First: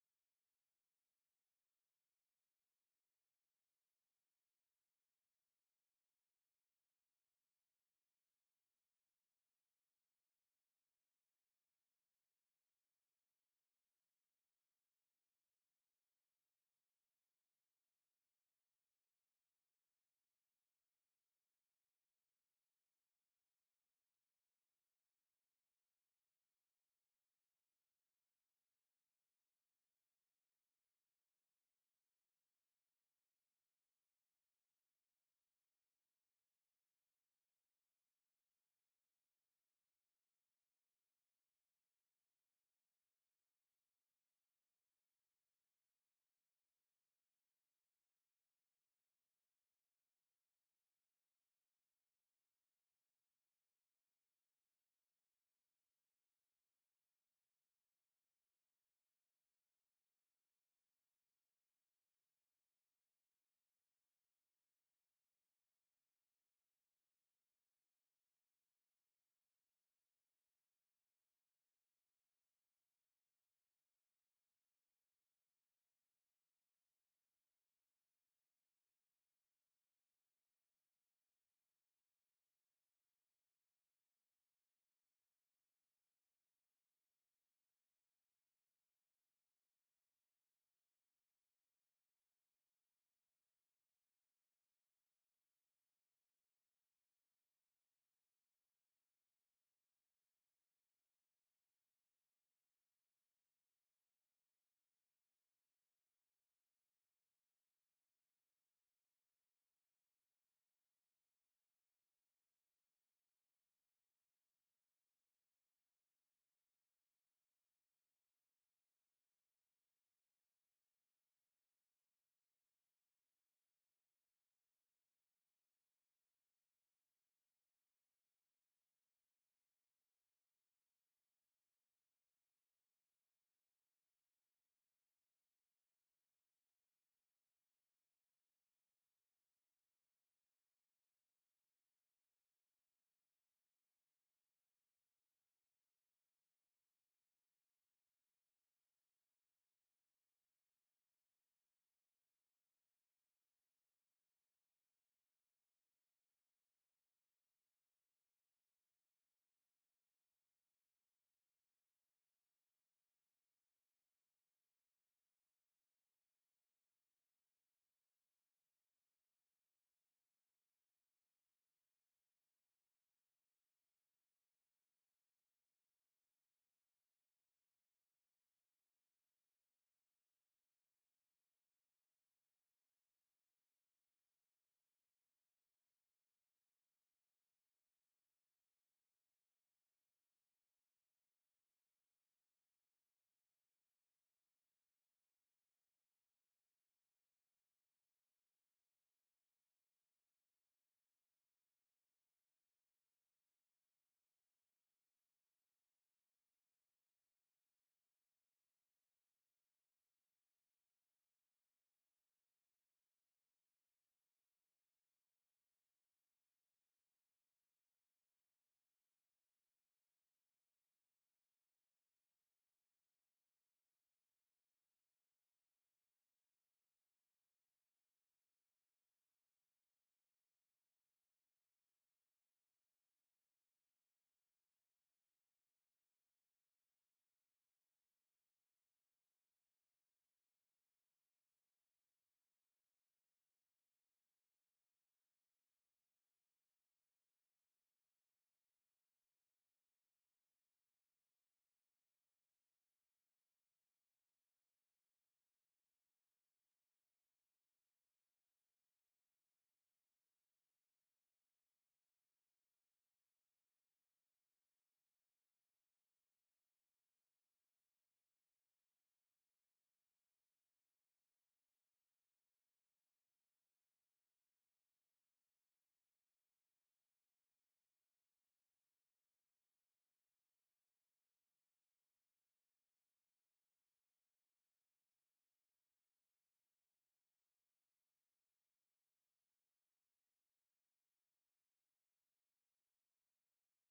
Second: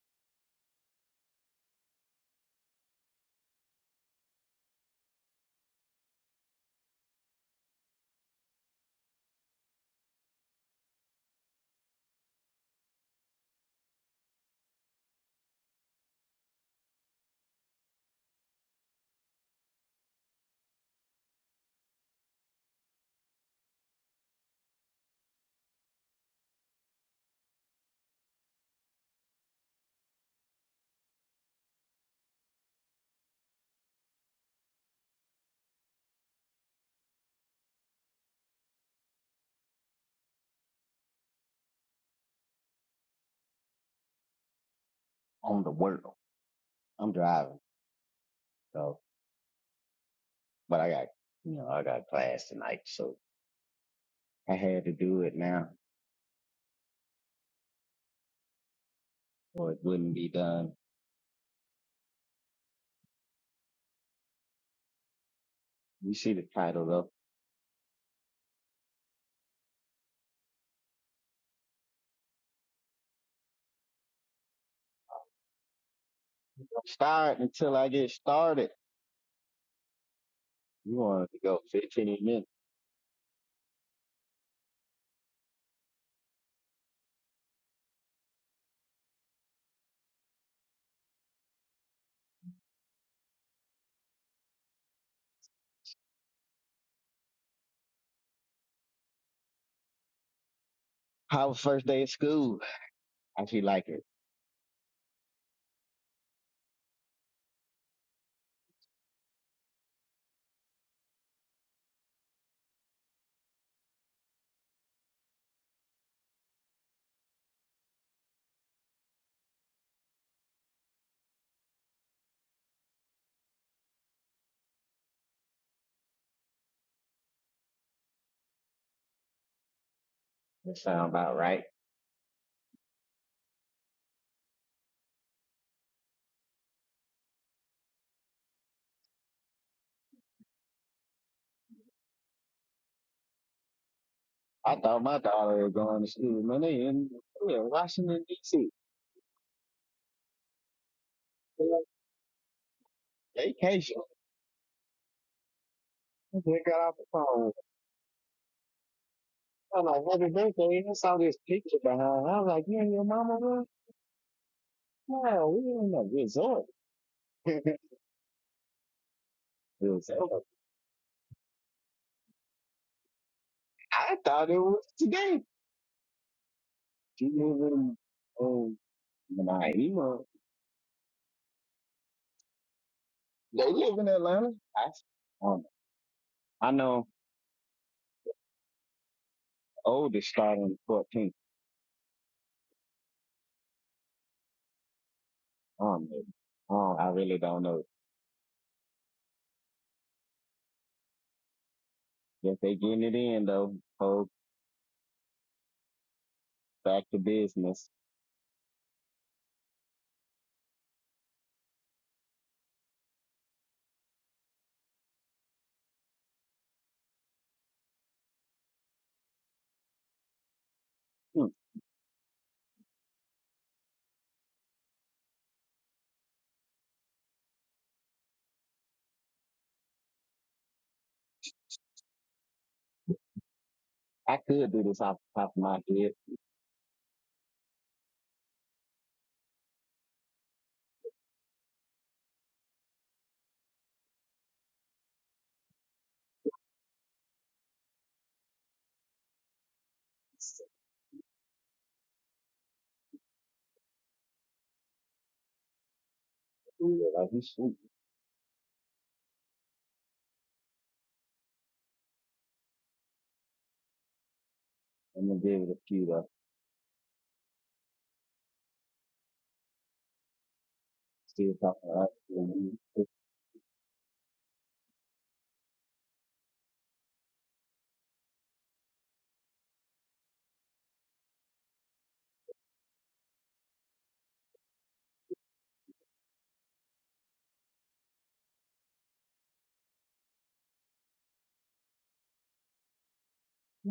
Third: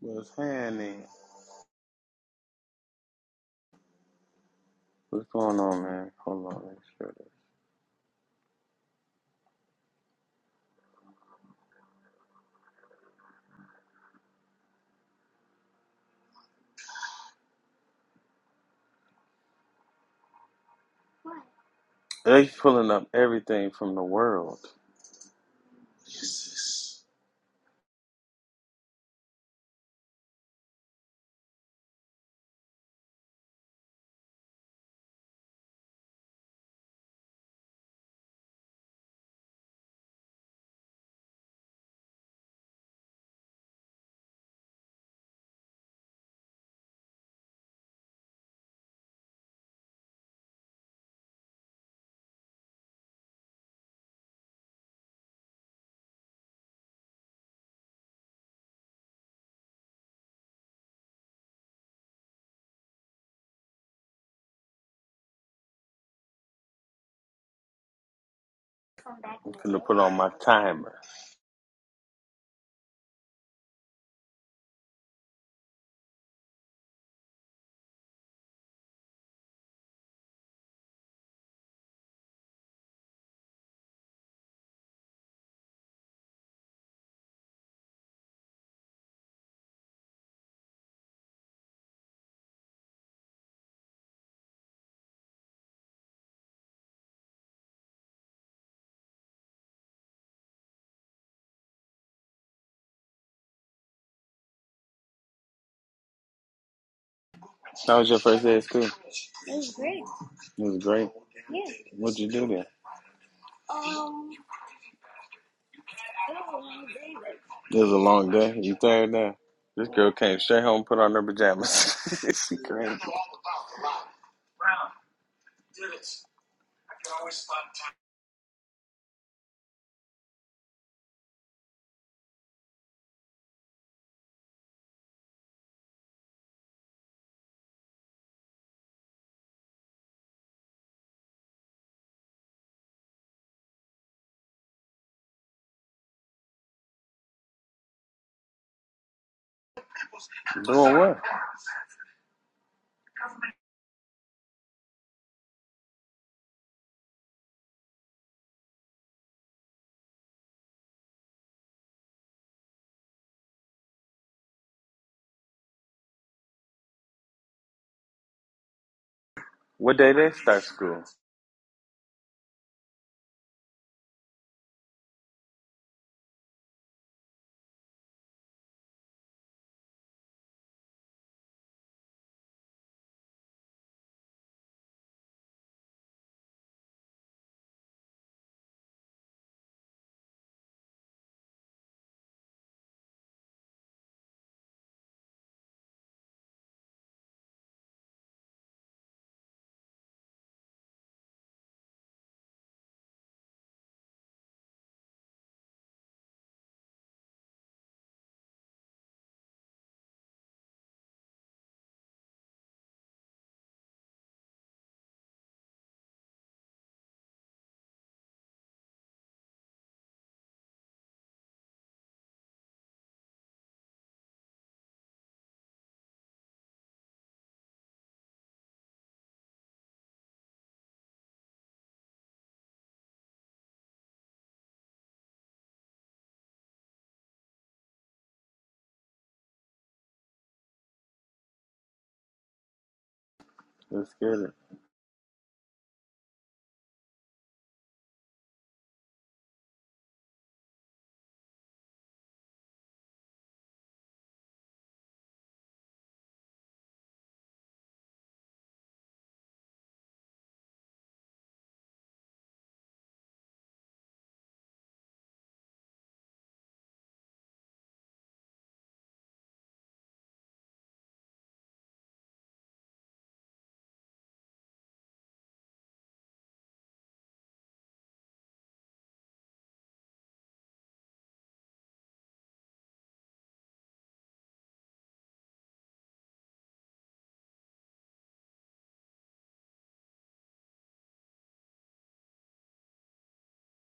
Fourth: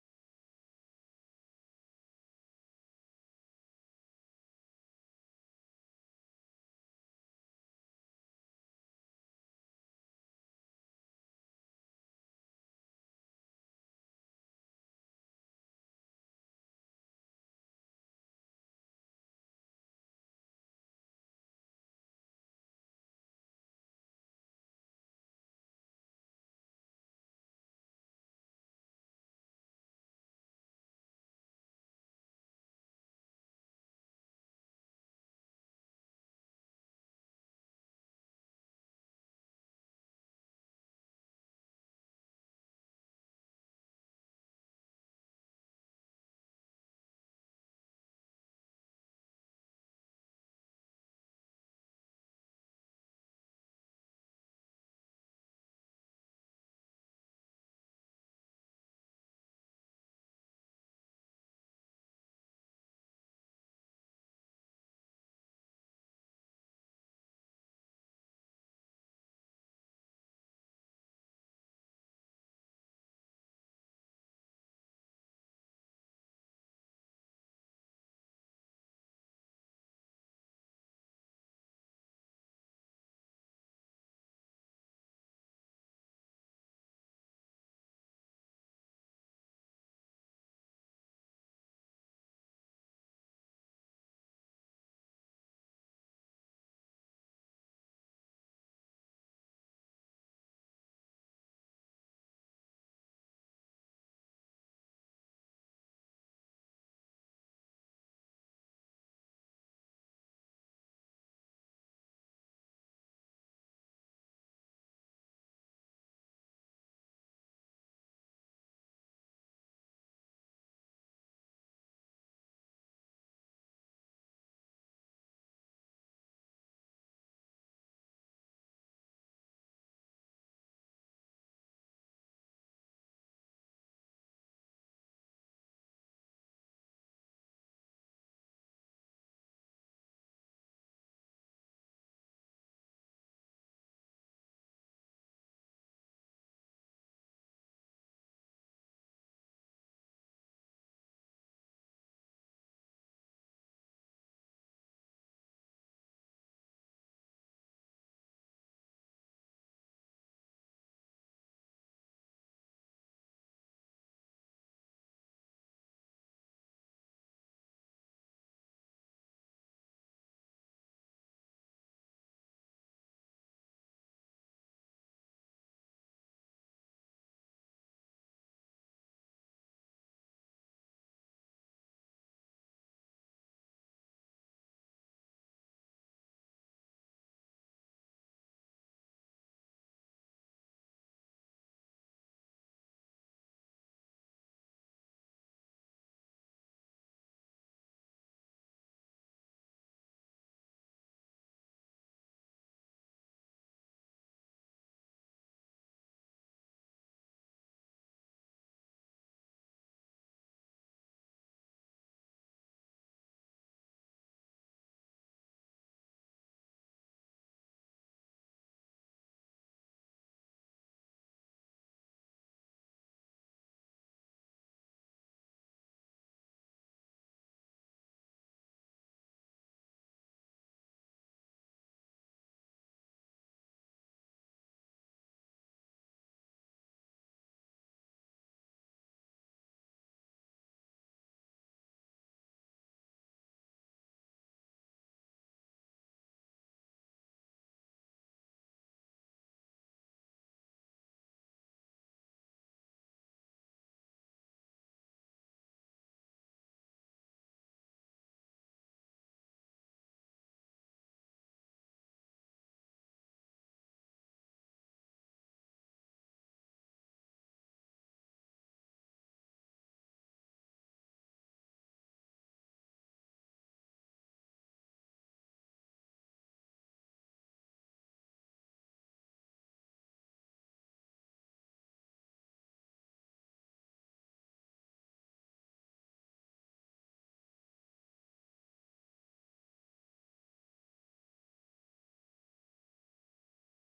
What's happening? What's going on, man? Hold on, make sure. That... They pulling up everything from the world. Jesus. on the world. I'm driving, so but I got you know I got class tonight, so I had to do it now, or it wouldn't be done. You see the title though. I'm gonna put on my timer. Start until I get started. You wanted to go 15 minutes. How was first day of school? I feel like it. How was your first day at school? It was great. It was great. Yeah. What'd you do there? Um, it was a long day. It was a long day. You tired now? This girl came straight home, put on her pajamas. she crazy. That sound about right. I thought my daughter was going to school. Man, they in they Washington D.C. Doing what? Vacation. They got off the phone. I'm like, happy birthday. I saw this picture behind. her. I was like, you and your mama? bro? No, we don't know. Result. What day they Result. start school? I thought it was today. She live in oh Naima. They live in Atlanta. I, s- I don't know. I know oldest starting on fourteenth. I don't know. I, don't- I really don't know. If they getting it in though, hold back to business. Hmm, I could do this off the top of my head. Let's get it. Like he's shooting. I'm gonna give it a few though. Still talking about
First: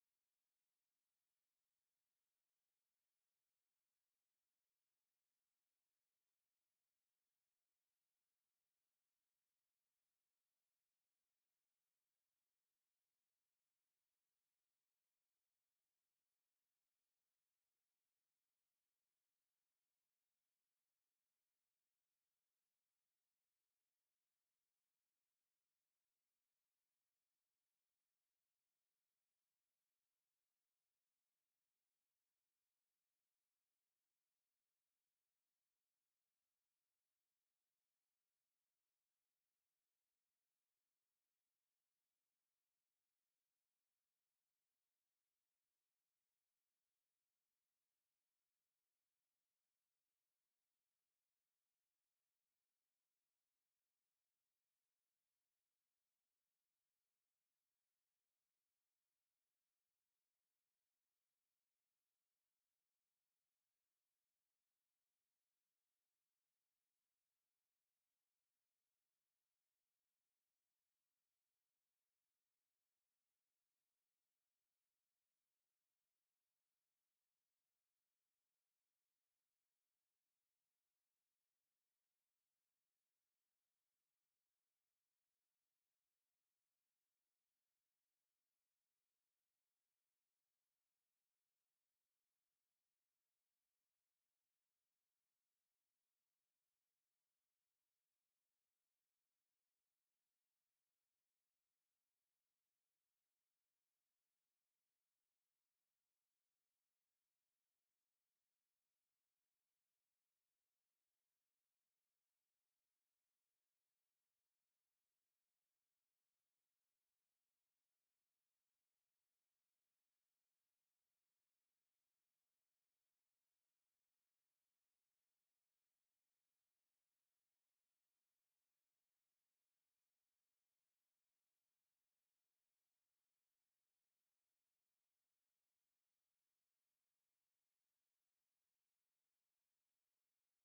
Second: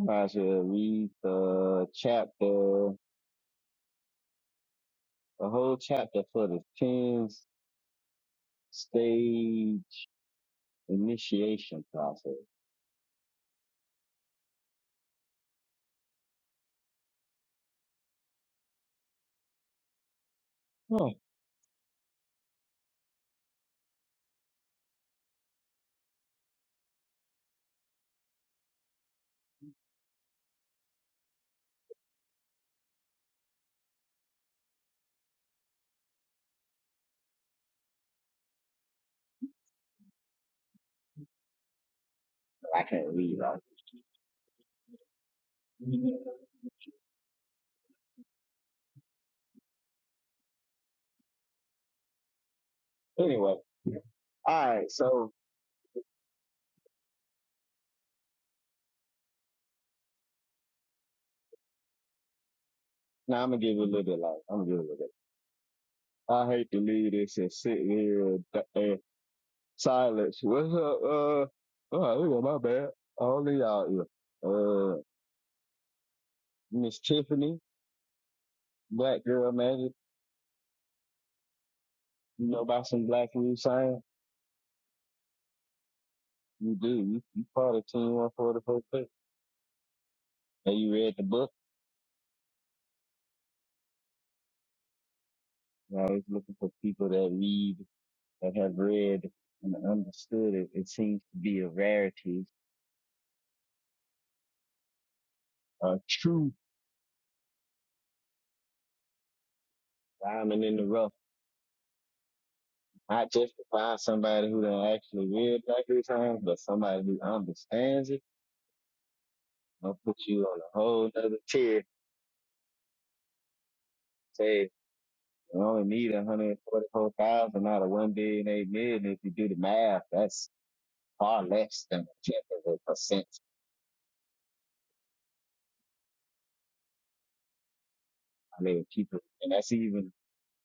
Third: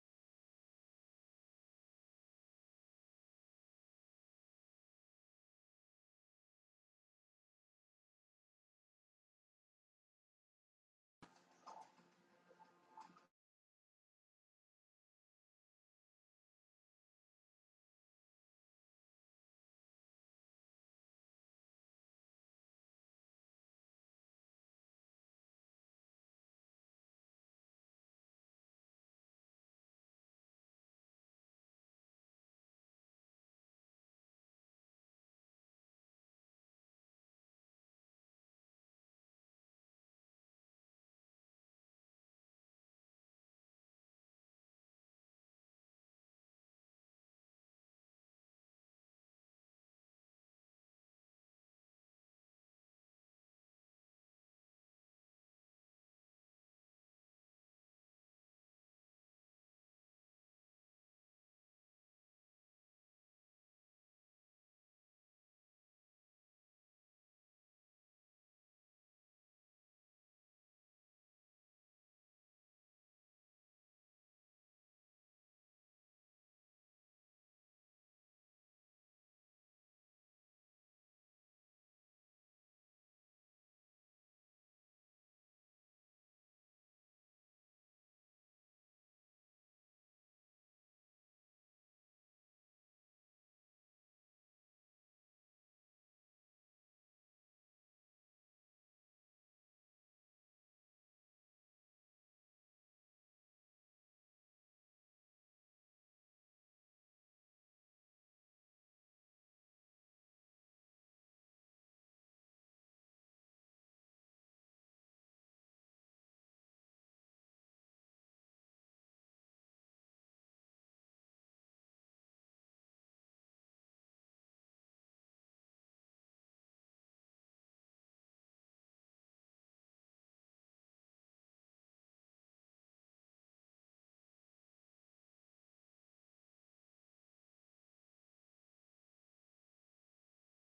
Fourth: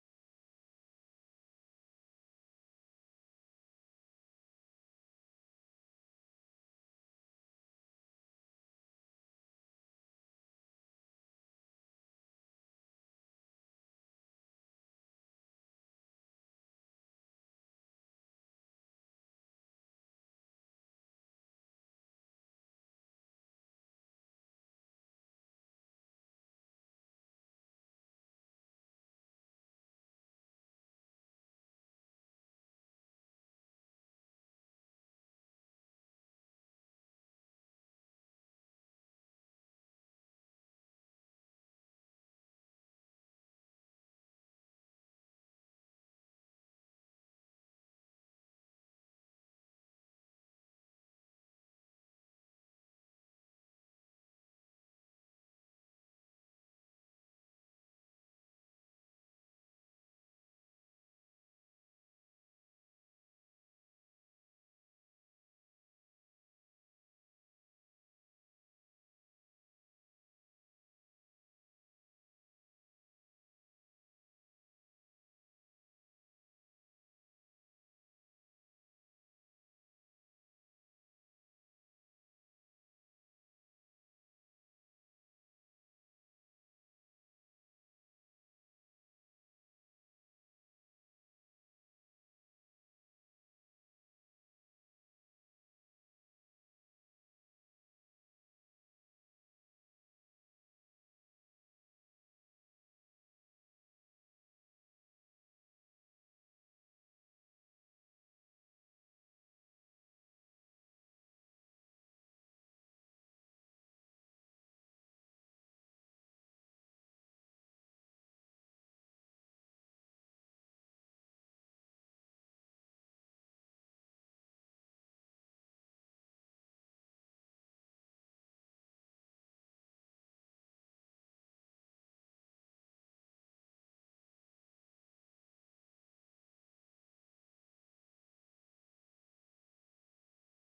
I should read the chapter a whole chapter for the 10 stage initiation process. Huh, I can't read all that. Anyway, all right, so now I'm gonna give it a little bit like, I'm gonna give it a little bit. I hate to leave this and sit here in th- in silence. What's up? Uh, oh, look at my bad. All of y'all here. Uh, Miss Tiffany, Black Girl Magic, you know about some Black Root Science? You do. You, you part of Team 144. Have you read the book? We're always looking for people that read, that have read and understood it. It seems to be a rarity, a true diamond in the rough. Not just to find somebody who done actually read Dr. Times, but somebody who understands it. I'll put you on a whole other tier. Say, you only need 144,000 out of 1 billion, eight million. If you do the math, that's far less than a tenth of a percent. I mean, people, and that's even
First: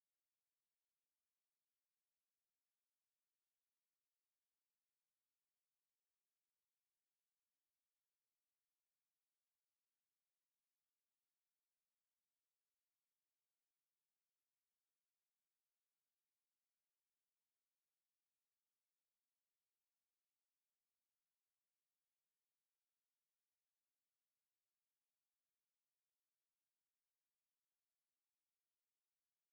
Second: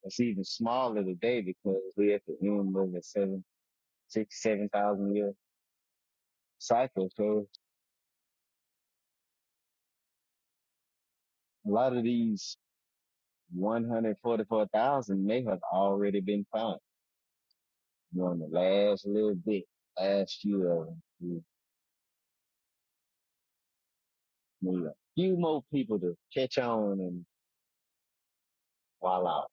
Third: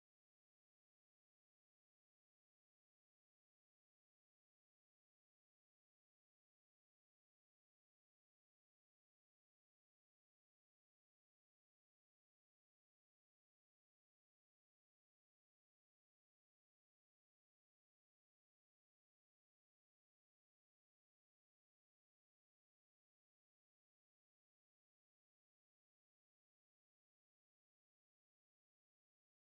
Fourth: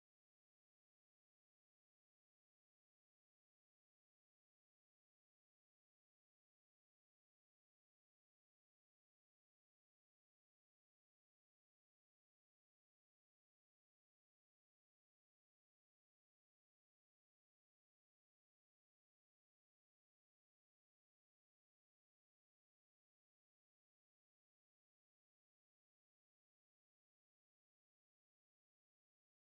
it's even smaller today because we are at the end of the 7.5 six, seven thousand year cycle. So a lot of these one hundred forty four thousand may have already been found during the last little bit, last few of them. You need a few more people to catch on and voila.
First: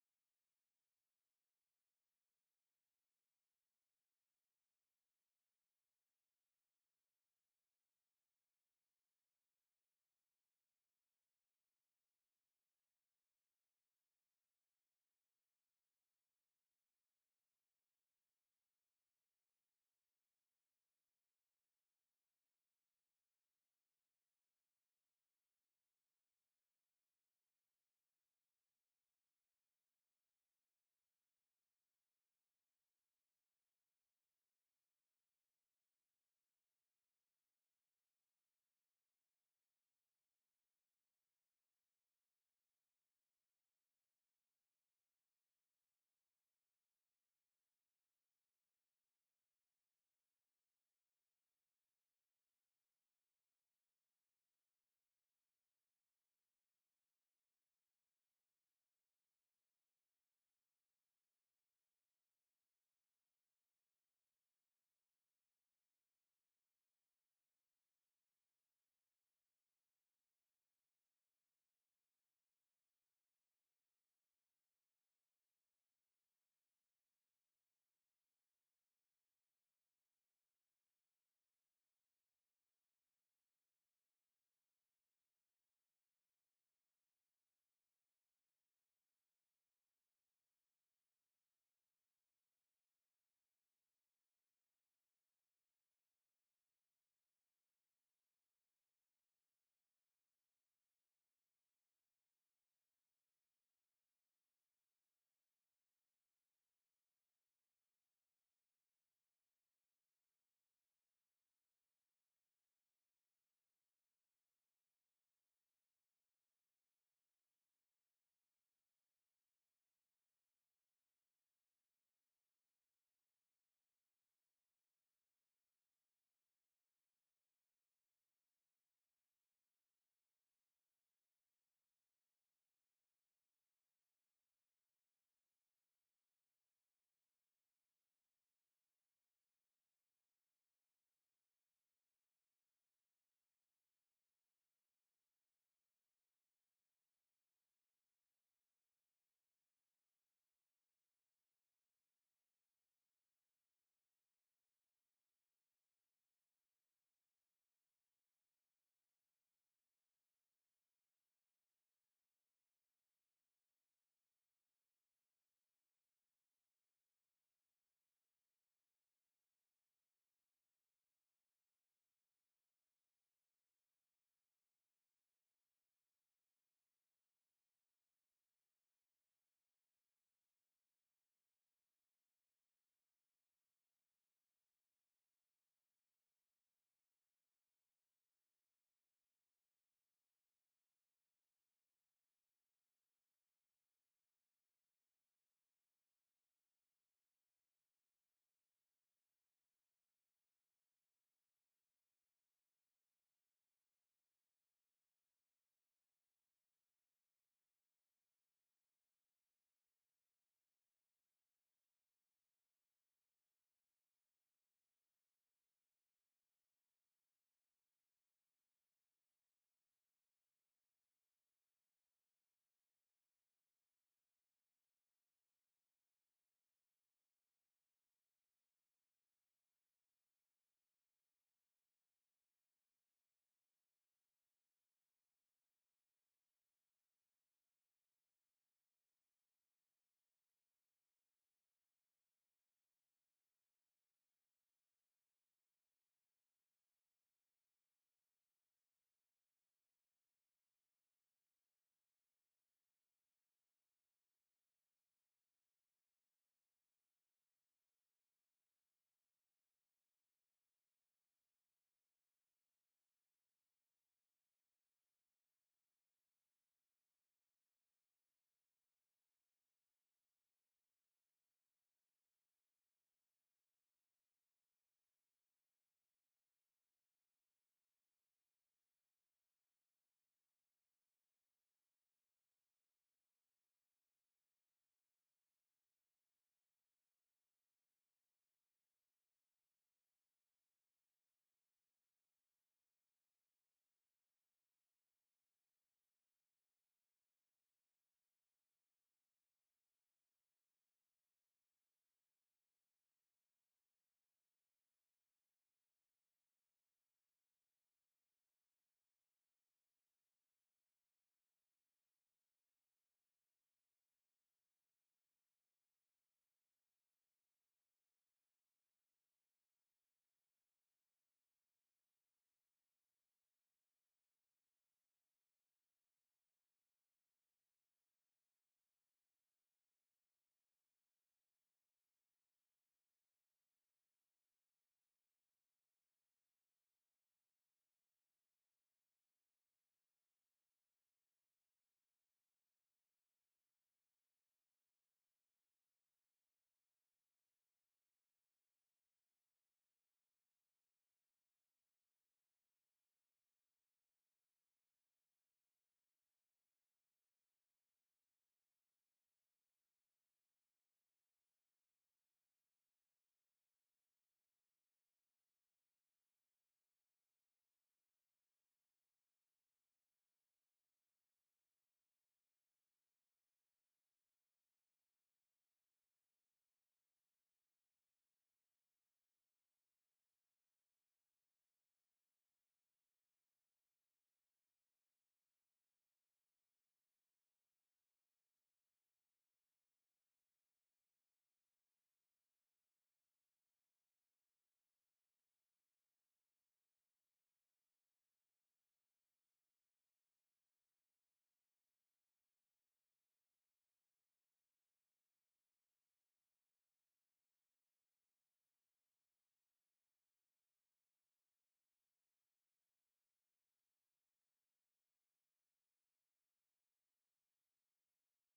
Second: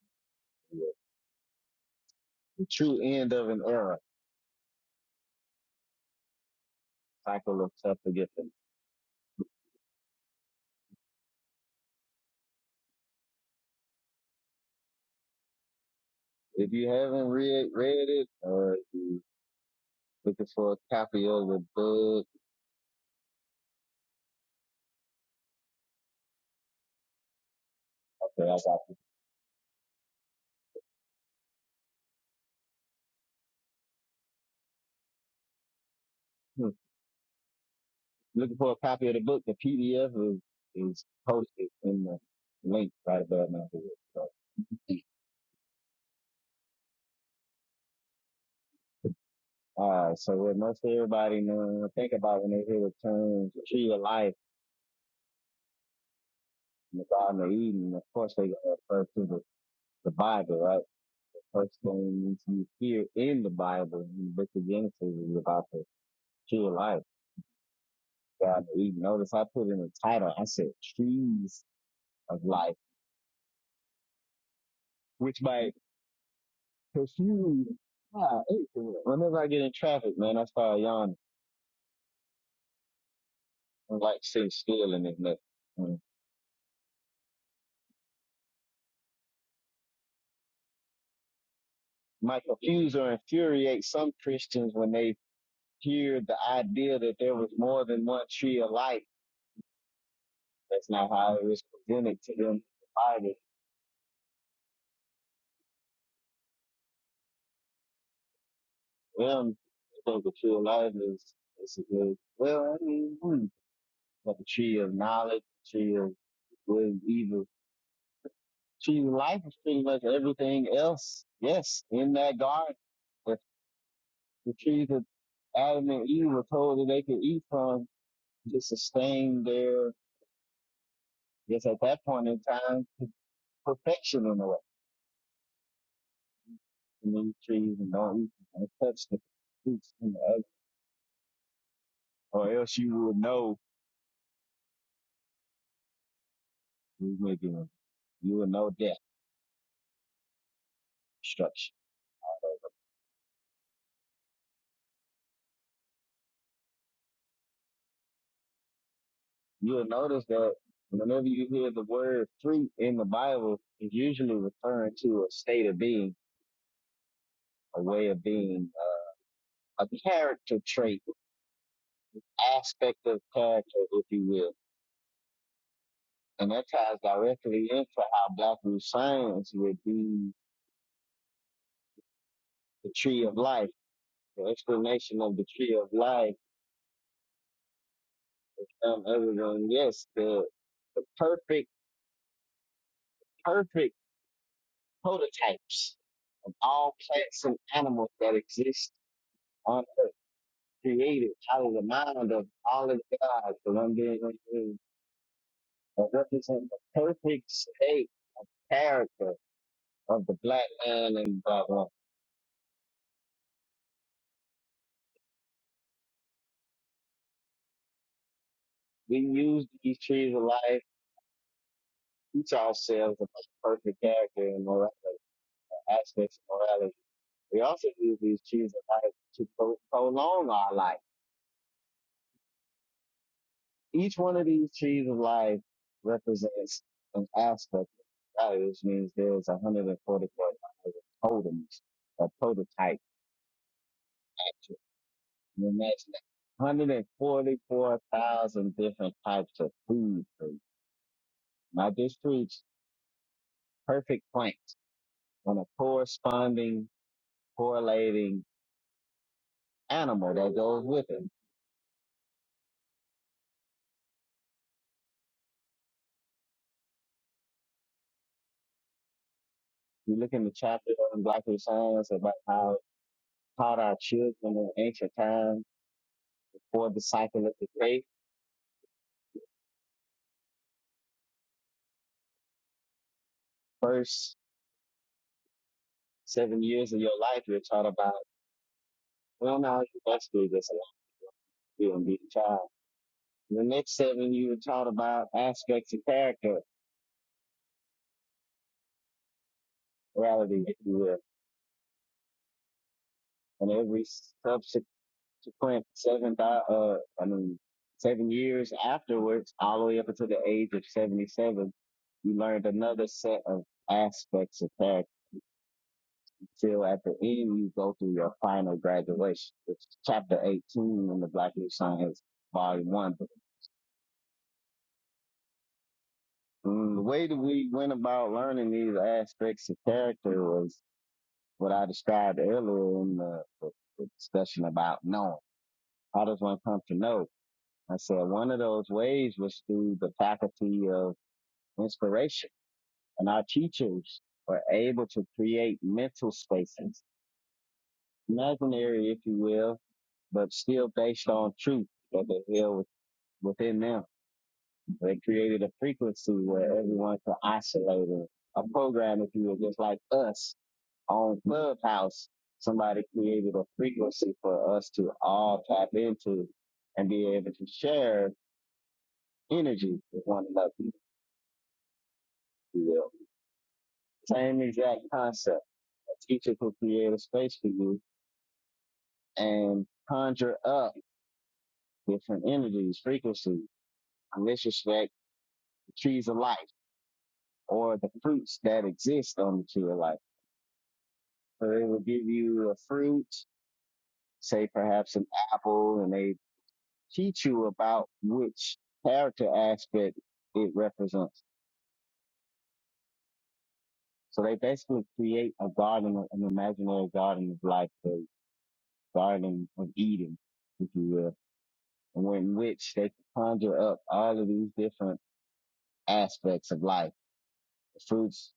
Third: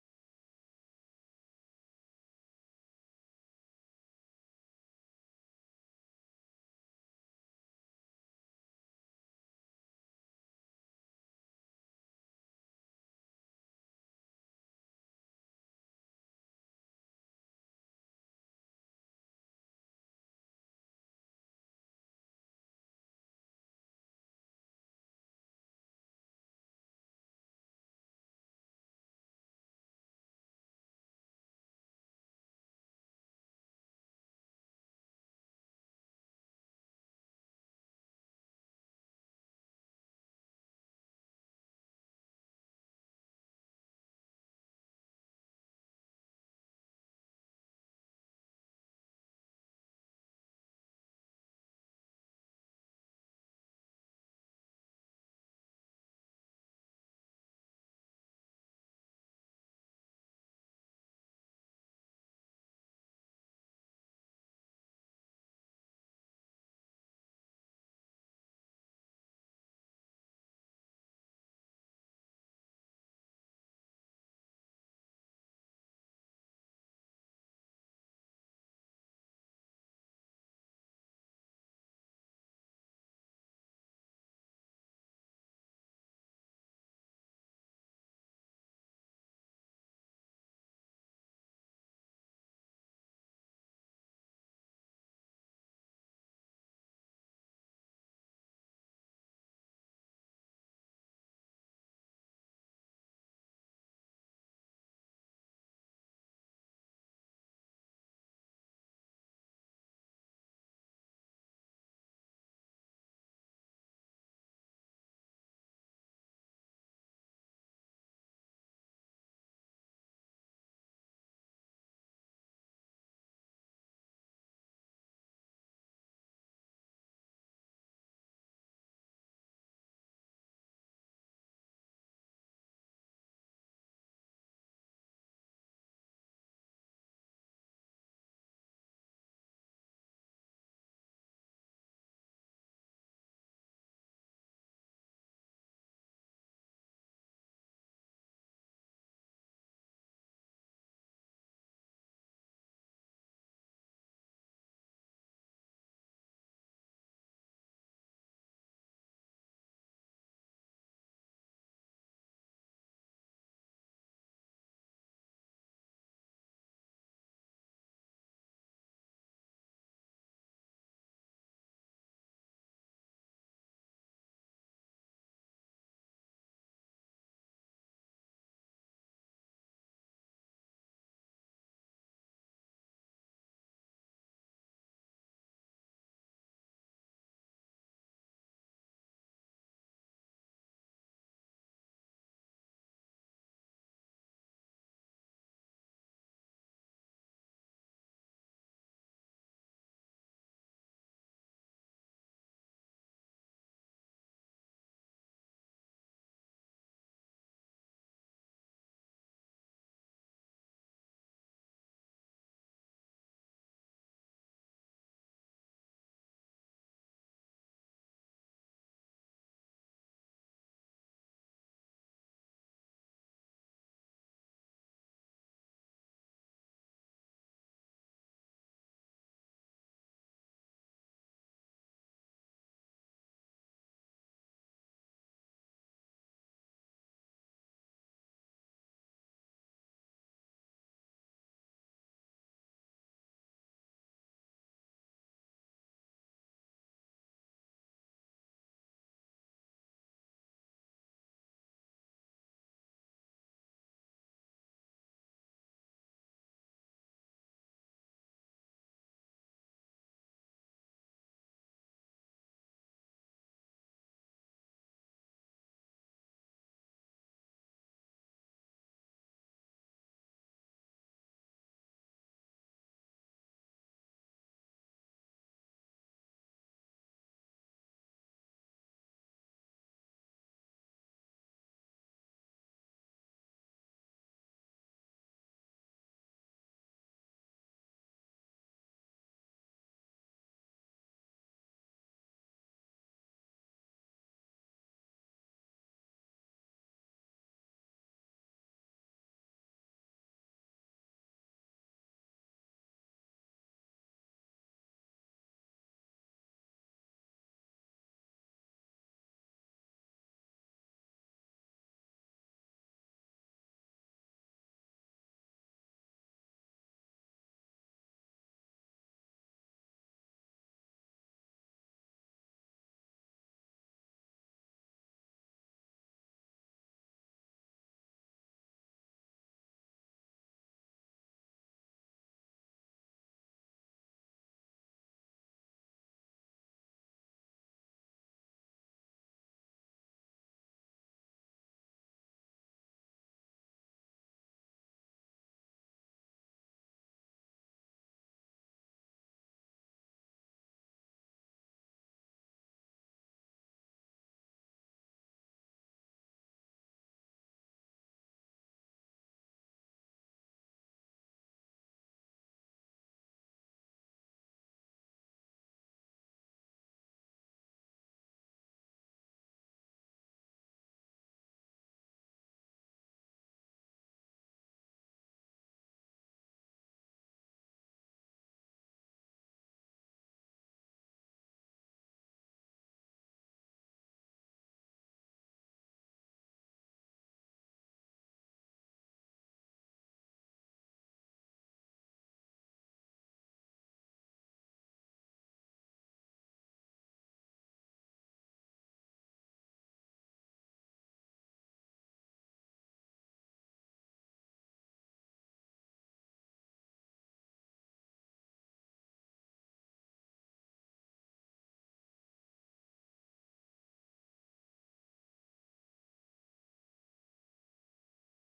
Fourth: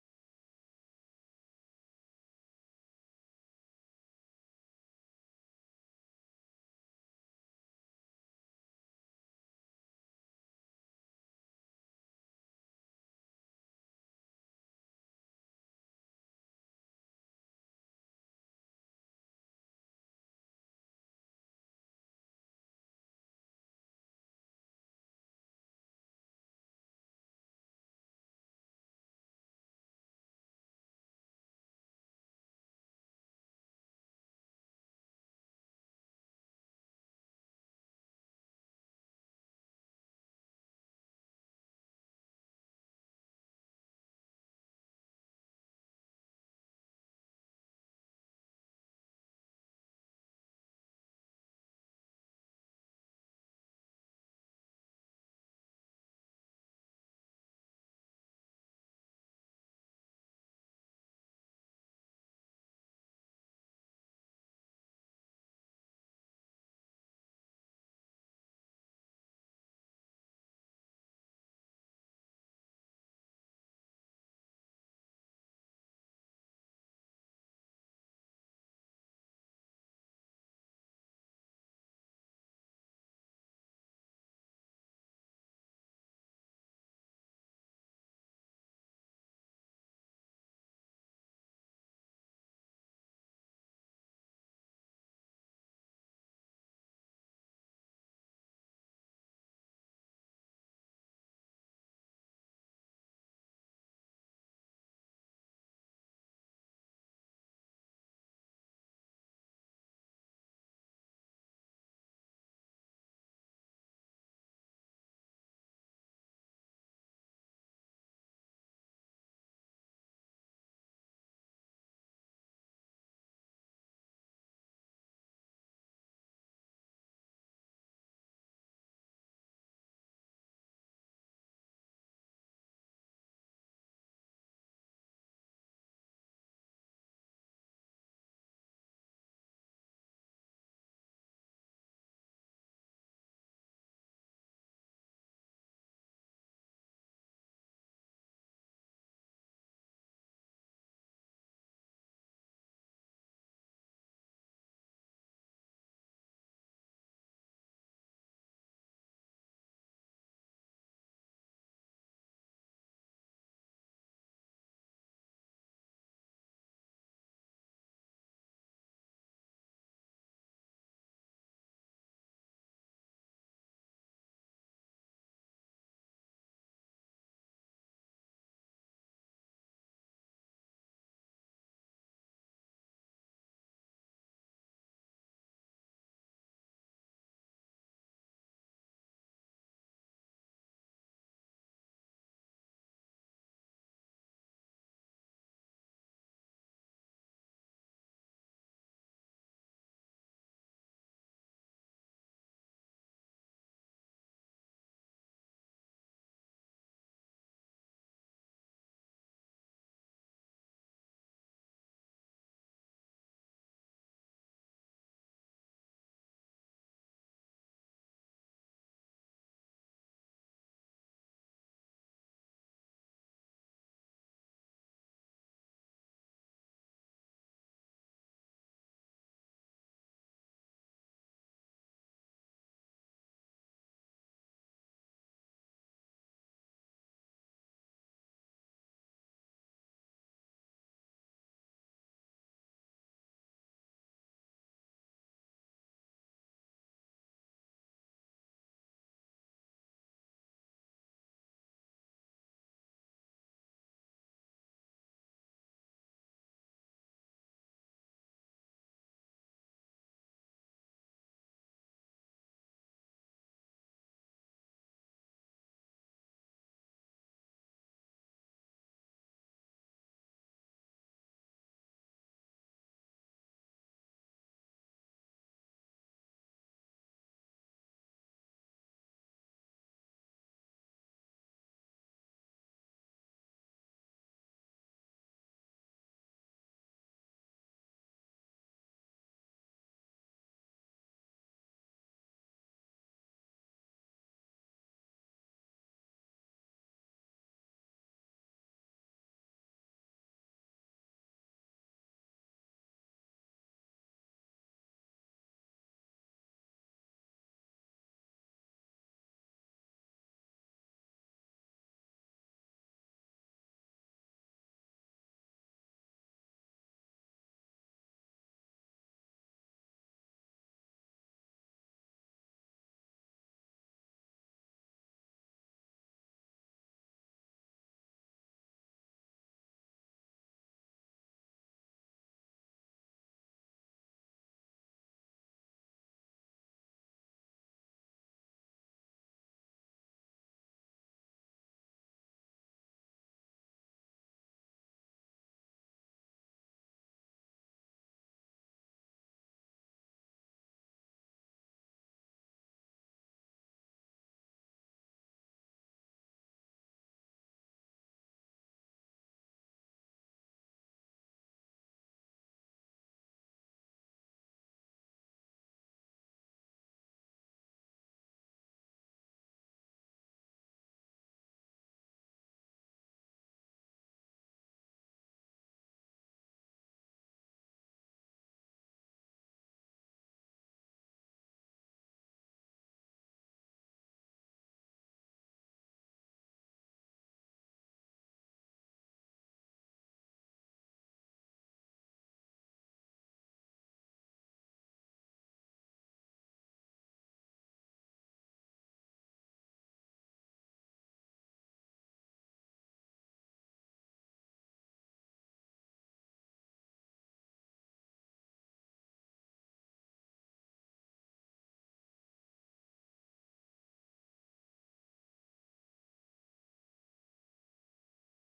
you know, The true end of an era. Cycle of stuff to get them. If you haven't read read it or if you looking for a copy of the book, okay, I got you. looking for a copy of the book, the PDF is, is posted in the link right above my head. So, uh, so what most everybody know, think about when they hear the terms tree of life in the Garden of Eden, of course they gonna refer to the, the Bible, right? The first thing you hear in the Bible, in the book of Genesis, is about the tree of life, Garden of Eden. Notice I put in the title, I said trees of life, which might confuse Ah, whenever I get in traffic, man, I start yawning. like say stealing and nothing. Mm. My confuse or infuriate some Christians when they hear the idea that there was more than one tree of life. That's not how it was presented to them by the them. They think the tree of life is is a good well, I mean hmm, but the tree of knowledge, the tree of good and evil. the Tree of life is pretty much everything else, yes, in that garden. The, the trees that Adam and Eve were told that they could eat from just sustain their, yes, at that point in time, p- perfection in a way. And these trees and don't eat and don't touch the fruits and the other, or else you will know we were doing. You will know death, destruction. You will notice that whenever you hear the word fruit in the Bible, it's usually referring to a state of being, a way of being, a a character trait, aspect of character, if you will. And that ties directly into how Black Root Science would be the tree of life, the explanation of the tree of life. Um, everyone, yes, the, the perfect, perfect prototypes of all plants and animals that exist on earth, created out of the mind of all of God, the one being unknown, that represent the perfect state character of the black man and blah blah. We use these trees of life, teach ourselves about perfect character and morality, aspects of morality We also use these trees of life to pro- prolong our life. Each one of these trees of life represents an aspect of society, which means there's 144 totems, a prototype. Can you Imagine that. 144,000 different types of food trees. Now this tree's perfect plant and a corresponding, correlating animal that goes with it. You look in the chapter on Black Science about how taught our children in ancient times before the cycle of the faith. First seven years of your life, you're taught about, well, now you must do this and you and be a child. The next seven, you were taught about aspects of character, morality, if you will. And every subsequent seven, uh, I mean, seven years afterwards, all the way up until the age of 77, you learned another set of aspects of character till at the end you go through your final graduation, which is chapter 18 in the Black New Science Volume 1. But, mm, the way that we went about learning these aspects of character was what I described earlier in the, the, discussion about knowing. How does one come to know? I said one of those ways was through the faculty of inspiration. And our teachers were able to create mental spaces, imaginary, if you will, but still based on truth that they held within them. They created a frequency where everyone could isolate it. A program, if you were just like us on Clubhouse, somebody created a frequency for us to all tap into and be able to share energy with one another. if you will. Same exact concept. A teacher could create a space for you and conjure up different energies, frequencies. In this respect, the trees of life or the fruits that exist on the tree of life So they will give you a fruit, say perhaps an apple, and they teach you about which character aspect it represents. So they basically create a garden, an imaginary garden of life, the garden of Eden, if you will, and in which they conjure up all of these different aspects of life, the fruits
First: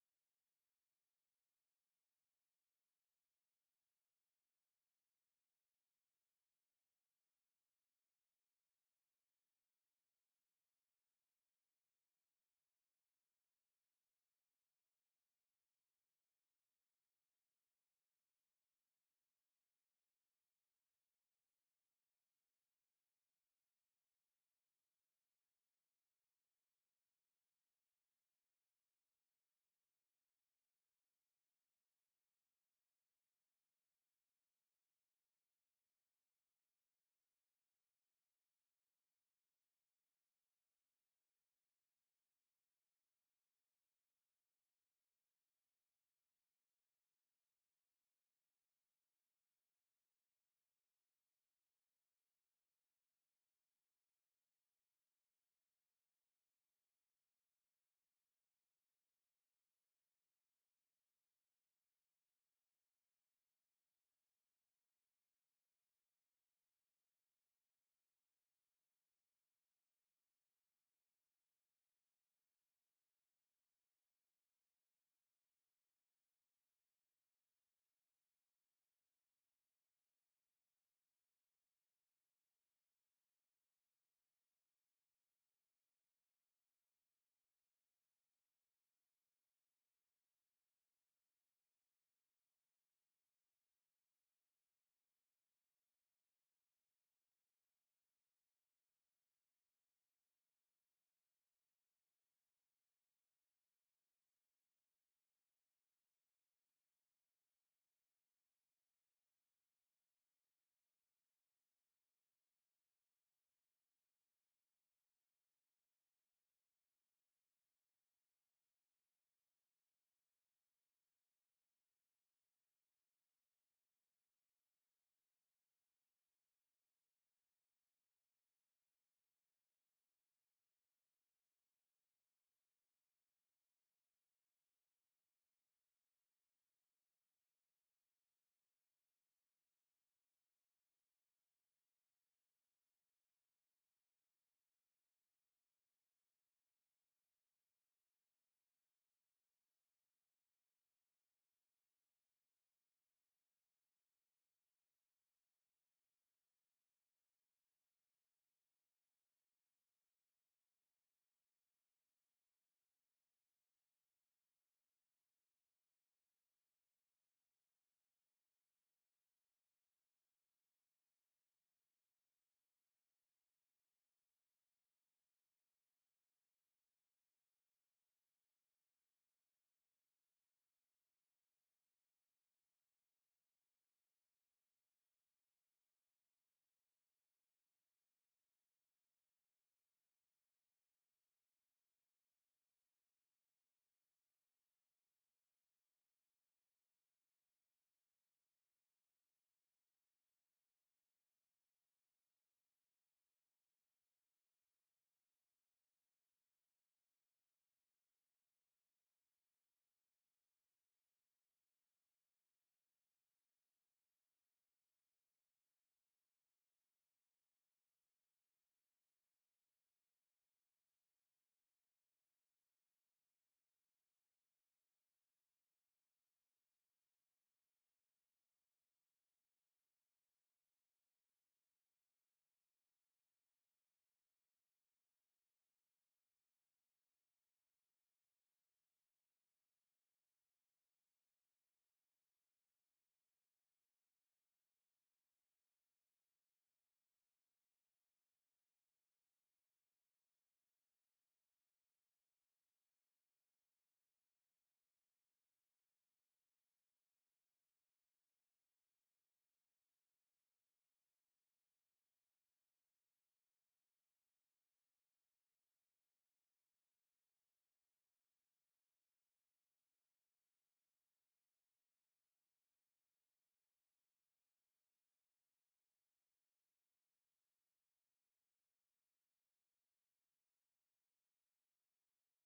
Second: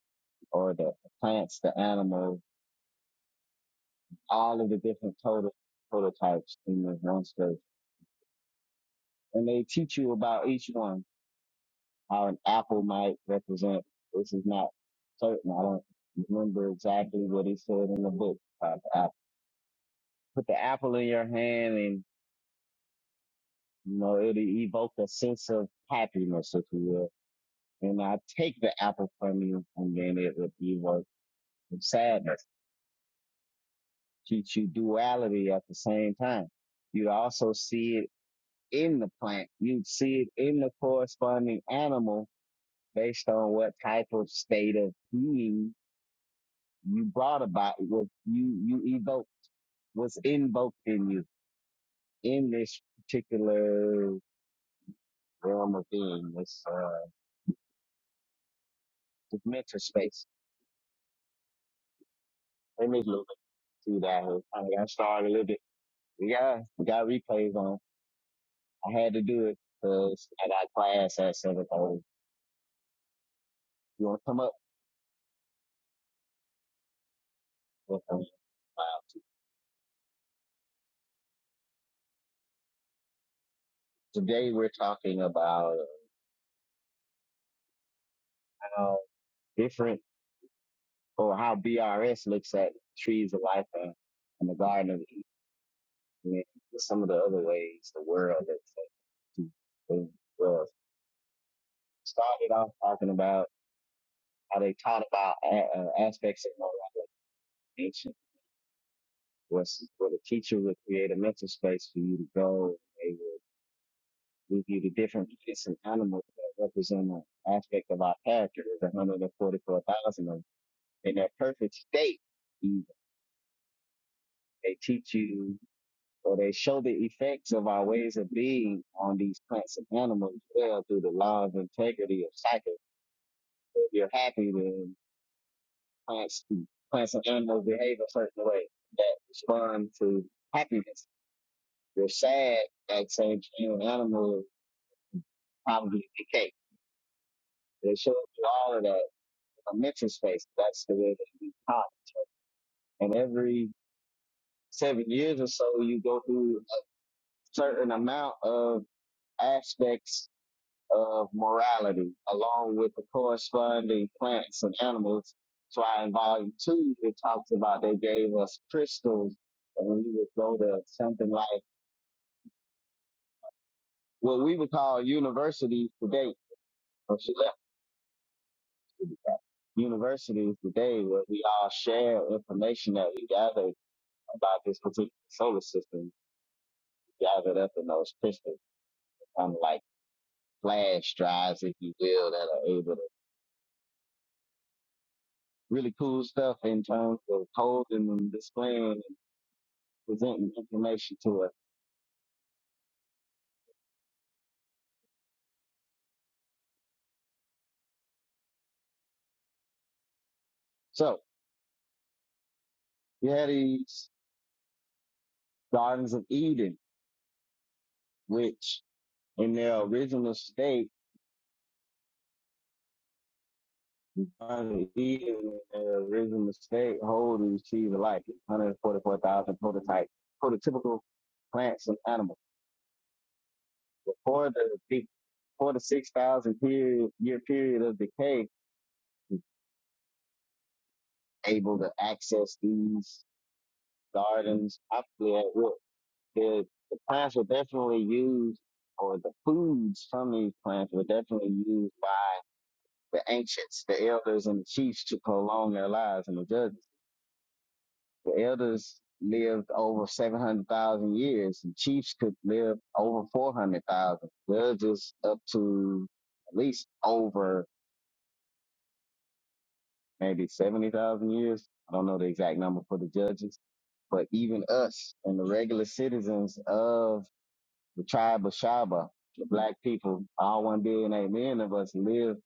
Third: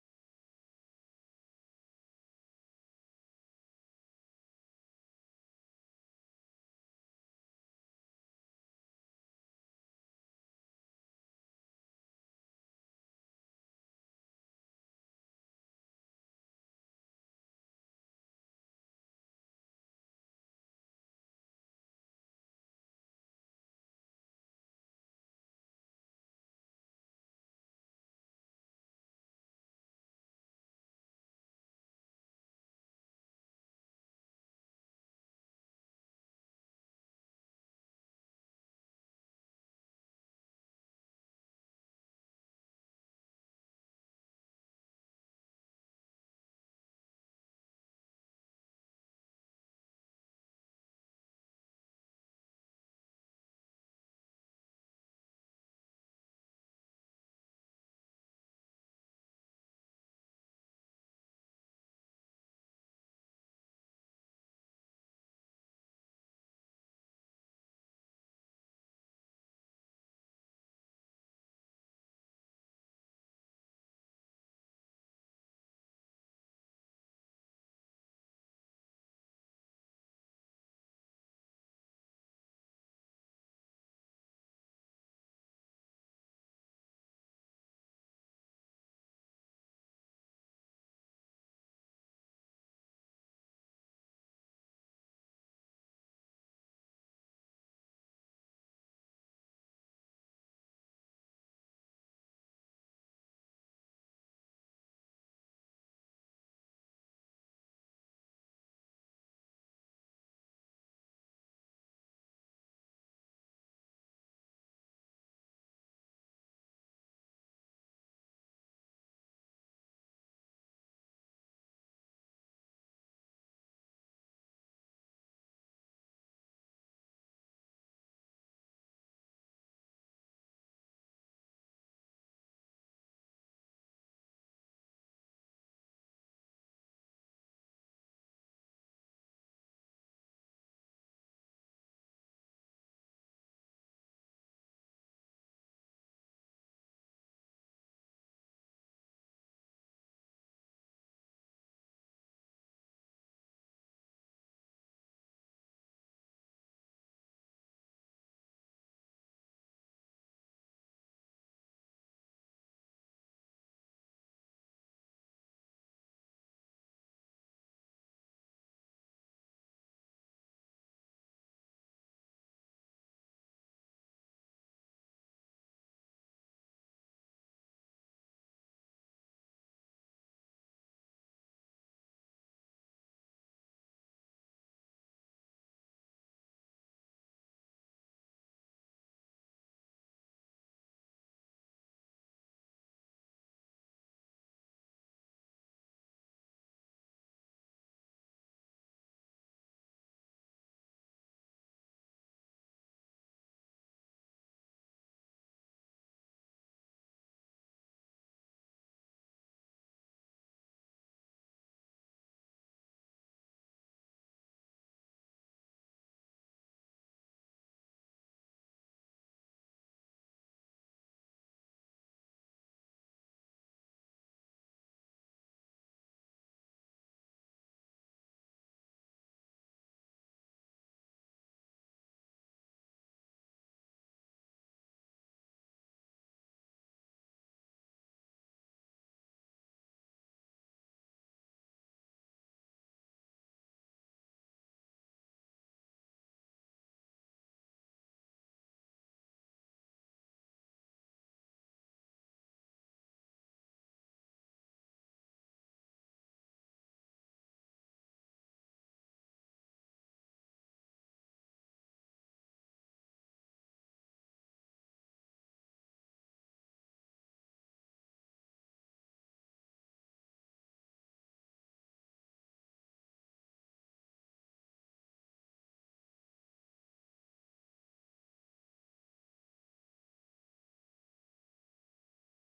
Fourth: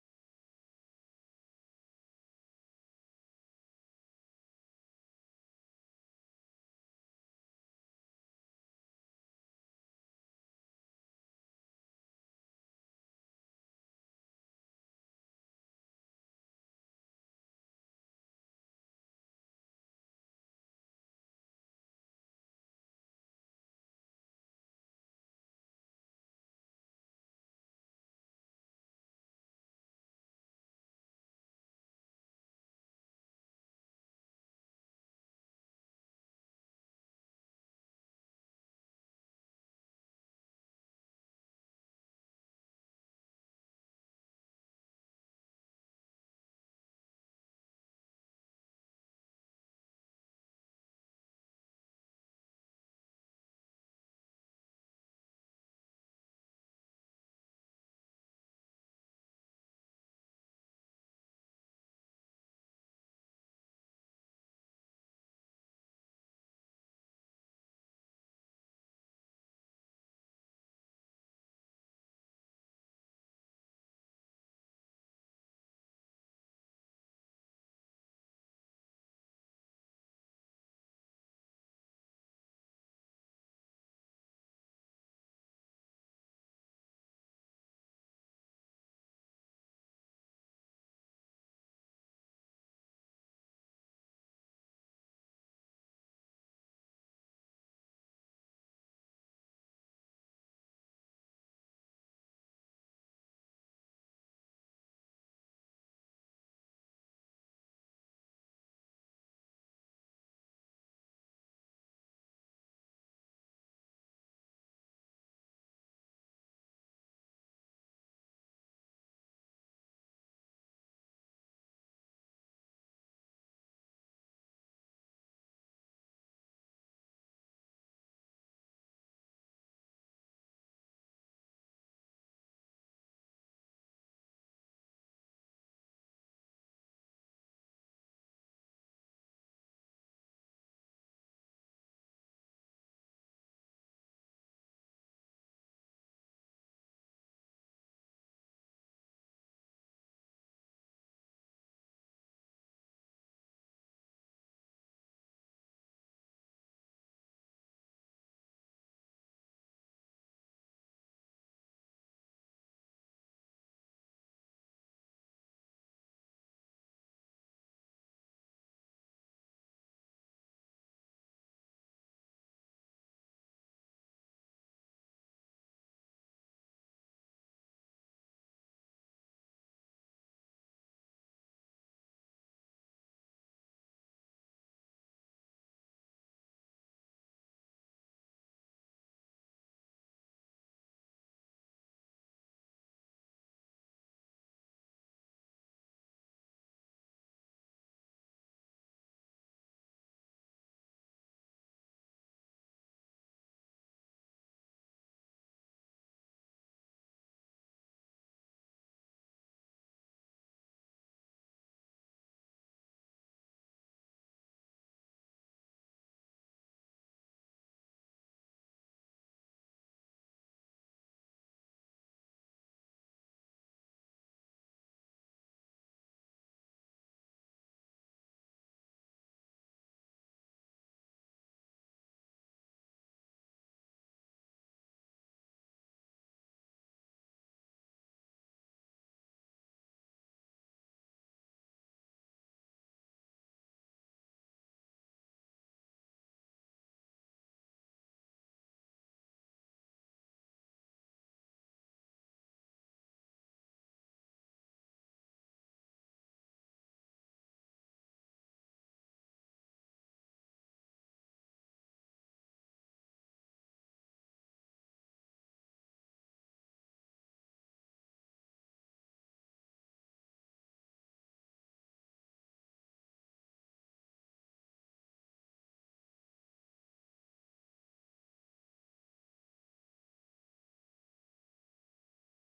or the plants, the animals, all of the different total, prototypes in this one space. And they teach you about each one how an apple might represent. This is not certain. I don't remember exactly what he said in the book about the apple. Put the apple in your hand and, you know, it'll evoke a sense of happiness, if you will. And I take the apple from you and then it would evoke some sadness. Teach you duality at the same time. You also see it in the plant. You see it in the corresponding animal based on what type of state of being you brought about what you you evoke what's invoked in you in this particular realm of being this uh this mental space. Let me look through that. I got started a little bit. We got we got replays on. I had to do it because I got class at seven thirty. You want to come up with them? Uh, Today we're talking about how different or how BRS looks at trees of life and, and the garden of Eden and some of the other ways the world looks. They uh, started off talking about how they taught about a- uh, aspects of moral education, was where the teacher would create a mental space for you to go. They would give you the different plants and animals that represent an aspect of our character. There's 144,000 of them in their perfect state. You- They teach you or they show the effects of our ways of being on these plants and animals as well through the law of integrity of cycle. If you're happy, then plants, plants and animals behave a certain way that respond to happiness. they are sad, like say you an animal probably decay. They show you all of that in a mental space. That's the way that we talk. And every seven years or so, you go through a certain amount of aspects of morality, along with the corresponding plants and animals. So in volume two, it talks about they gave us crystals and we would go to something like what we would call universities today, or she left to be fair, universities today where we all share information that we gathered about this particular solar system gathered up in those crystals, kind of like flash drives, if you will, that are able to really cool stuff in terms of holding and displaying and presenting information to us. So you had these Gardens of Eden, which in their original state Um, He uh, original state hold and achieve like 144,000 prototype prototypical plants and animals. Before the peak, before the 6,000 period, year period of decay, able to access these gardens optimally at will. The, the plants were definitely used, or the foods from these plants were definitely used by the ancients, the elders, and the chiefs to prolong their lives and the judges. The elders lived over 700,000 years, and chiefs could live over 400,000. Judges up to at least over maybe 70,000 years. I don't know the exact number for the judges, but even us and the regular citizens of the tribe of Shaba, the black people, all one billion men of us live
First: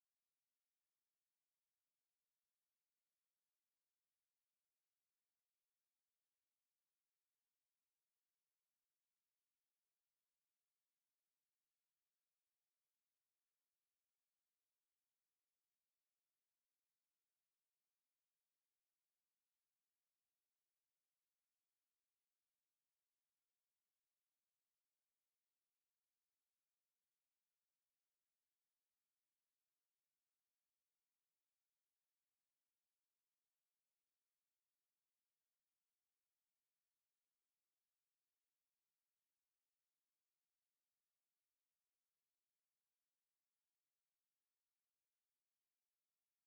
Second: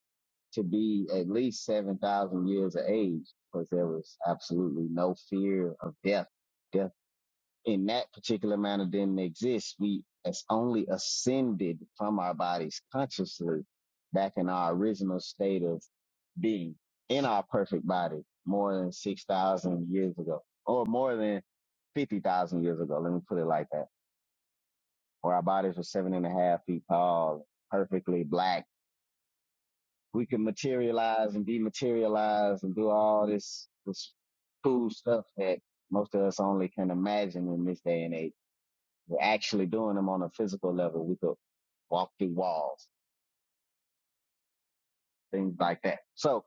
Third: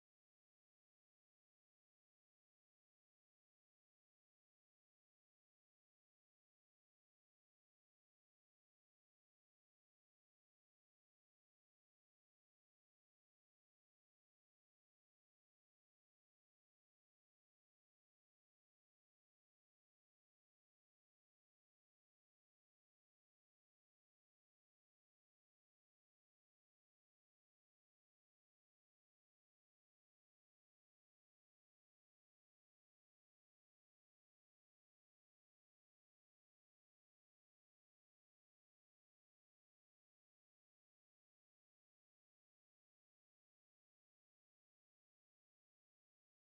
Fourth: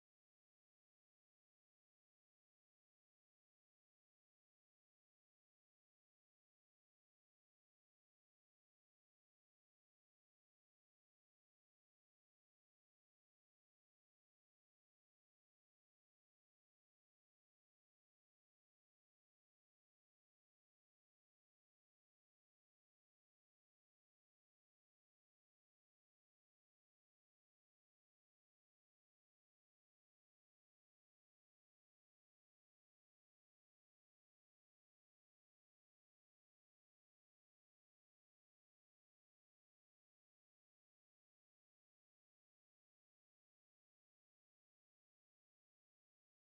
to be at least 7,000 years of age because there was absolutely no fear of death. death in that particular manner didn't exist. We it's only ascended from our bodies consciously back in our original state of being in our perfect body more than 6,000 years ago or more than 50,000 years ago. Let me put it like that. Where our bodies were seven and a half feet tall, perfectly black. We could materialize and dematerialize and do all this, this cool stuff that most of us only can imagine in this day and age we're actually doing them on a physical level. We could walk through walls, things like that. So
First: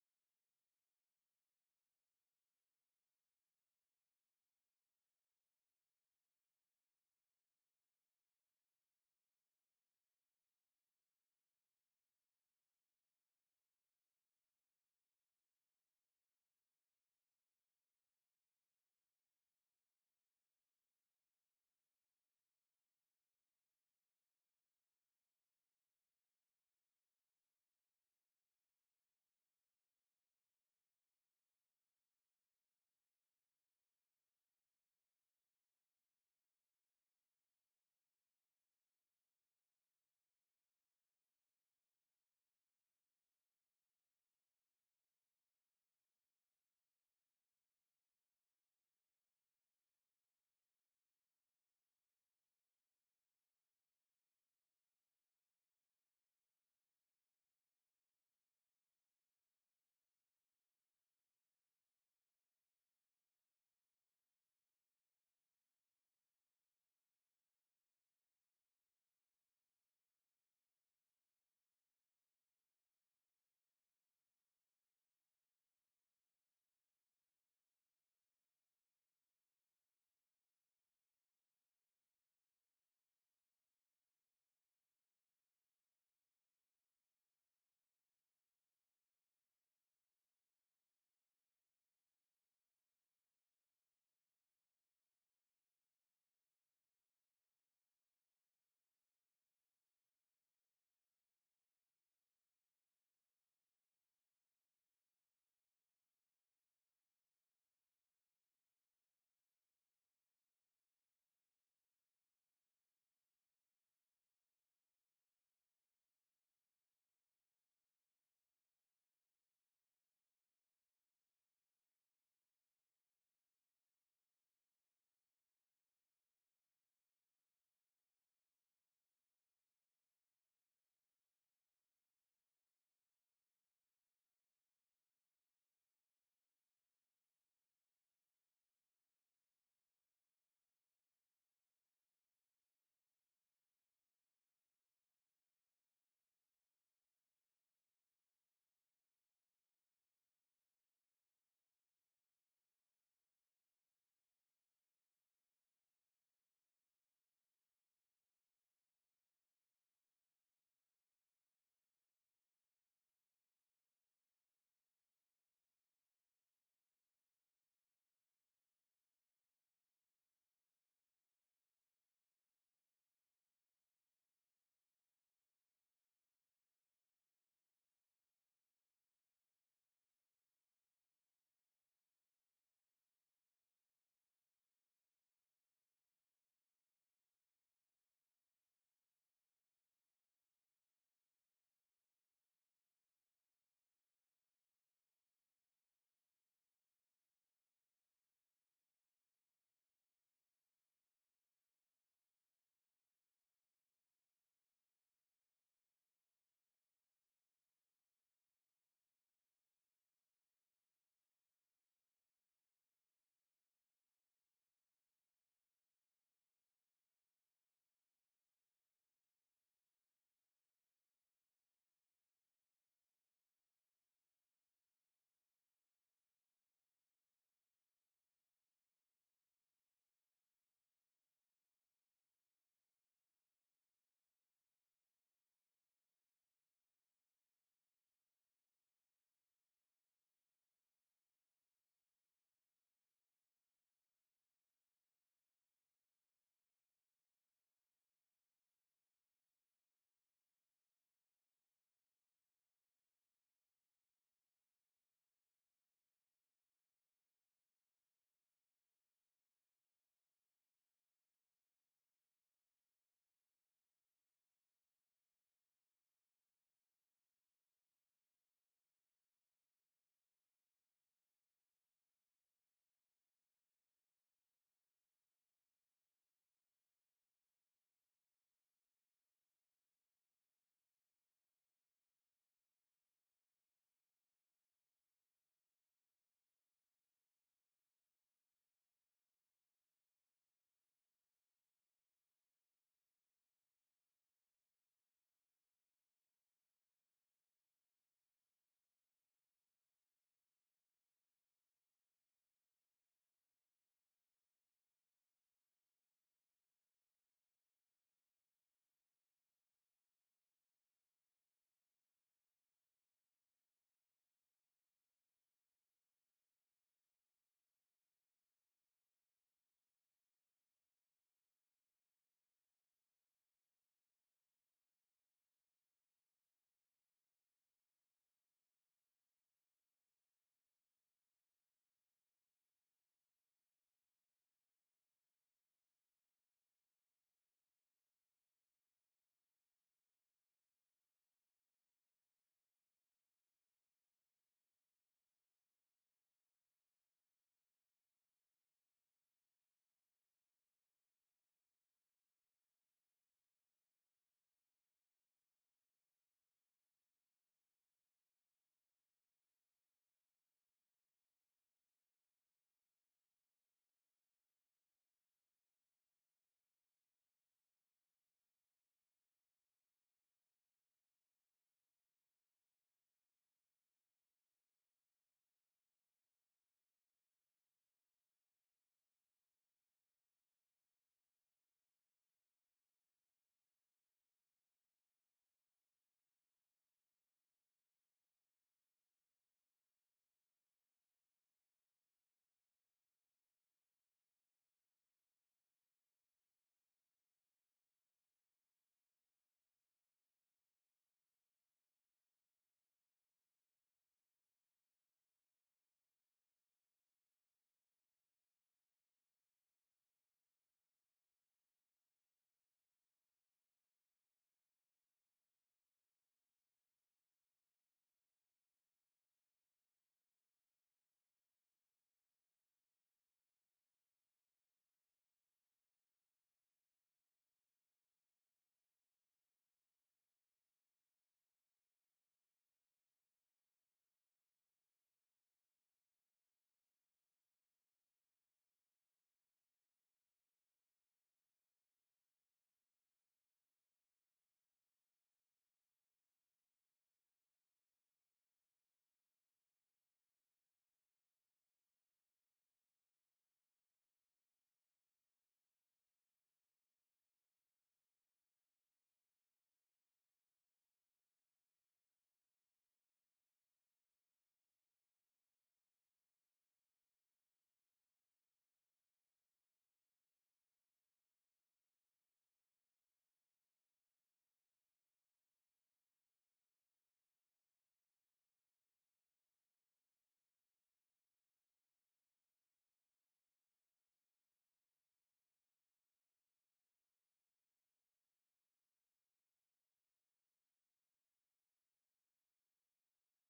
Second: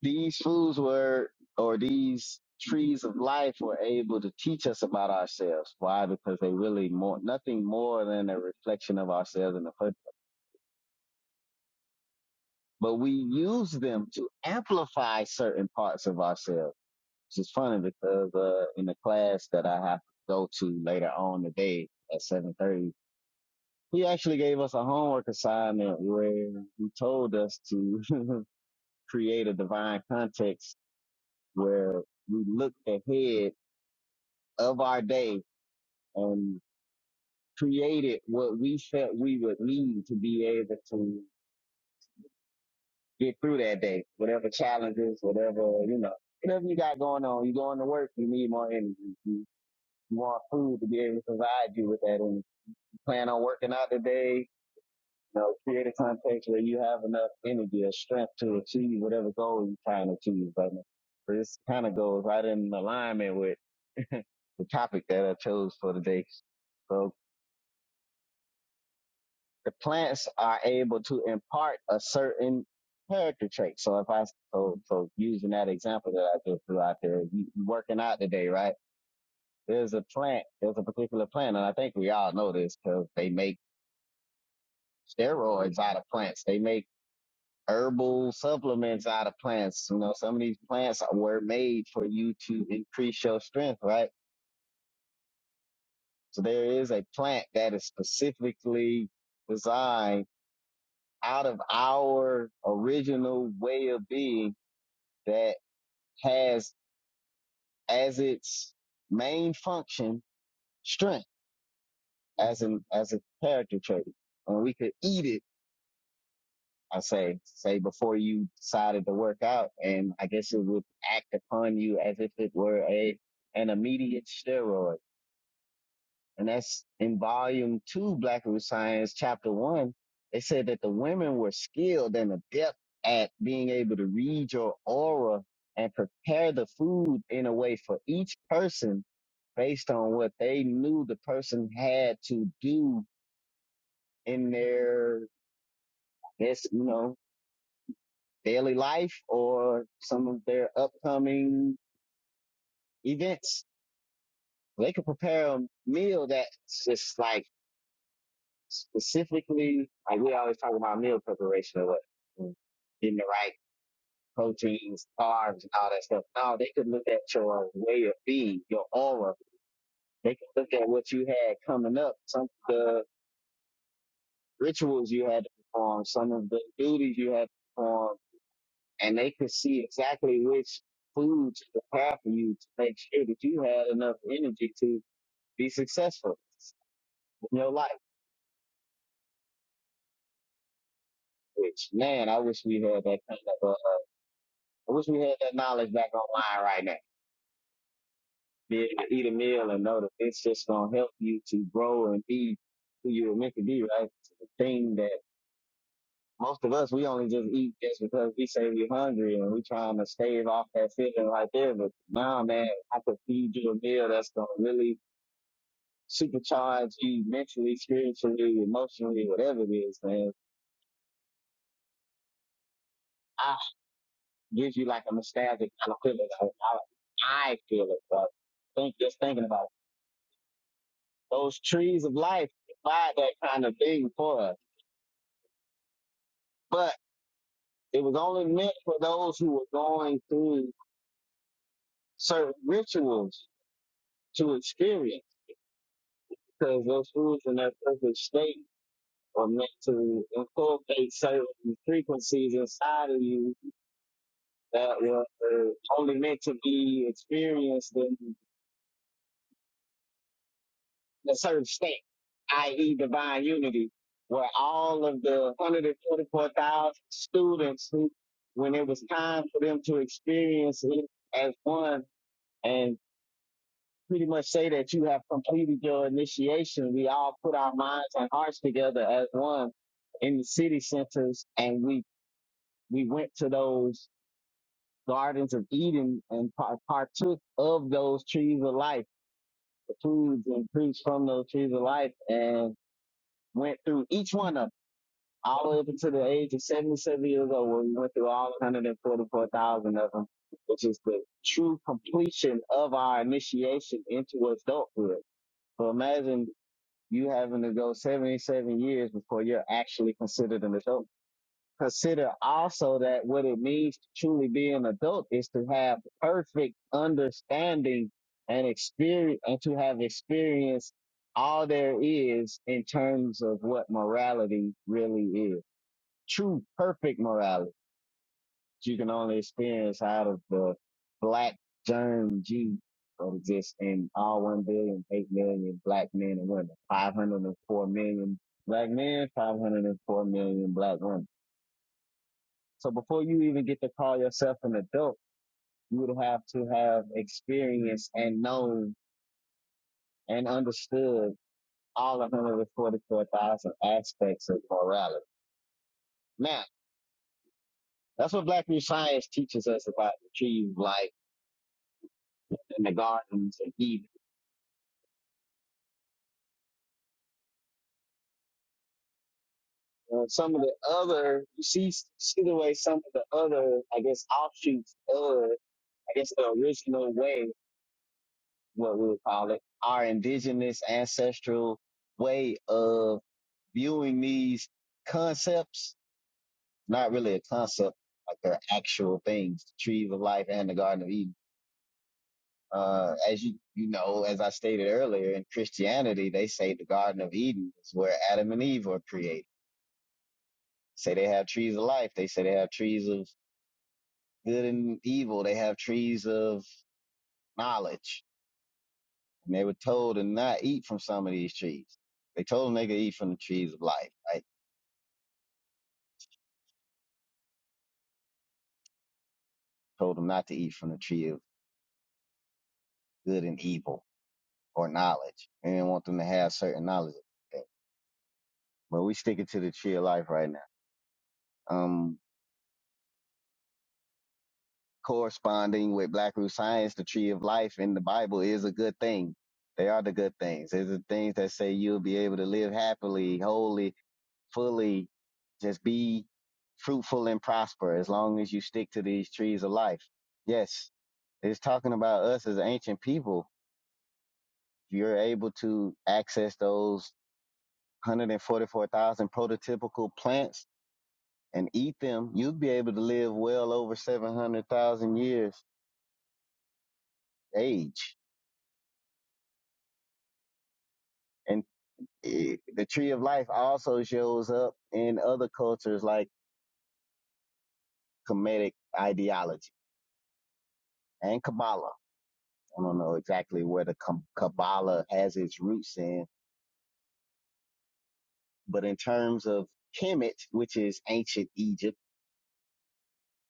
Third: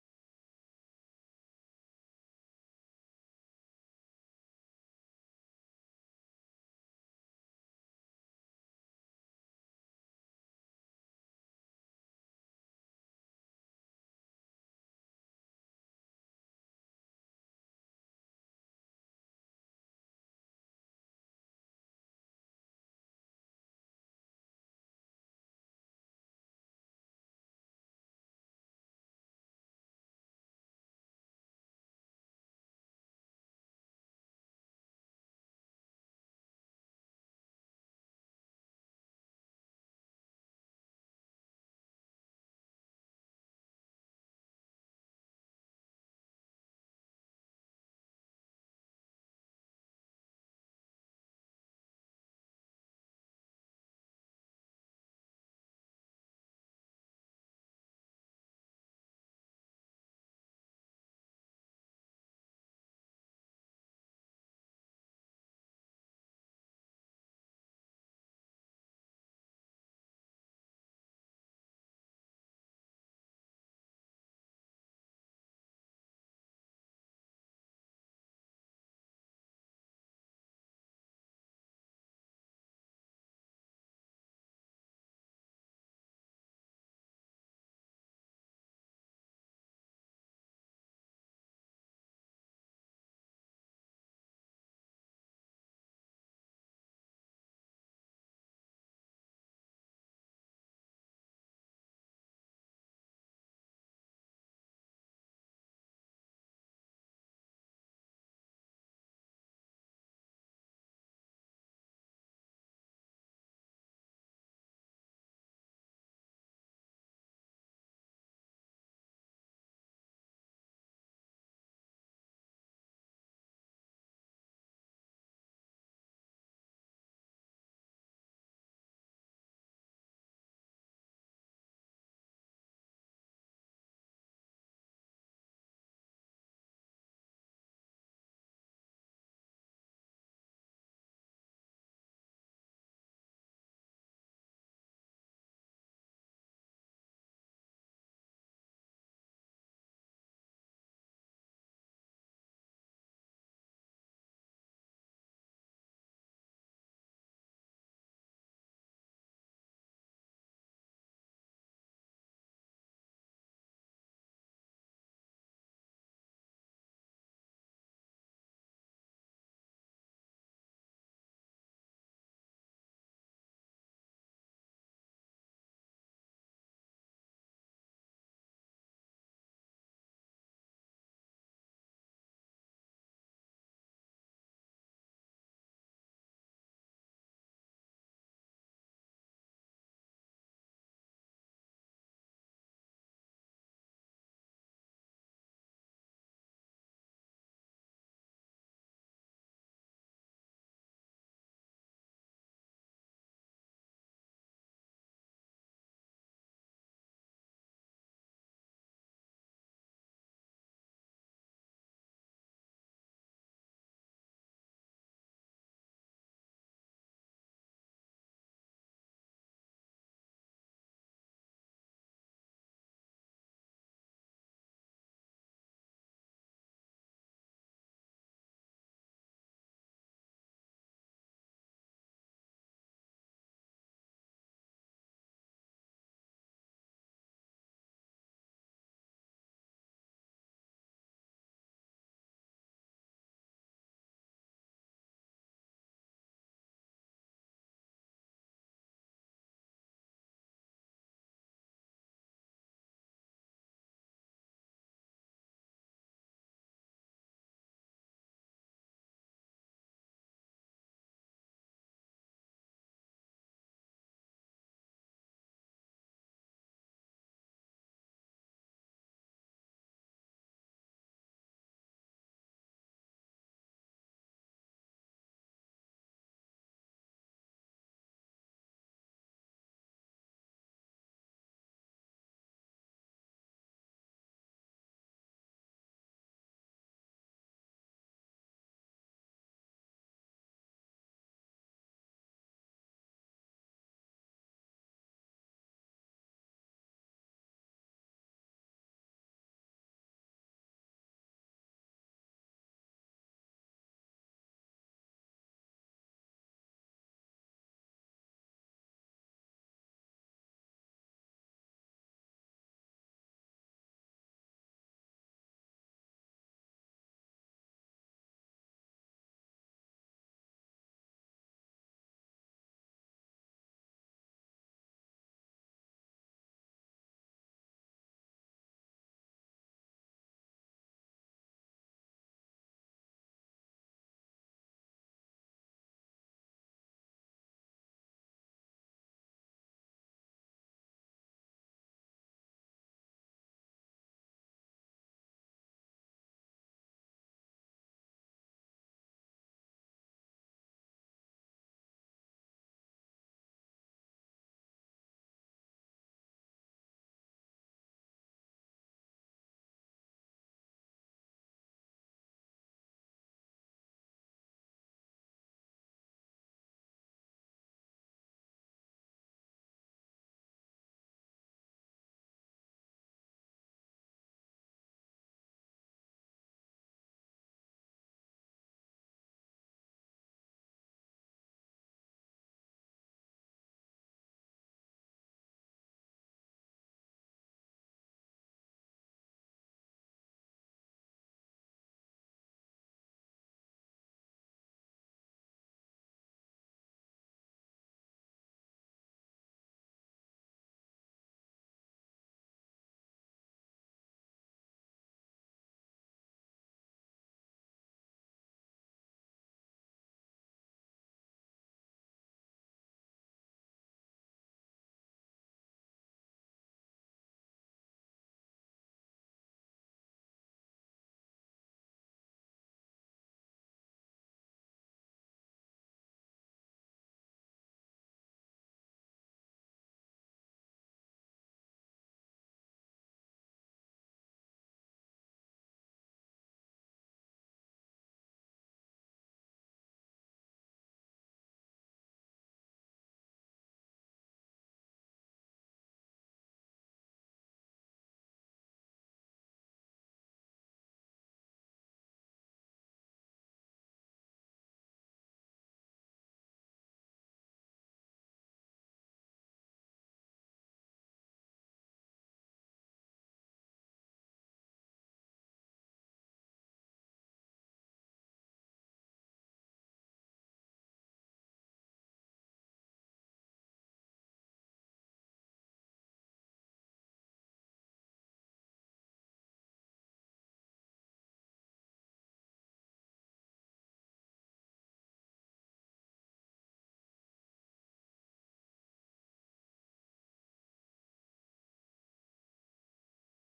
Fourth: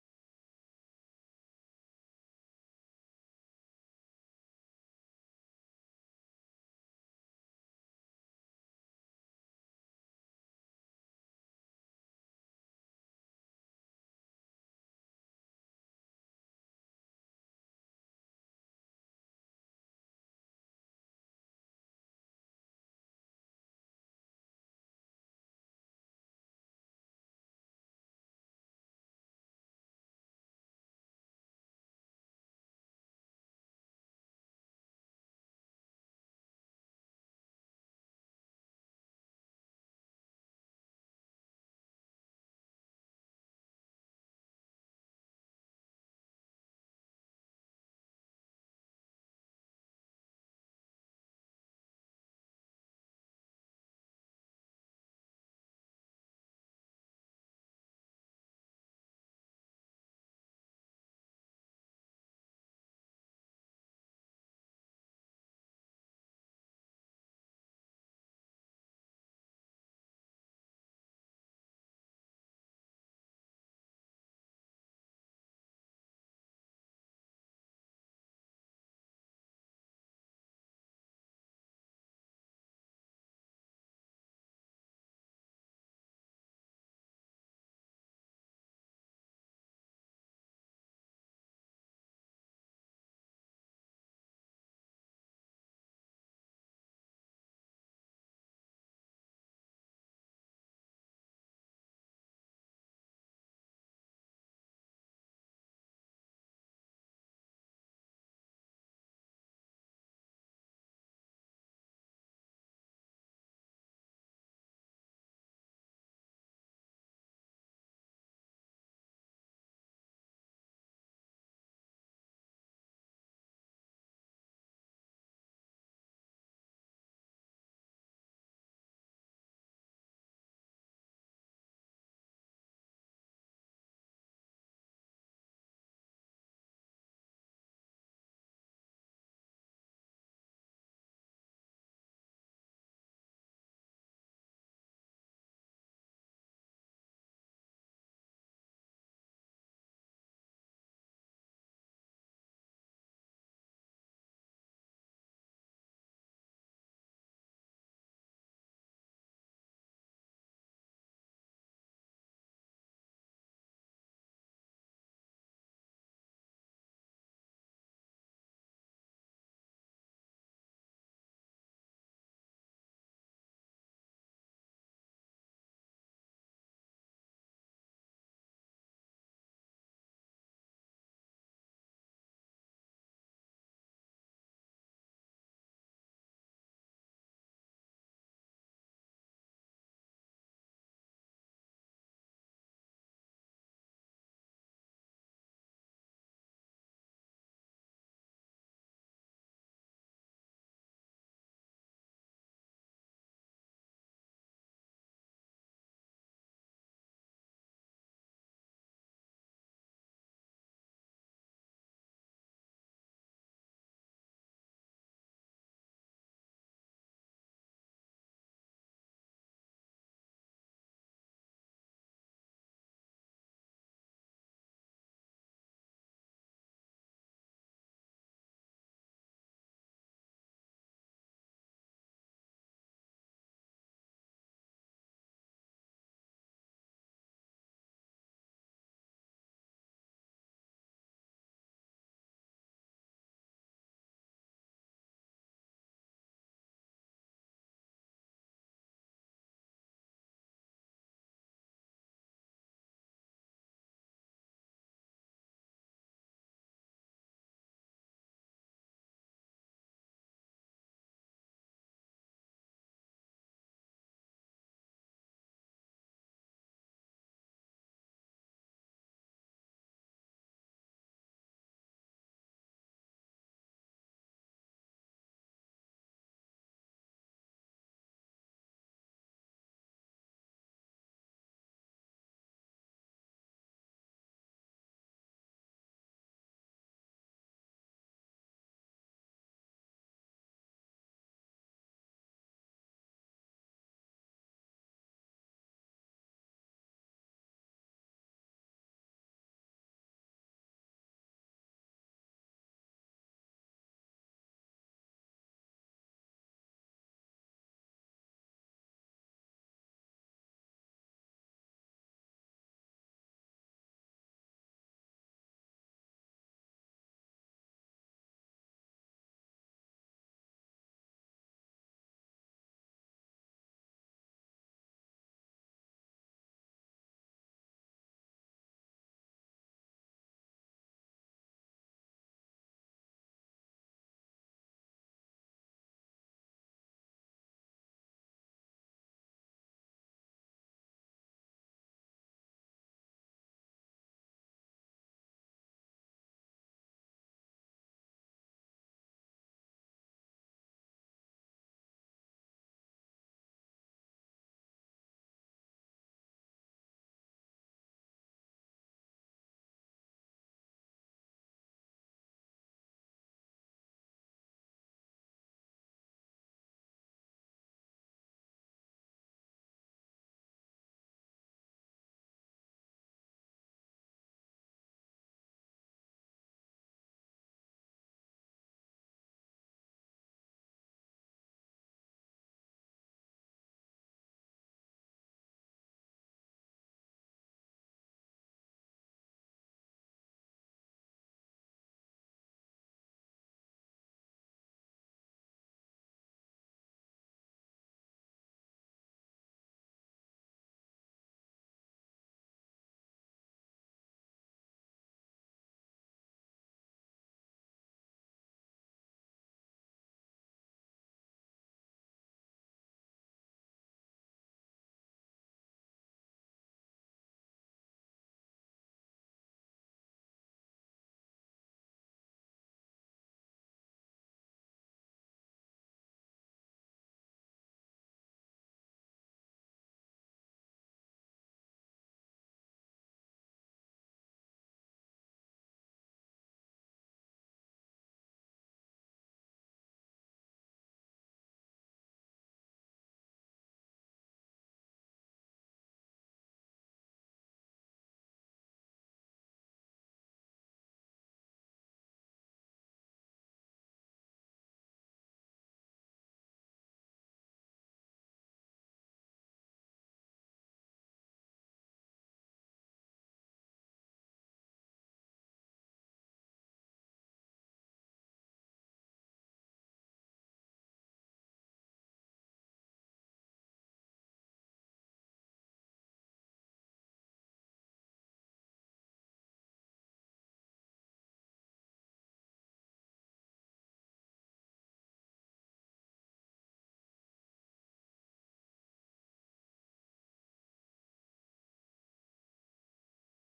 these foods were, or these trees of life were able to teach us about ourselves. Why? Because they really more, nothing more than a reflection of ourselves in the first. place. But we use them to amplify certain parts of ourselves, which is funny because, uh, in the class that I have to go to later on today at 7:30 He actually gave us a homework assignment where he told us to create a divine context where we looked ahead of our day and created what we felt we would need to be able to get through that day, whatever challenges, whatever, you know, whatever you got going on. you going to work, you need more energy. You, you want food to be able to provide you with that energy. You plan on working out today, You know, create a context where you have enough energy or strength to achieve whatever goal you're trying to achieve, but this kind of goes right in alignment with the topic that I chose for the day. So the plants are able to impart a certain character trait. So if I so so using that example that I just threw out there, you you working out today, right? There's a plant, there's a particular plant, and I think we all know this because they make steroids out of plants. They make herbal supplements out of plants. You know, some of these plants were made for you to increase your strength, right? So there is a plant that is specifically designed out of our original way of being that has as its main function strength as an as a character trait. And we could eat it I say, say before you decided to work out, and I guess it would act upon you as if it were a an immediate steroid. And that's in volume two, Black Root Science, chapter one. They said that the women were skilled and adept at being able to read your aura and prepare the food in a way for each person based on what they knew the person had to do in their this, you know, daily life or some of their upcoming events. They could prepare a meal that's just like specifically, like we always talk about meal preparation or what, mm, getting the right proteins, carbs, and all that stuff. No, they could look at your way of being, your aura. They could look at what you had coming up, some of the rituals you had to perform, some of the duties you had to perform and they could see exactly which foods to prepare for you to make sure that you had enough energy to be successful in your life. Which man, I wish we had that kind of. Uh, I wish we had that knowledge back online right now. Be able to eat a meal and know that it's just gonna help you to grow and be who you were meant to be. Right, the thing that most of us we only just eat just because we say we're hungry and we trying to stave off that feeling right there. But now, man, I could feed you a meal that's gonna really supercharge you mentally, spiritually, emotionally, whatever it is, man. I gives you like a nostalgic kind of feeling. Like, I, I feel it, bro. Think just thinking about it. those trees of life provide that kind of thing for us, but it was only meant for those who were going through certain rituals to experience, because those foods in their perfect state are meant to inculcate certain frequencies inside of you that were only meant to be experienced in a certain state, i.e. divine unity, where all of the 144,000 students who, when it was time for them to experience it as one and pretty much say that you have completed your initiation, we all put our minds and hearts together as one in the city centers and we, we went to those gardens of Eden and partook of those trees of life the foods and preached from those trees of life and went through each one of them all the way up to the age of 77 years old where we went through all 144,000 of them, which is the true completion of our initiation into adulthood. So imagine you having to go 77 years before you're actually considered an adult consider also that what it means to truly be an adult is to have perfect understanding and experience and to have experienced all there is in terms of what morality really is. True perfect morality that you can only experience out of the black germ G that exists in all one billion eight million black men and women, 504 million black men, 504 million black women so before you even get to call yourself an adult, you would have to have experienced and known and understood all 144,000 aspects of morality. Now, that's what Black New Science teaches us about the trees, like in the gardens and Eden. And some of the other, you see, see the way some of the other, I guess, offshoots of, I guess, the original way, what we would call it, our indigenous ancestral way of viewing these concepts, not really a concept, like they're actual things, the tree of life and the Garden of Eden. Uh, as you, you know, as I stated earlier, in Christianity, they say the Garden of Eden is where Adam and Eve were created. Say they have trees of life. They say they have trees of good and evil. They have trees of knowledge. And they were told to not eat from some of these trees. They told them they could eat from the trees of life, right? Told them not to eat from the tree of good and evil or knowledge. We didn't want them to have certain knowledge. of that. But we sticking to the tree of life right now. Um, corresponding with Black Root Science, the tree of life in the Bible is a good thing. They are the good things. They're the things that say you'll be able to live happily, wholly, fully, just be fruitful and prosper as long as you stick to these trees of life. Yes, it's talking about us as ancient people. You're able to access those 144,000 prototypical plants and eat them, you'll be able to live well over 700,000 years age. And eh, the tree of life also shows up in other cultures like Kemetic ideology and Kabbalah. I don't know exactly where the Kabbalah has its roots in, but in terms of Kemet, which is ancient Egypt,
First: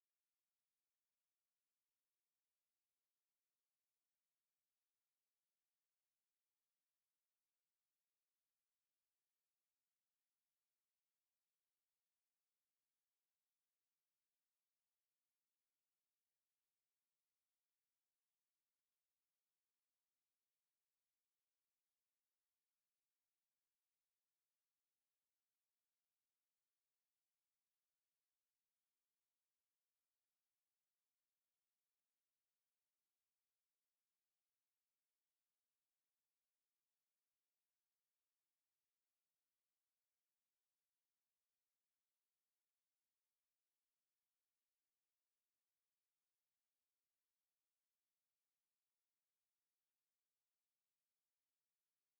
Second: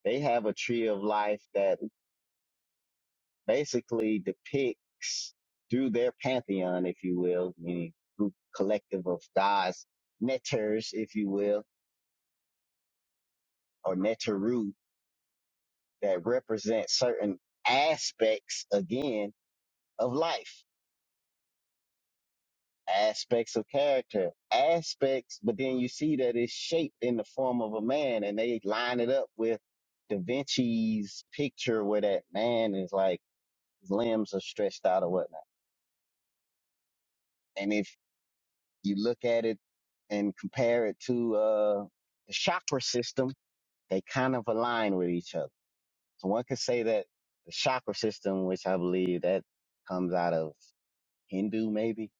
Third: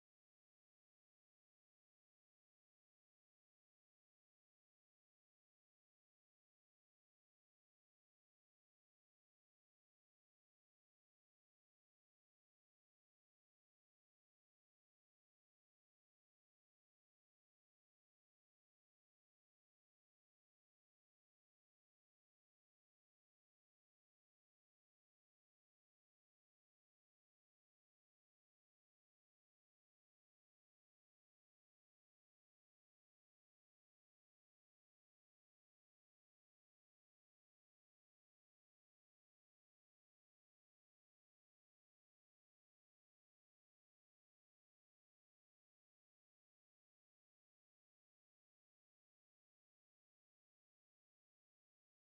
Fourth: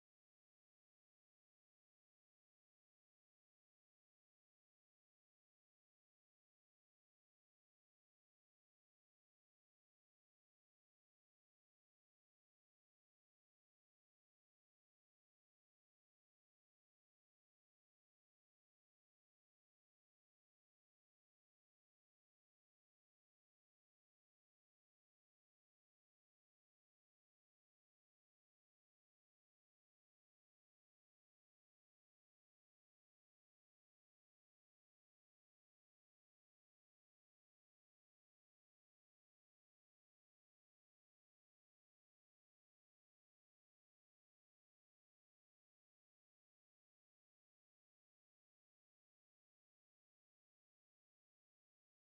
they have a tree of life that. basically depicts through their pantheon, if you will, meaning group collective of gods, neters, if you will, or neteru that represent certain aspects again of life, aspects of character, aspects, but then you see that it's shaped in the form of a man and they line it up with Da Vinci's picture where that man is like, his limbs are stretched out or whatnot. and if. You look at it and compare it to uh, the chakra system. They kind of align with each other. So one could say that the chakra system, which I believe that comes out of Hindu, maybe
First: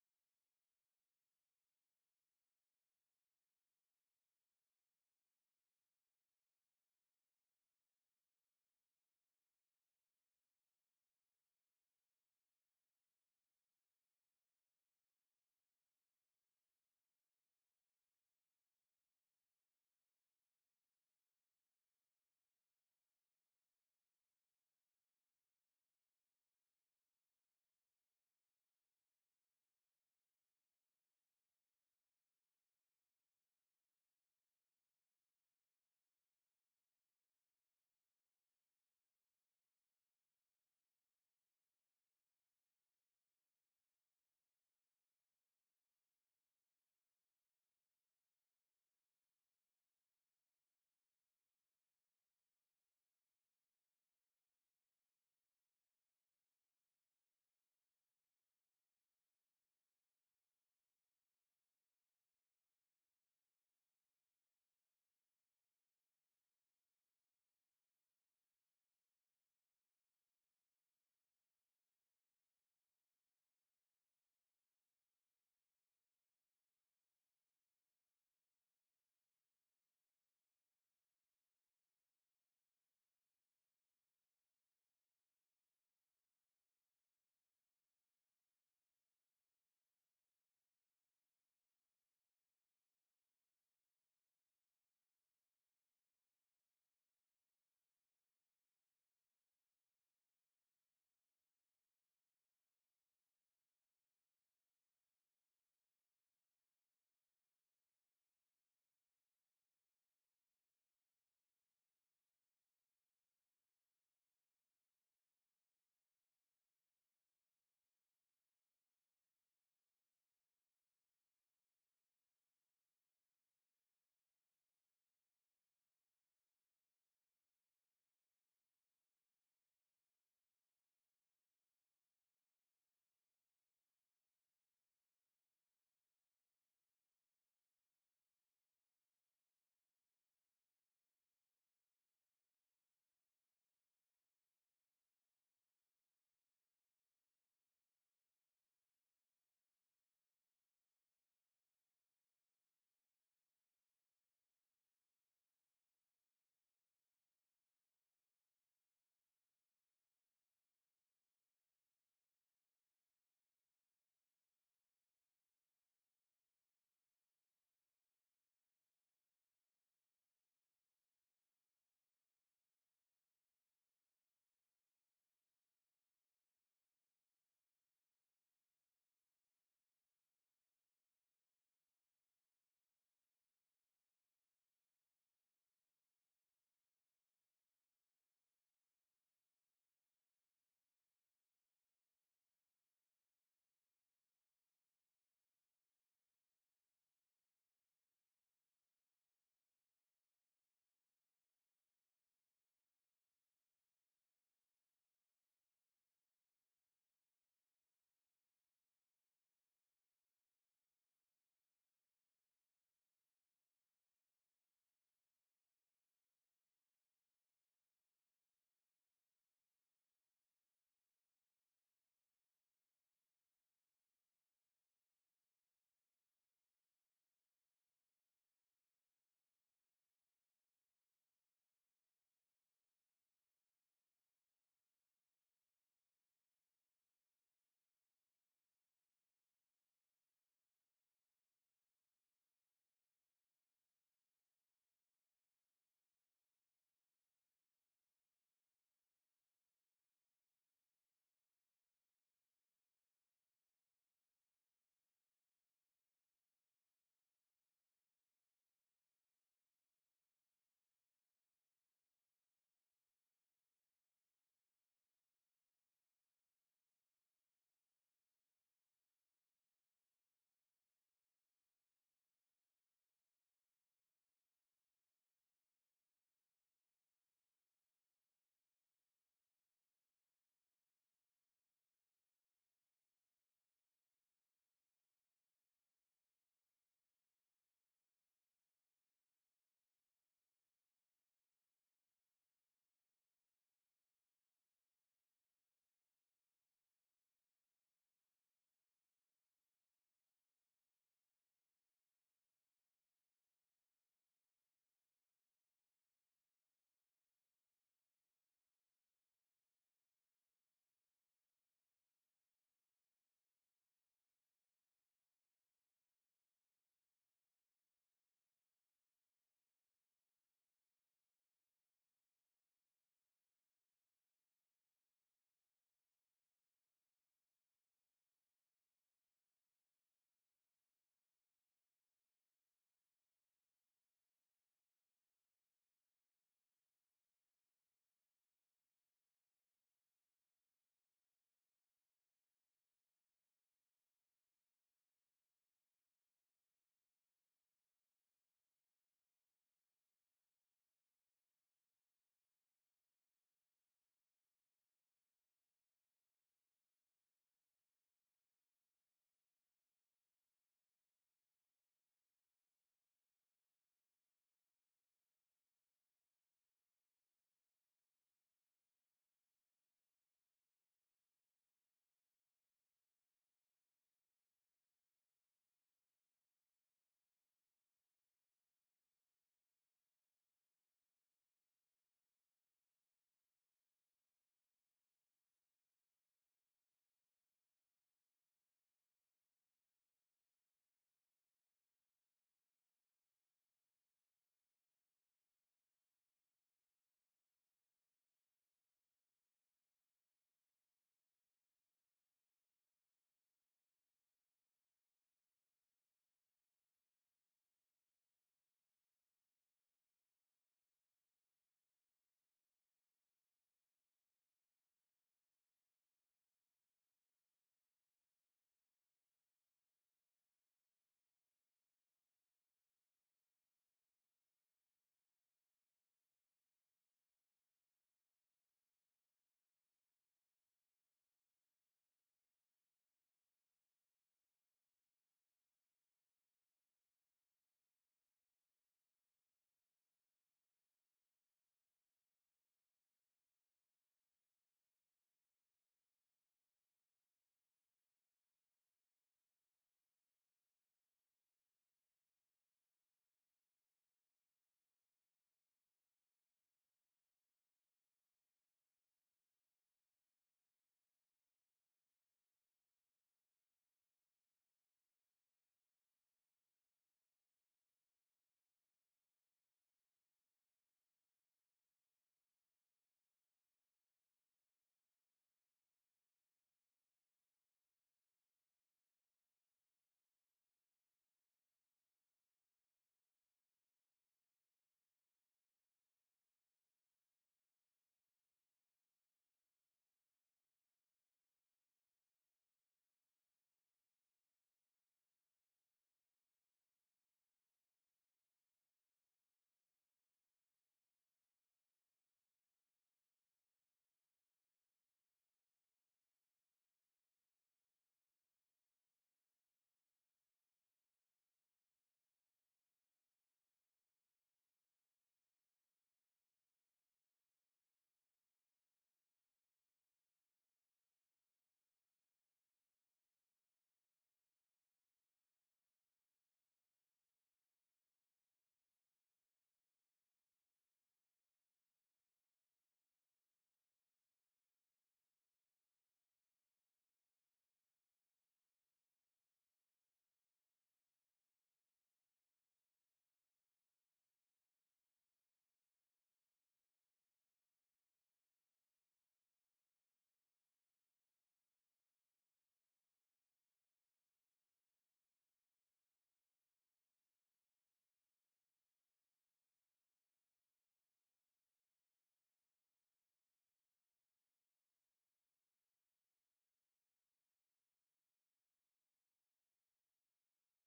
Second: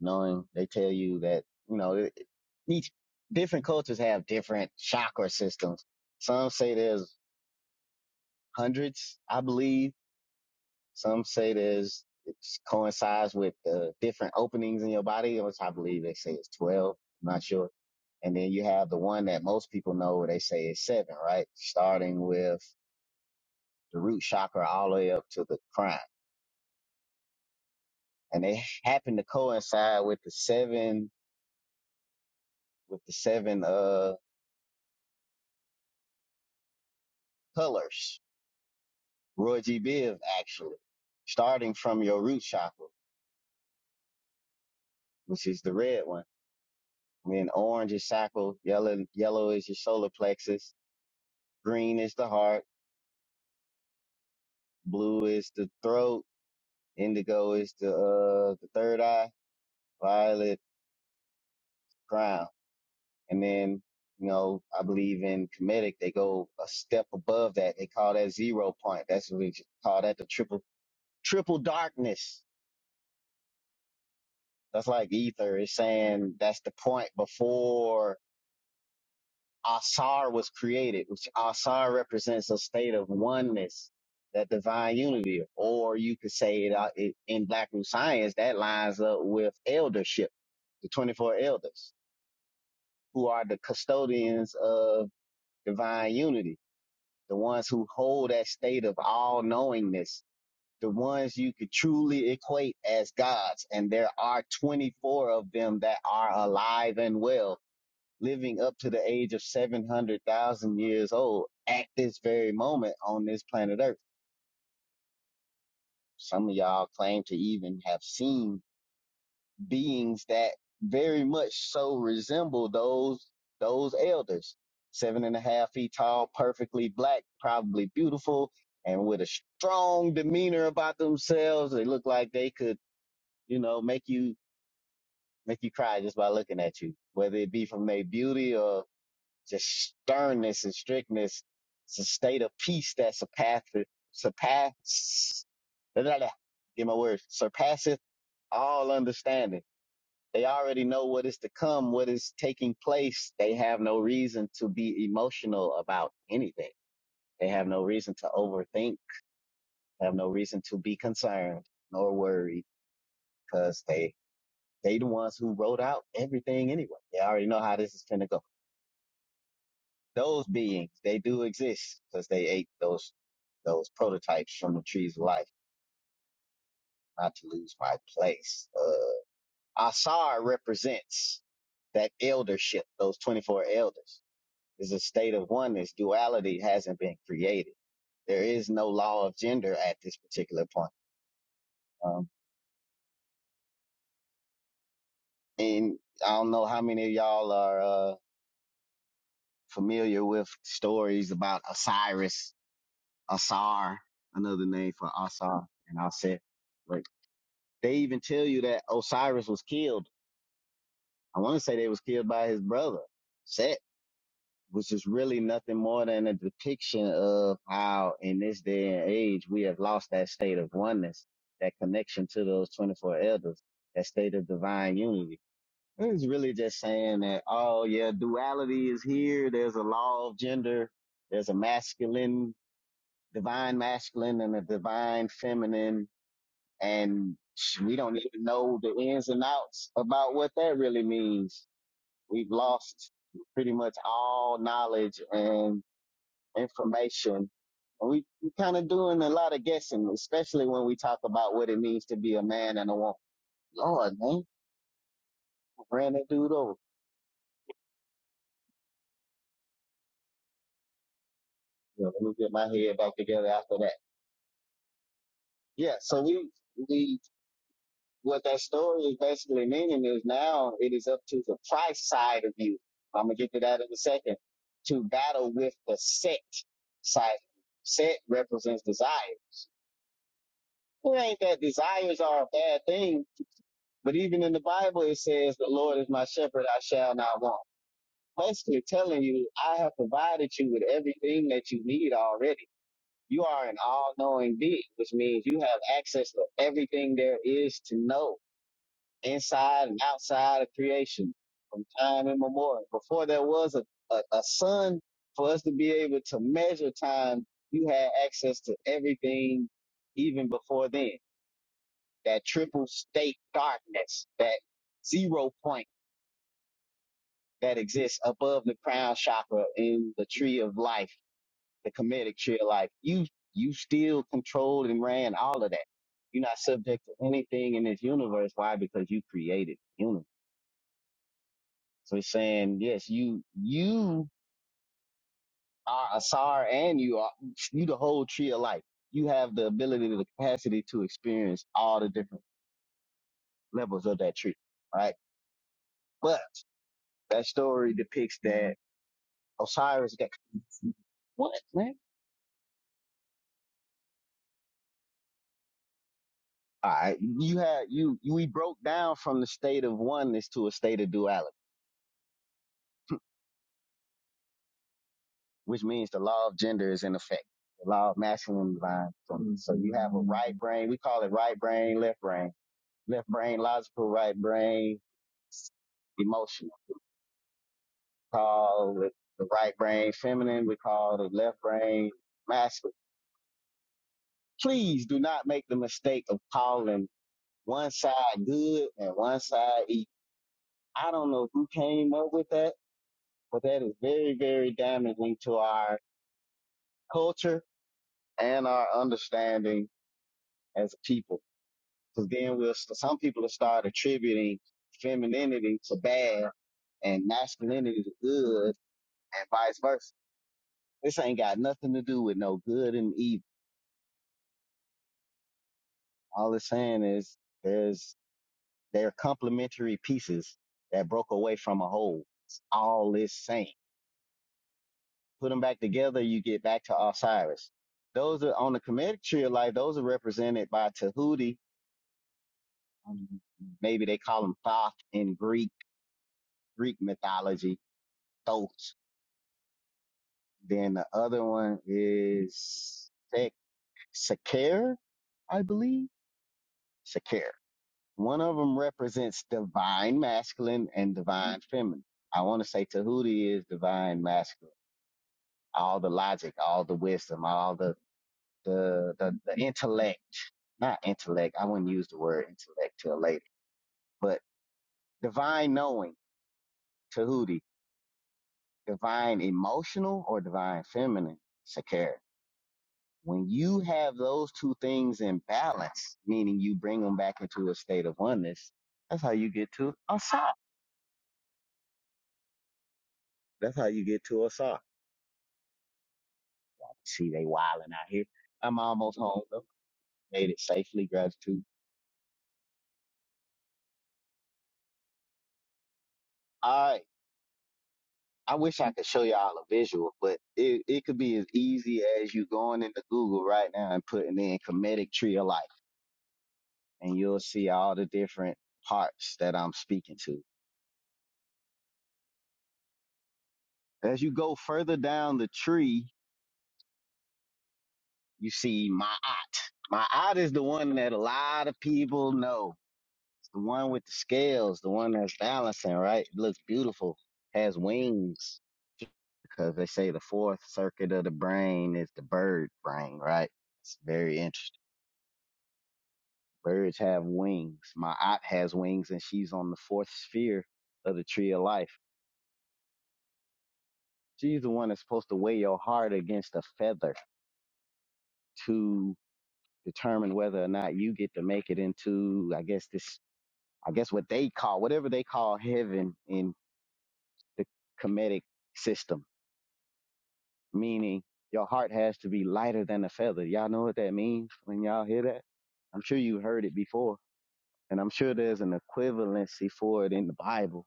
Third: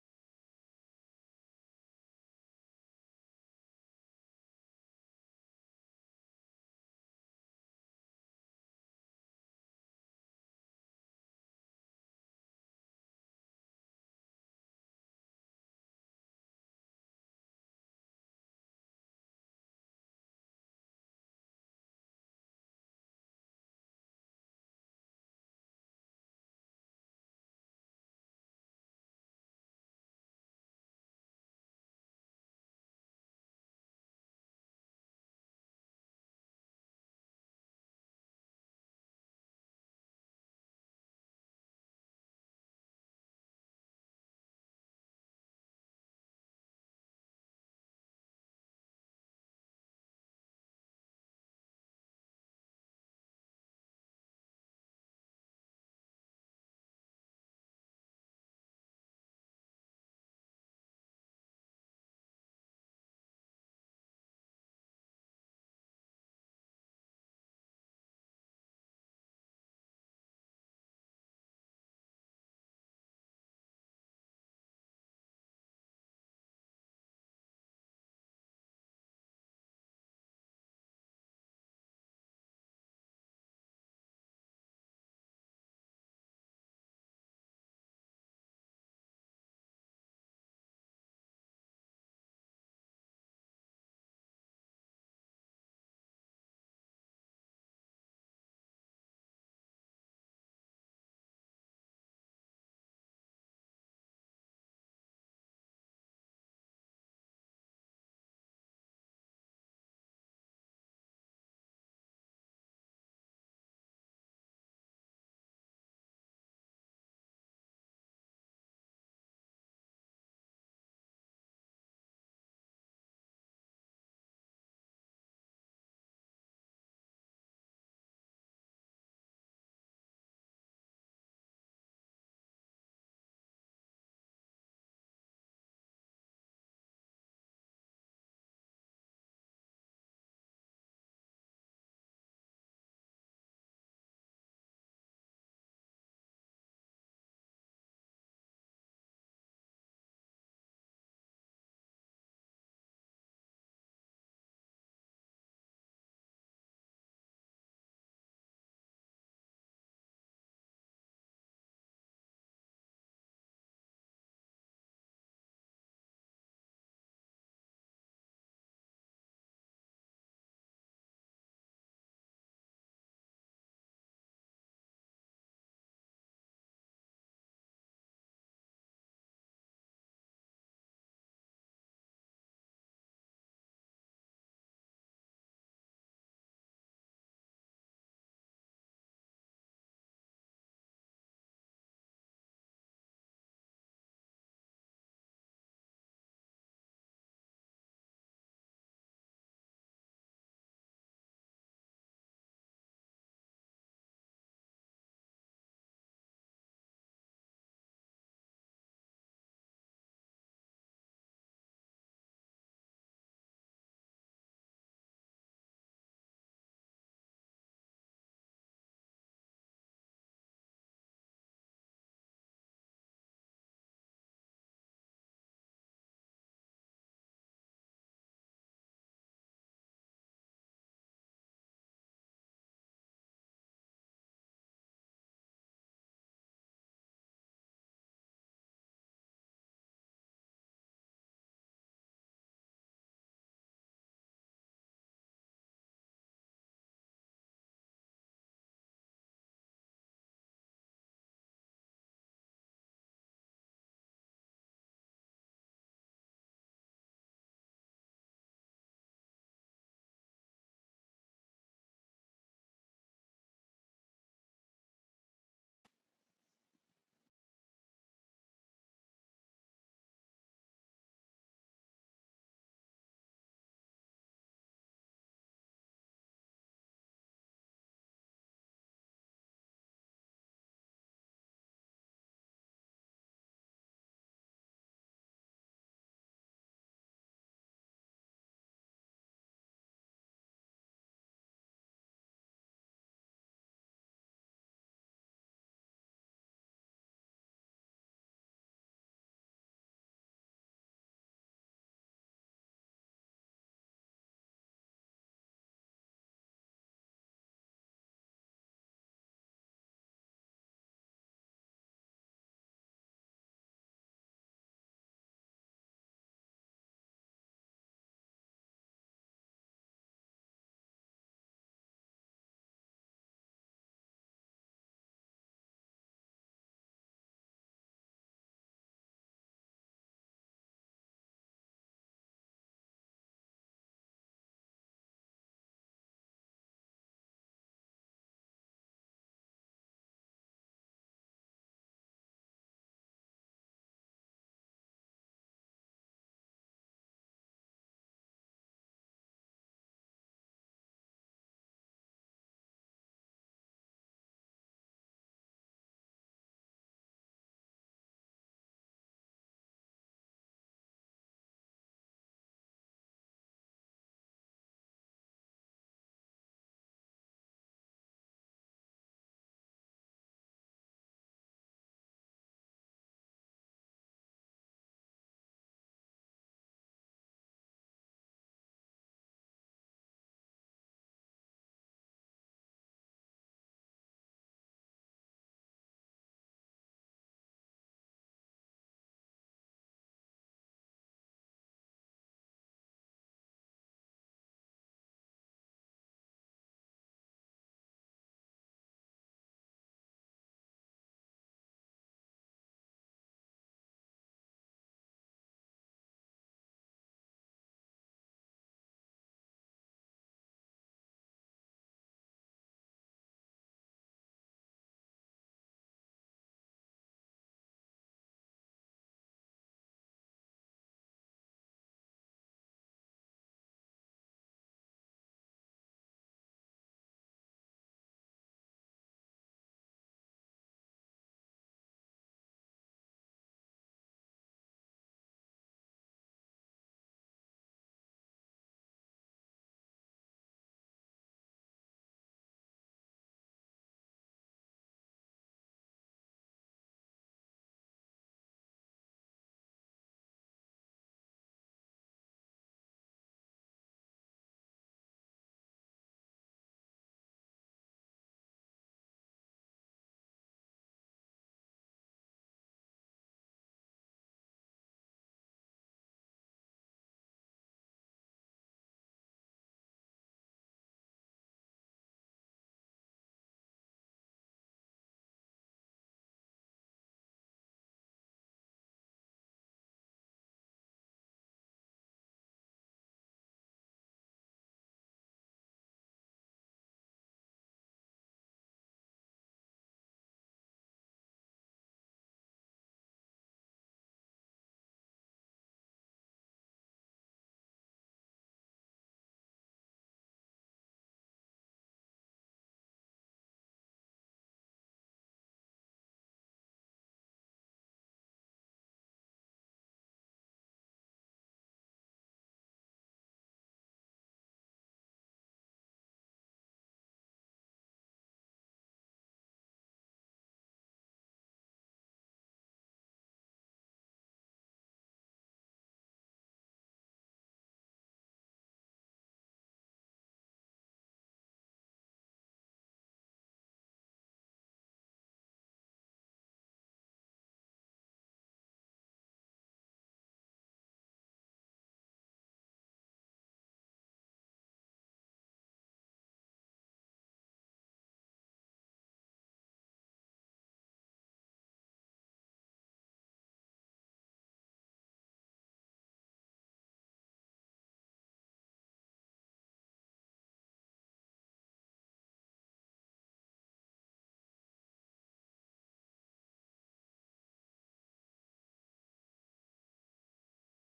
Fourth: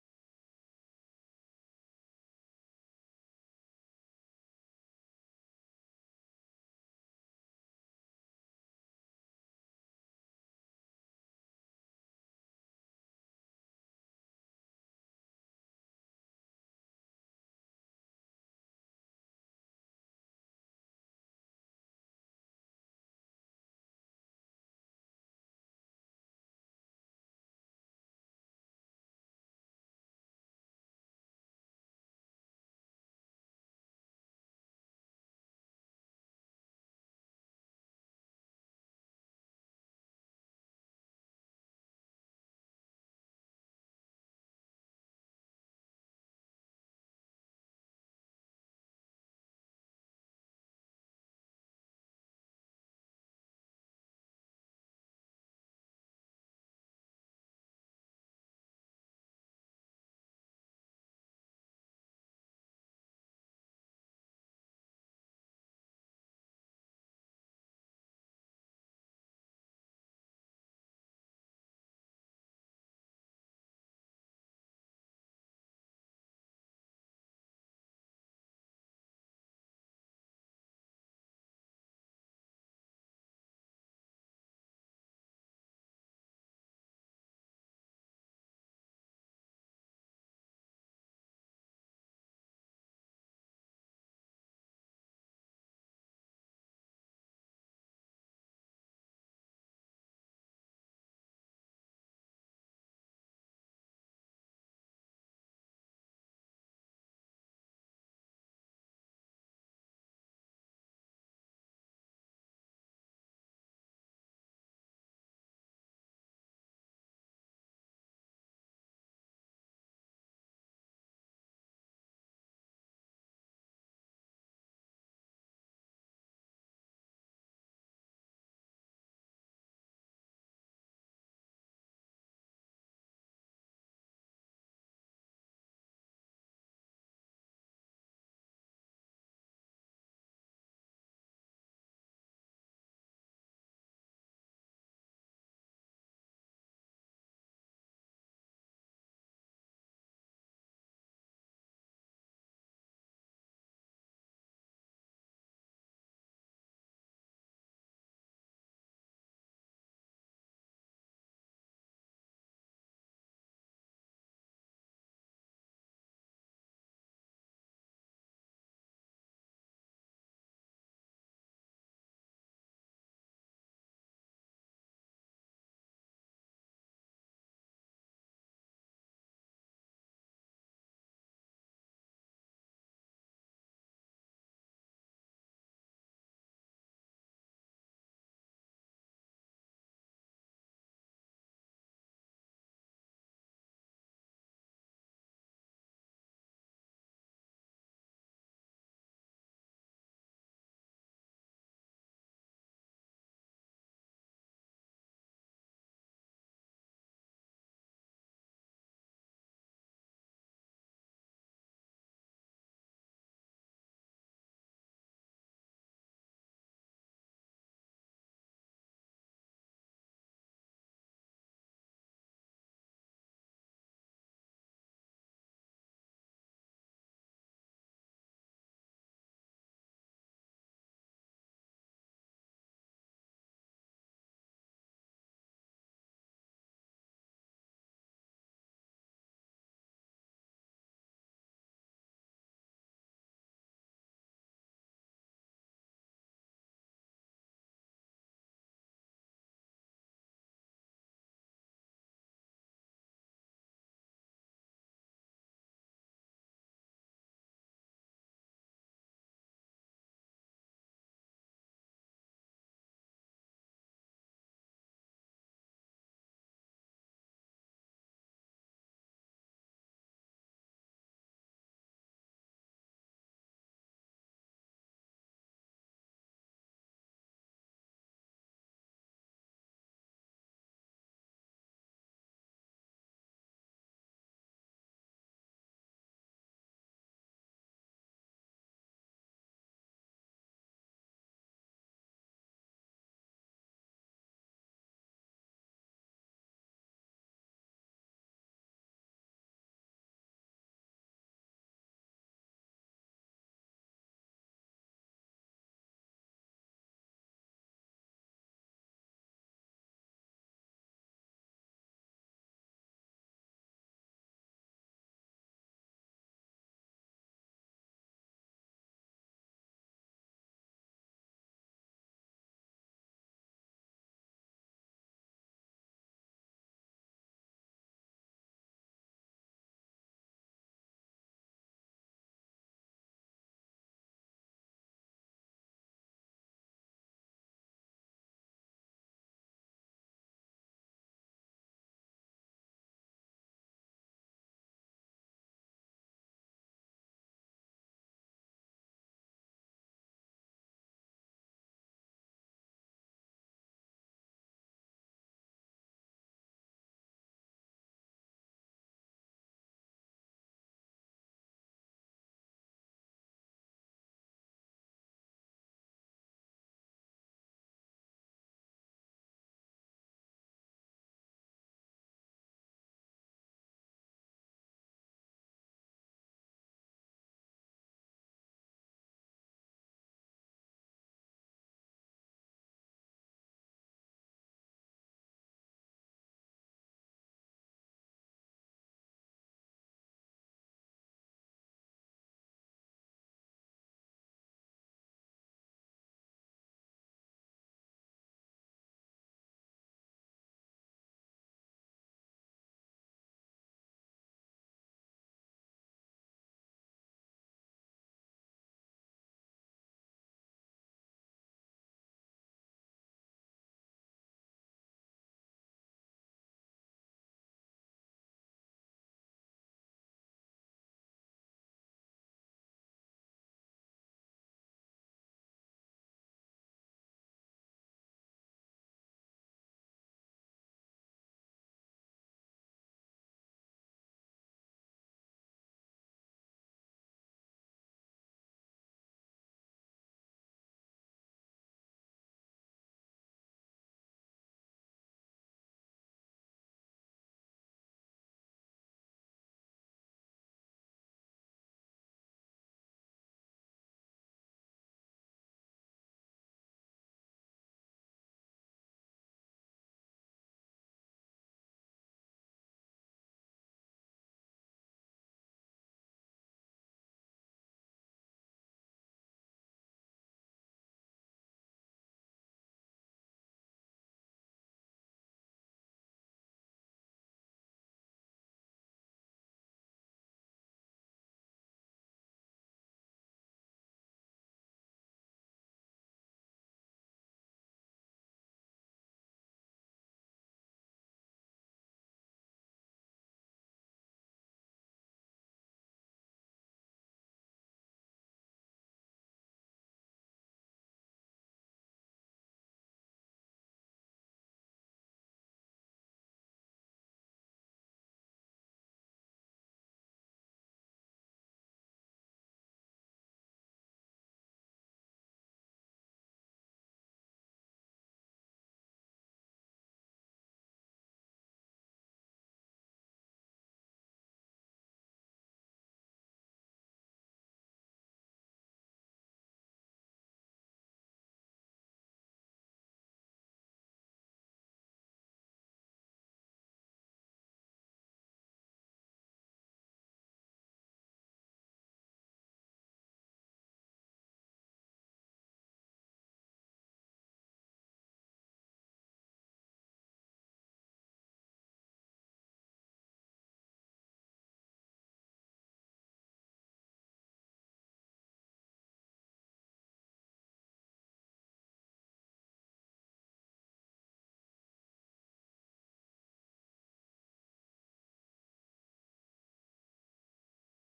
knowing they tell you that you know it- it- each different cultures have different chakra systems. Some say there's hundreds, I believe Some say there's it coincides with the different openings in your body, which I believe they say is 12. I'm not sure. And then you have the one that most people know where they say is seven, right? Starting with the root chakra all the way up to the crown. And they happen to coincide with the seven, with the seven, uh, colors. Roy G. Biv actually, starting from your root chakra, which is the red one. And then orange is sacral, yellow, yellow is your solar plexus, green is the heart, Blue is the throat. Indigo is the uh the third eye. Violet crown. And then you know I believe in comedic they go a step above that. They call that zero point. That's what we call that the triple triple darkness. That's like ether is saying that's the point before Asar was created, which Asar represents a state of oneness, that divine unity, or you could say it, uh, it in Black Root science that lines up with eldership, the 24 elders who are the custodians of divine unity, the ones who hold that state of all knowingness, the ones you could truly equate as gods. And there are 24 of them that are alive and well living up to the age of 700,000 years old at this very moment on this planet Earth. Some of y'all claim to even have seen beings that very much so resemble those, those elders. Seven and a half feet tall, perfectly black, probably beautiful, and with a strong demeanor about themselves. They look like they could, you know, make you, make you cry just by looking at you, whether it be from their beauty or Just sternness and strictness. It's a state of peace that surpasses, surpass, blah, blah, blah. get my words, surpasseth all understanding. They already know what is to come, what is taking place. They have no reason to be emotional about anything. They have no reason to overthink, have no reason to be concerned nor worried because they, they the ones who wrote out everything anyway. They already know how this is going to go. Those beings, they do exist because they ate those those prototypes from the trees of life. Not to lose my place. Uh, Asar represents that eldership. Those twenty four elders is a state of oneness. Duality hasn't been created. There is no law of gender at this particular point. Um, and I don't know how many of y'all are uh, familiar with stories about Osiris, Asar, another name for Asar and Aset. They even tell you that Osiris was killed. I want to say they was killed by his brother, Set, which is really nothing more than a depiction of how in this day and age we have lost that state of oneness, that connection to those 24 elders, that state of divine unity. It's really just saying that, oh yeah, duality is here. There's a law of gender. There's a masculine, divine masculine and a divine feminine and we don't even know the ins and outs about what that really means. We've lost pretty much all knowledge and information. And we, we kind of doing a lot of guessing, especially when we talk about what it means to be a man and a woman. Lord, man, ran that dude over. You know, let me get my head back together after that. Yeah, so we, we what that story is basically meaning is now it is up to the Christ side of you. I'm gonna get to that in a second. To battle with the set side. Set represents desire. Well, It ain't that desires are a bad thing, but even in the Bible it says, "The Lord is my shepherd; I shall not want." Basically, telling you, I have provided you with everything that you need already. You are an all-knowing being, which means you have access to everything there is to know inside and outside of creation from time immemorial. Before there was a, a, a sun, for us to be able to measure time, you had access to everything even before then. That triple state darkness, that zero point that exists above the crown chakra in the tree of life, the comedic tree of life. You you still controlled and ran all of that. You're not subject to anything in this universe. Why? Because you created the universe. So he's saying, yes, you you are Asar and you are you the whole tree of life. You have the ability, the capacity to experience all the different levels of that tree, right? But that story depicts that Osiris got what man? All right, you had you, you we broke down from the state of oneness to a state of duality, which means the law of gender is in effect. The law of masculine divine. feminine. So you have a right brain, we call it right brain, left brain, left brain, logical right brain, emotional. We call it the right brain feminine. We call the left brain masculine. Please do not make the mistake of calling one side good and one side evil. I don't know who came up with that, but that is very, very damaging to our culture and our understanding as a people. Because then we'll, some people will start attributing femininity to bad and masculinity to good and vice versa. This ain't got nothing to do with no good and evil All it's saying is there's they're complementary pieces that broke away from a whole. It's all it's saying. Put them back together, you get back to Osiris. Those are on the comedic tree of life. Those are represented by Tahuti. Um, Maybe they call them Thoth in Greek Greek mythology. Thoth. Then the other one is Sek Seker, I believe. Seker. One of them represents divine masculine and divine feminine. I want to say Tahuti is divine masculine. All the logic, all the wisdom, all the, the, the, the intellect, not intellect. I wouldn't use the word intellect till later, but divine knowing, Tahuti, divine emotional or divine feminine, Sakara. When you have those two things in balance, meaning you bring them back into a state of oneness, that's how you get to Asa. That's how you get to Asa. See, they wilding out here. I'm almost home though. Made it safely, gratitude. All right. I wish I could show y'all a visual, but it, it could be as easy as you going into Google right now and putting in comedic tree of life, and you'll see all the different parts that I'm speaking to. As you go further down the tree, you see my ot. My ot is the one that a lot of people know. It's the one with the scales, the one that's balancing, right? It looks beautiful, has wings because they say the fourth circuit of the brain is the bird brain, right? It's very interesting. Birds have wings. My aunt has wings and she's on the fourth sphere of the tree of life. She's the one that's supposed to weigh your heart against a feather to determine whether or not you get to make it into, I guess this, I guess what they call, whatever they call heaven in the comedic system meaning your heart has to be lighter than a feather. Y'all know what that means when y'all hear that? I'm sure you heard it before, and I'm sure there's an equivalency for it in the Bible.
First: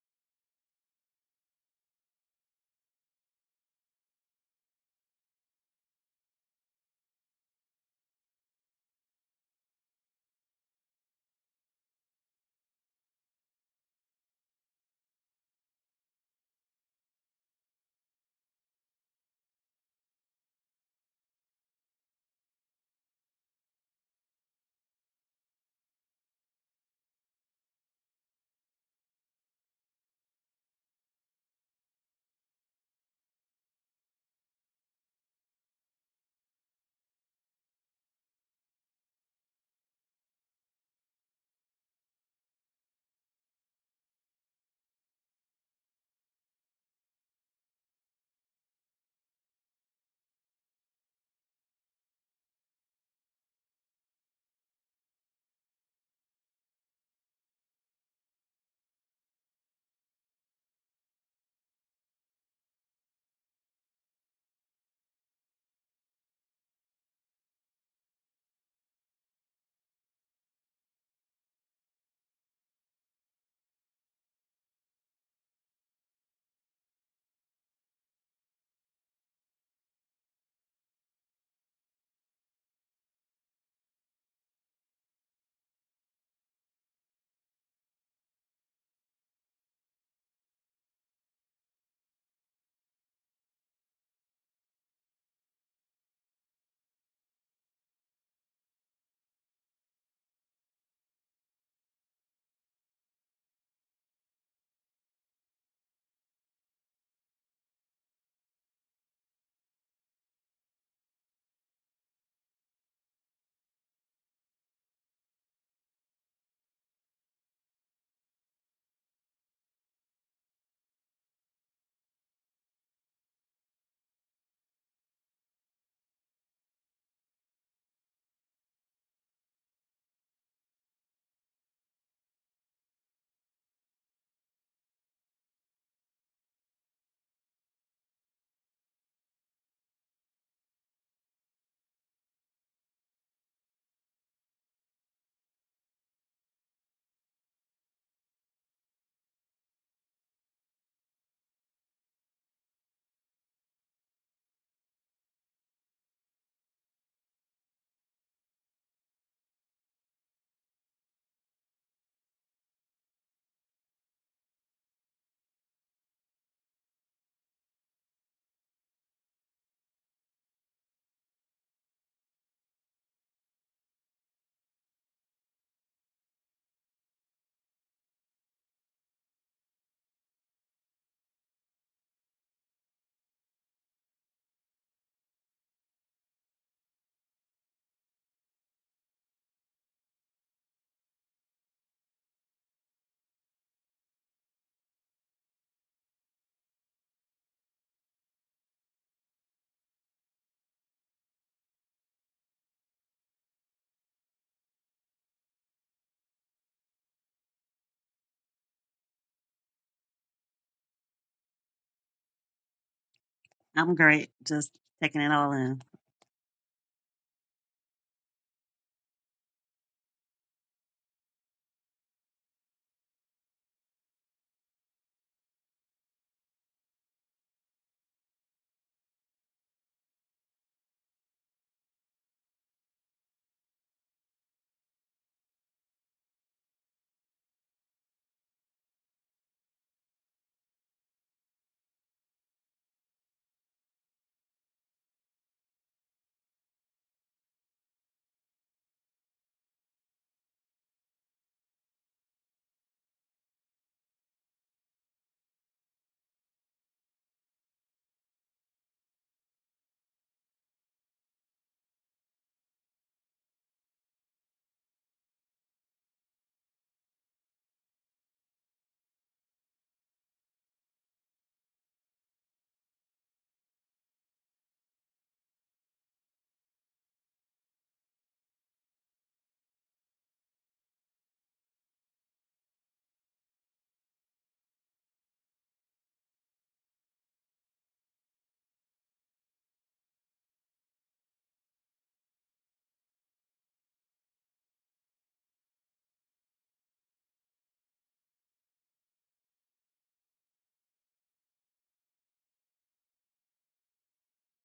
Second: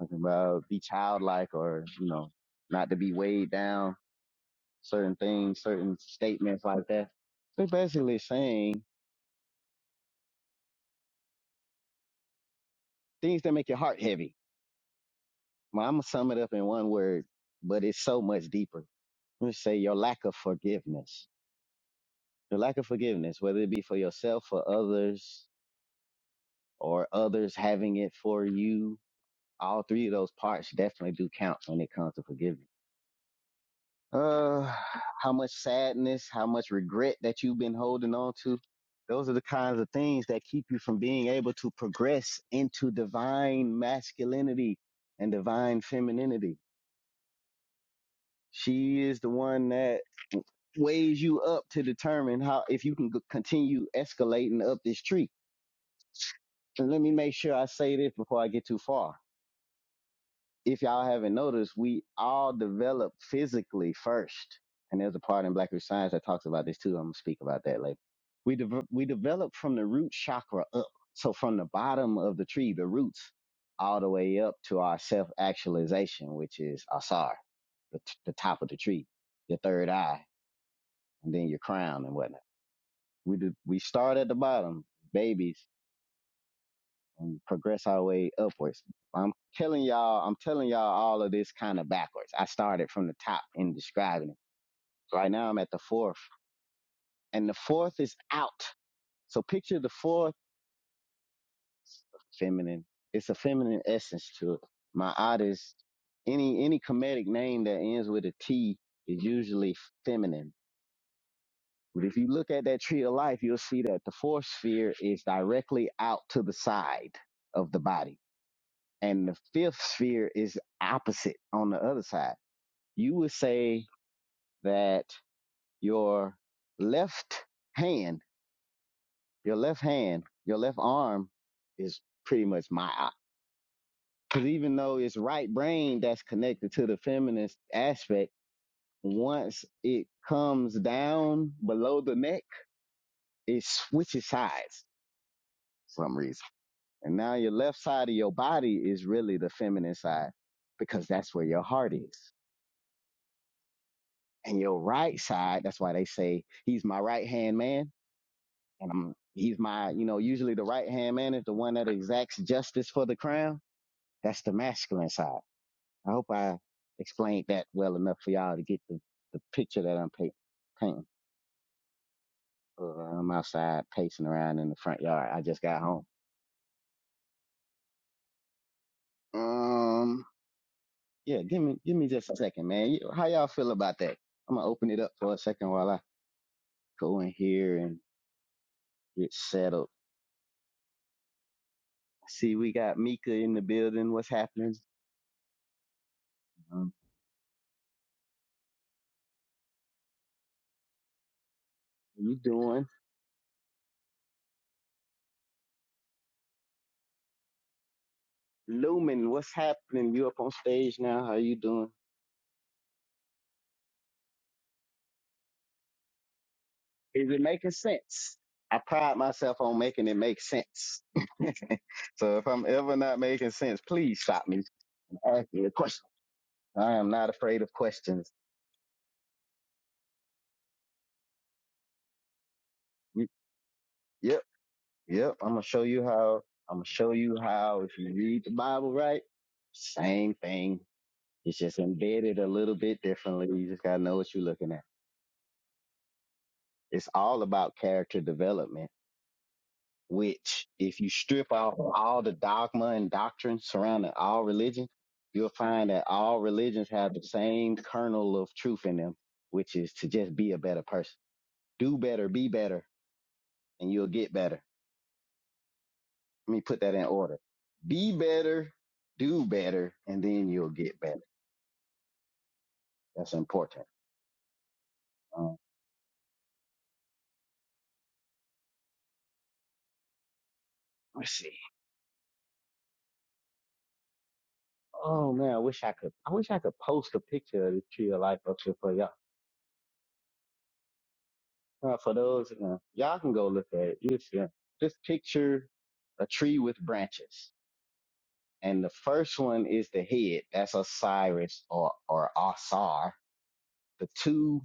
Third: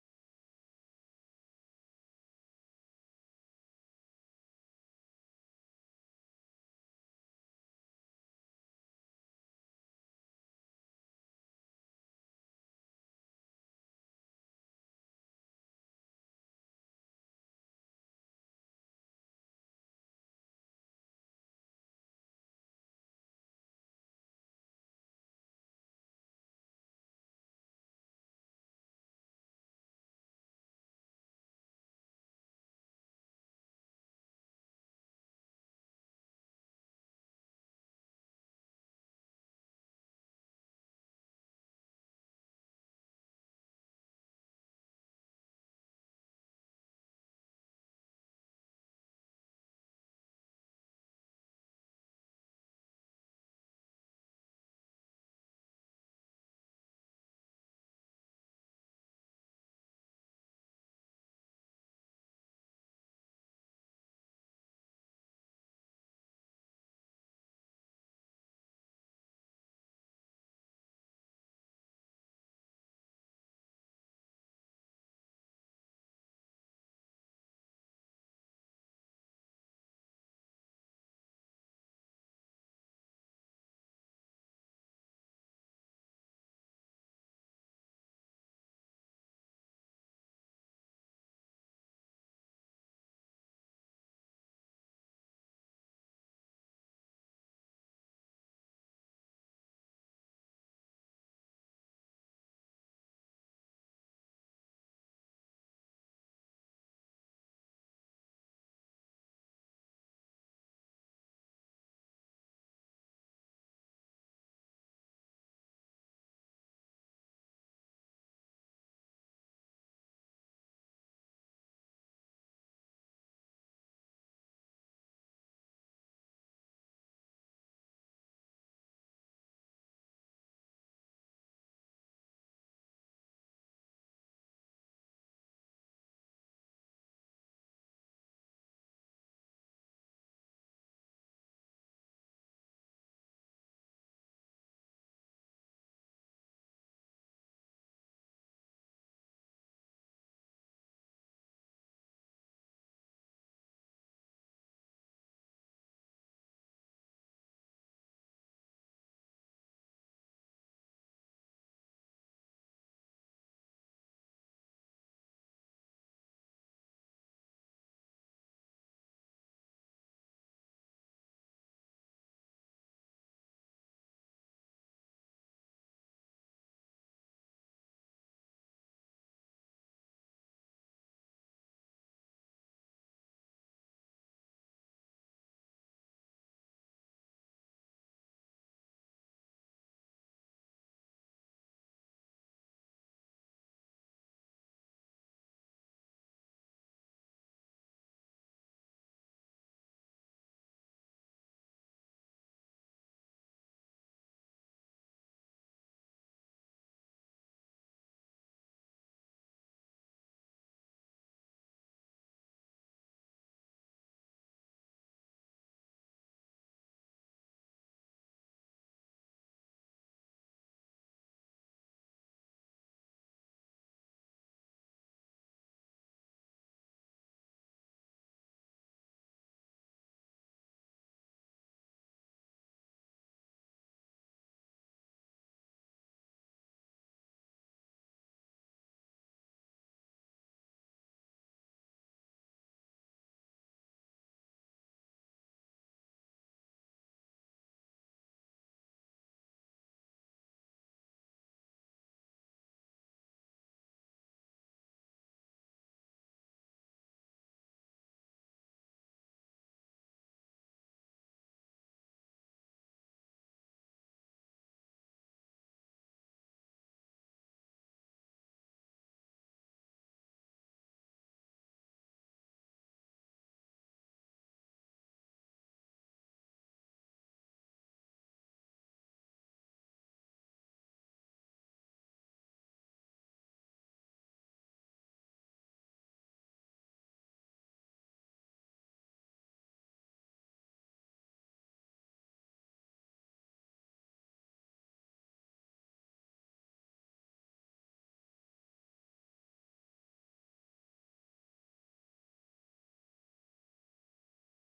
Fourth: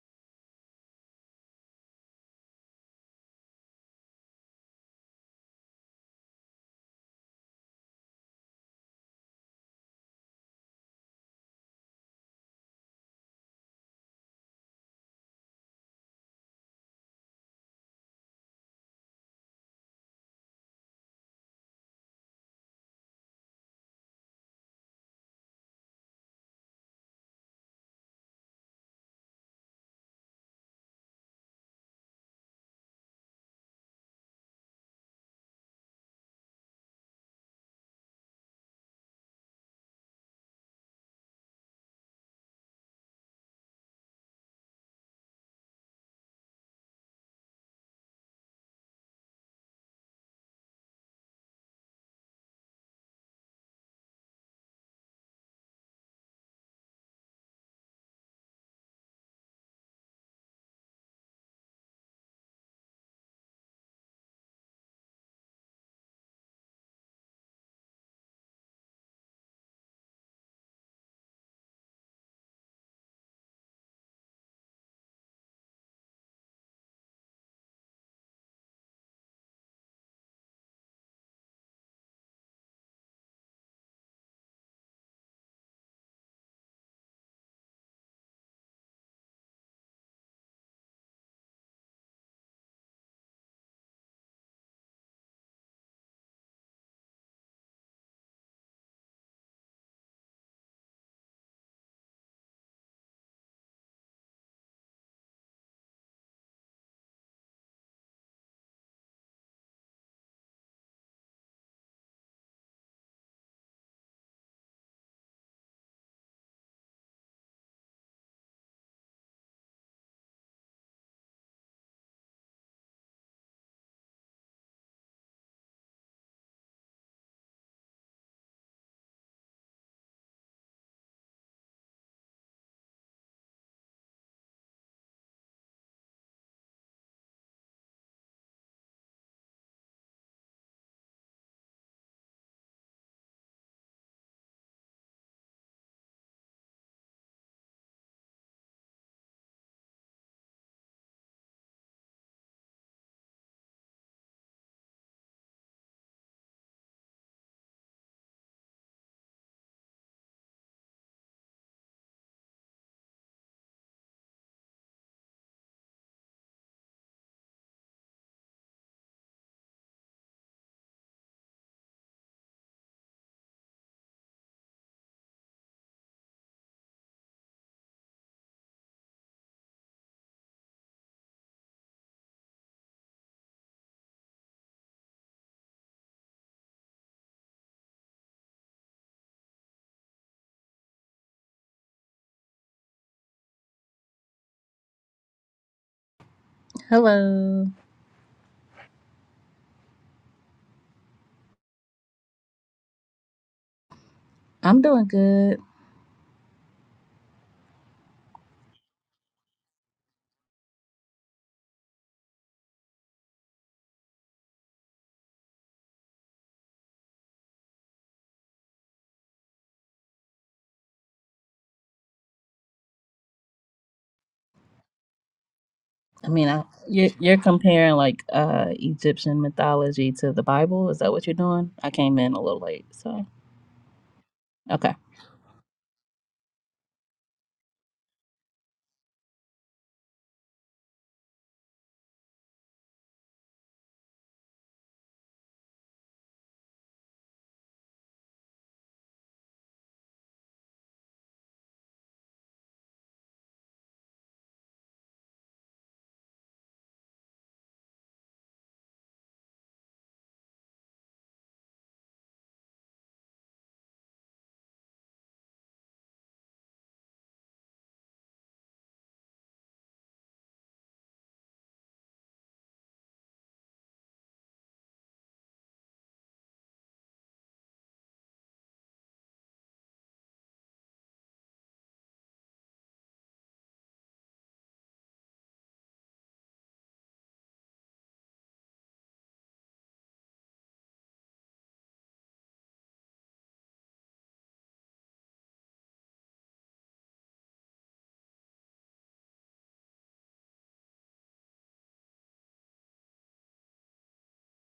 Talking about be childlike or, you know, not to be weighed down, certain things, certain statements like that. They're basically saying things that make your heart heavy. Well, I'm going to sum it up in one word, but it's so much deeper. Let's say your lack of forgiveness. Your lack of forgiveness, whether it be for yourself or others, or others having it for you. All three of those parts definitely do count when it comes to forgiveness. Uh, how much sadness, how much regret that you've been holding on to. Those are the kinds of things that keep you from being able to progress into divine masculinity and divine femininity. She is the one that weighs you up to determine how, if you can g- continue escalating up this tree. And let me make sure I say this before I get too far if y'all haven't noticed, we all develop physically first. And there's a part in Blackish Science that talks about this too. I'm gonna speak about that later. We de- we develop from the root chakra up, so from the bottom of the tree, the roots, all the way up to our self actualization, which is asar, the, t- the top of the tree, your third eye, and then your crown and whatnot. We do, we start at the bottom, babies and progress our way upwards. I'm telling y'all, I'm telling y'all all of this kind of backwards. I started from the top in describing it. Right now I'm at the fourth, and the fourth is out. So picture the fourth feminine. It's a feminine essence to it. My artist, any any comedic name that ends with a T is usually feminine. But if you look at that tree of life, you'll see that the fourth sphere is directly out to the side of the body And the fifth sphere is opposite on the other side. You would say that your left hand, your left hand, your left arm is pretty much my eye. Because even though it's right brain that's connected to the feminist aspect, once it comes down below the neck, it switches sides for some reason. And now your left side of your body is really the feminine side because that's where your heart is. and your right side that's why they say he's my right hand man and i'm he's my you know usually the right hand man is the one that exacts justice for the crown that's the masculine side i hope i explained that well enough for y'all to get the, the picture that i'm pa- painting uh, i'm outside pacing around in the front yard i just got home um yeah give me give me just a second man You- how y'all feel about that i'm gonna open it up for a second while i go in here and get settled See, we got Mika in the building. What's happening? Um, Hello. how you doing? I'm doing good. Lumen, what's happening? You up on stage now? How you doing? I'm great. Just taking it all in. Is it making sense? I pride myself on making it make sense. so if I'm ever not making sense, please stop me from asking a question. I mean, I, I am you're, not you're afraid of comparing like questions. uh Egyptian mythology to the Bible. Is that what you're doing? I came in a little late, You- so Yep, okay. yep. I'm gonna show you how. I'm gonna show you how. If you read the Bible right, same thing. It's just embedded a little bit differently. You just gotta know what you're looking at. It's all about character development, which if you strip off all the dogma and doctrine surrounding all religion, you'll find that all religions have the same kernel of truth in them, which is to just be a better person. Do better, be better, and you'll get better. Let me put that in order. Be better, do better, and then you'll get better. That's important. Um, let's see. Oh man, I wish I could. I wish I could post a picture of the tree of life up here for y'all. Uh, for those, uh, y'all can go look at it. You see, just picture a tree with branches, and the first one is the head. That's Osiris or or Osar. The two,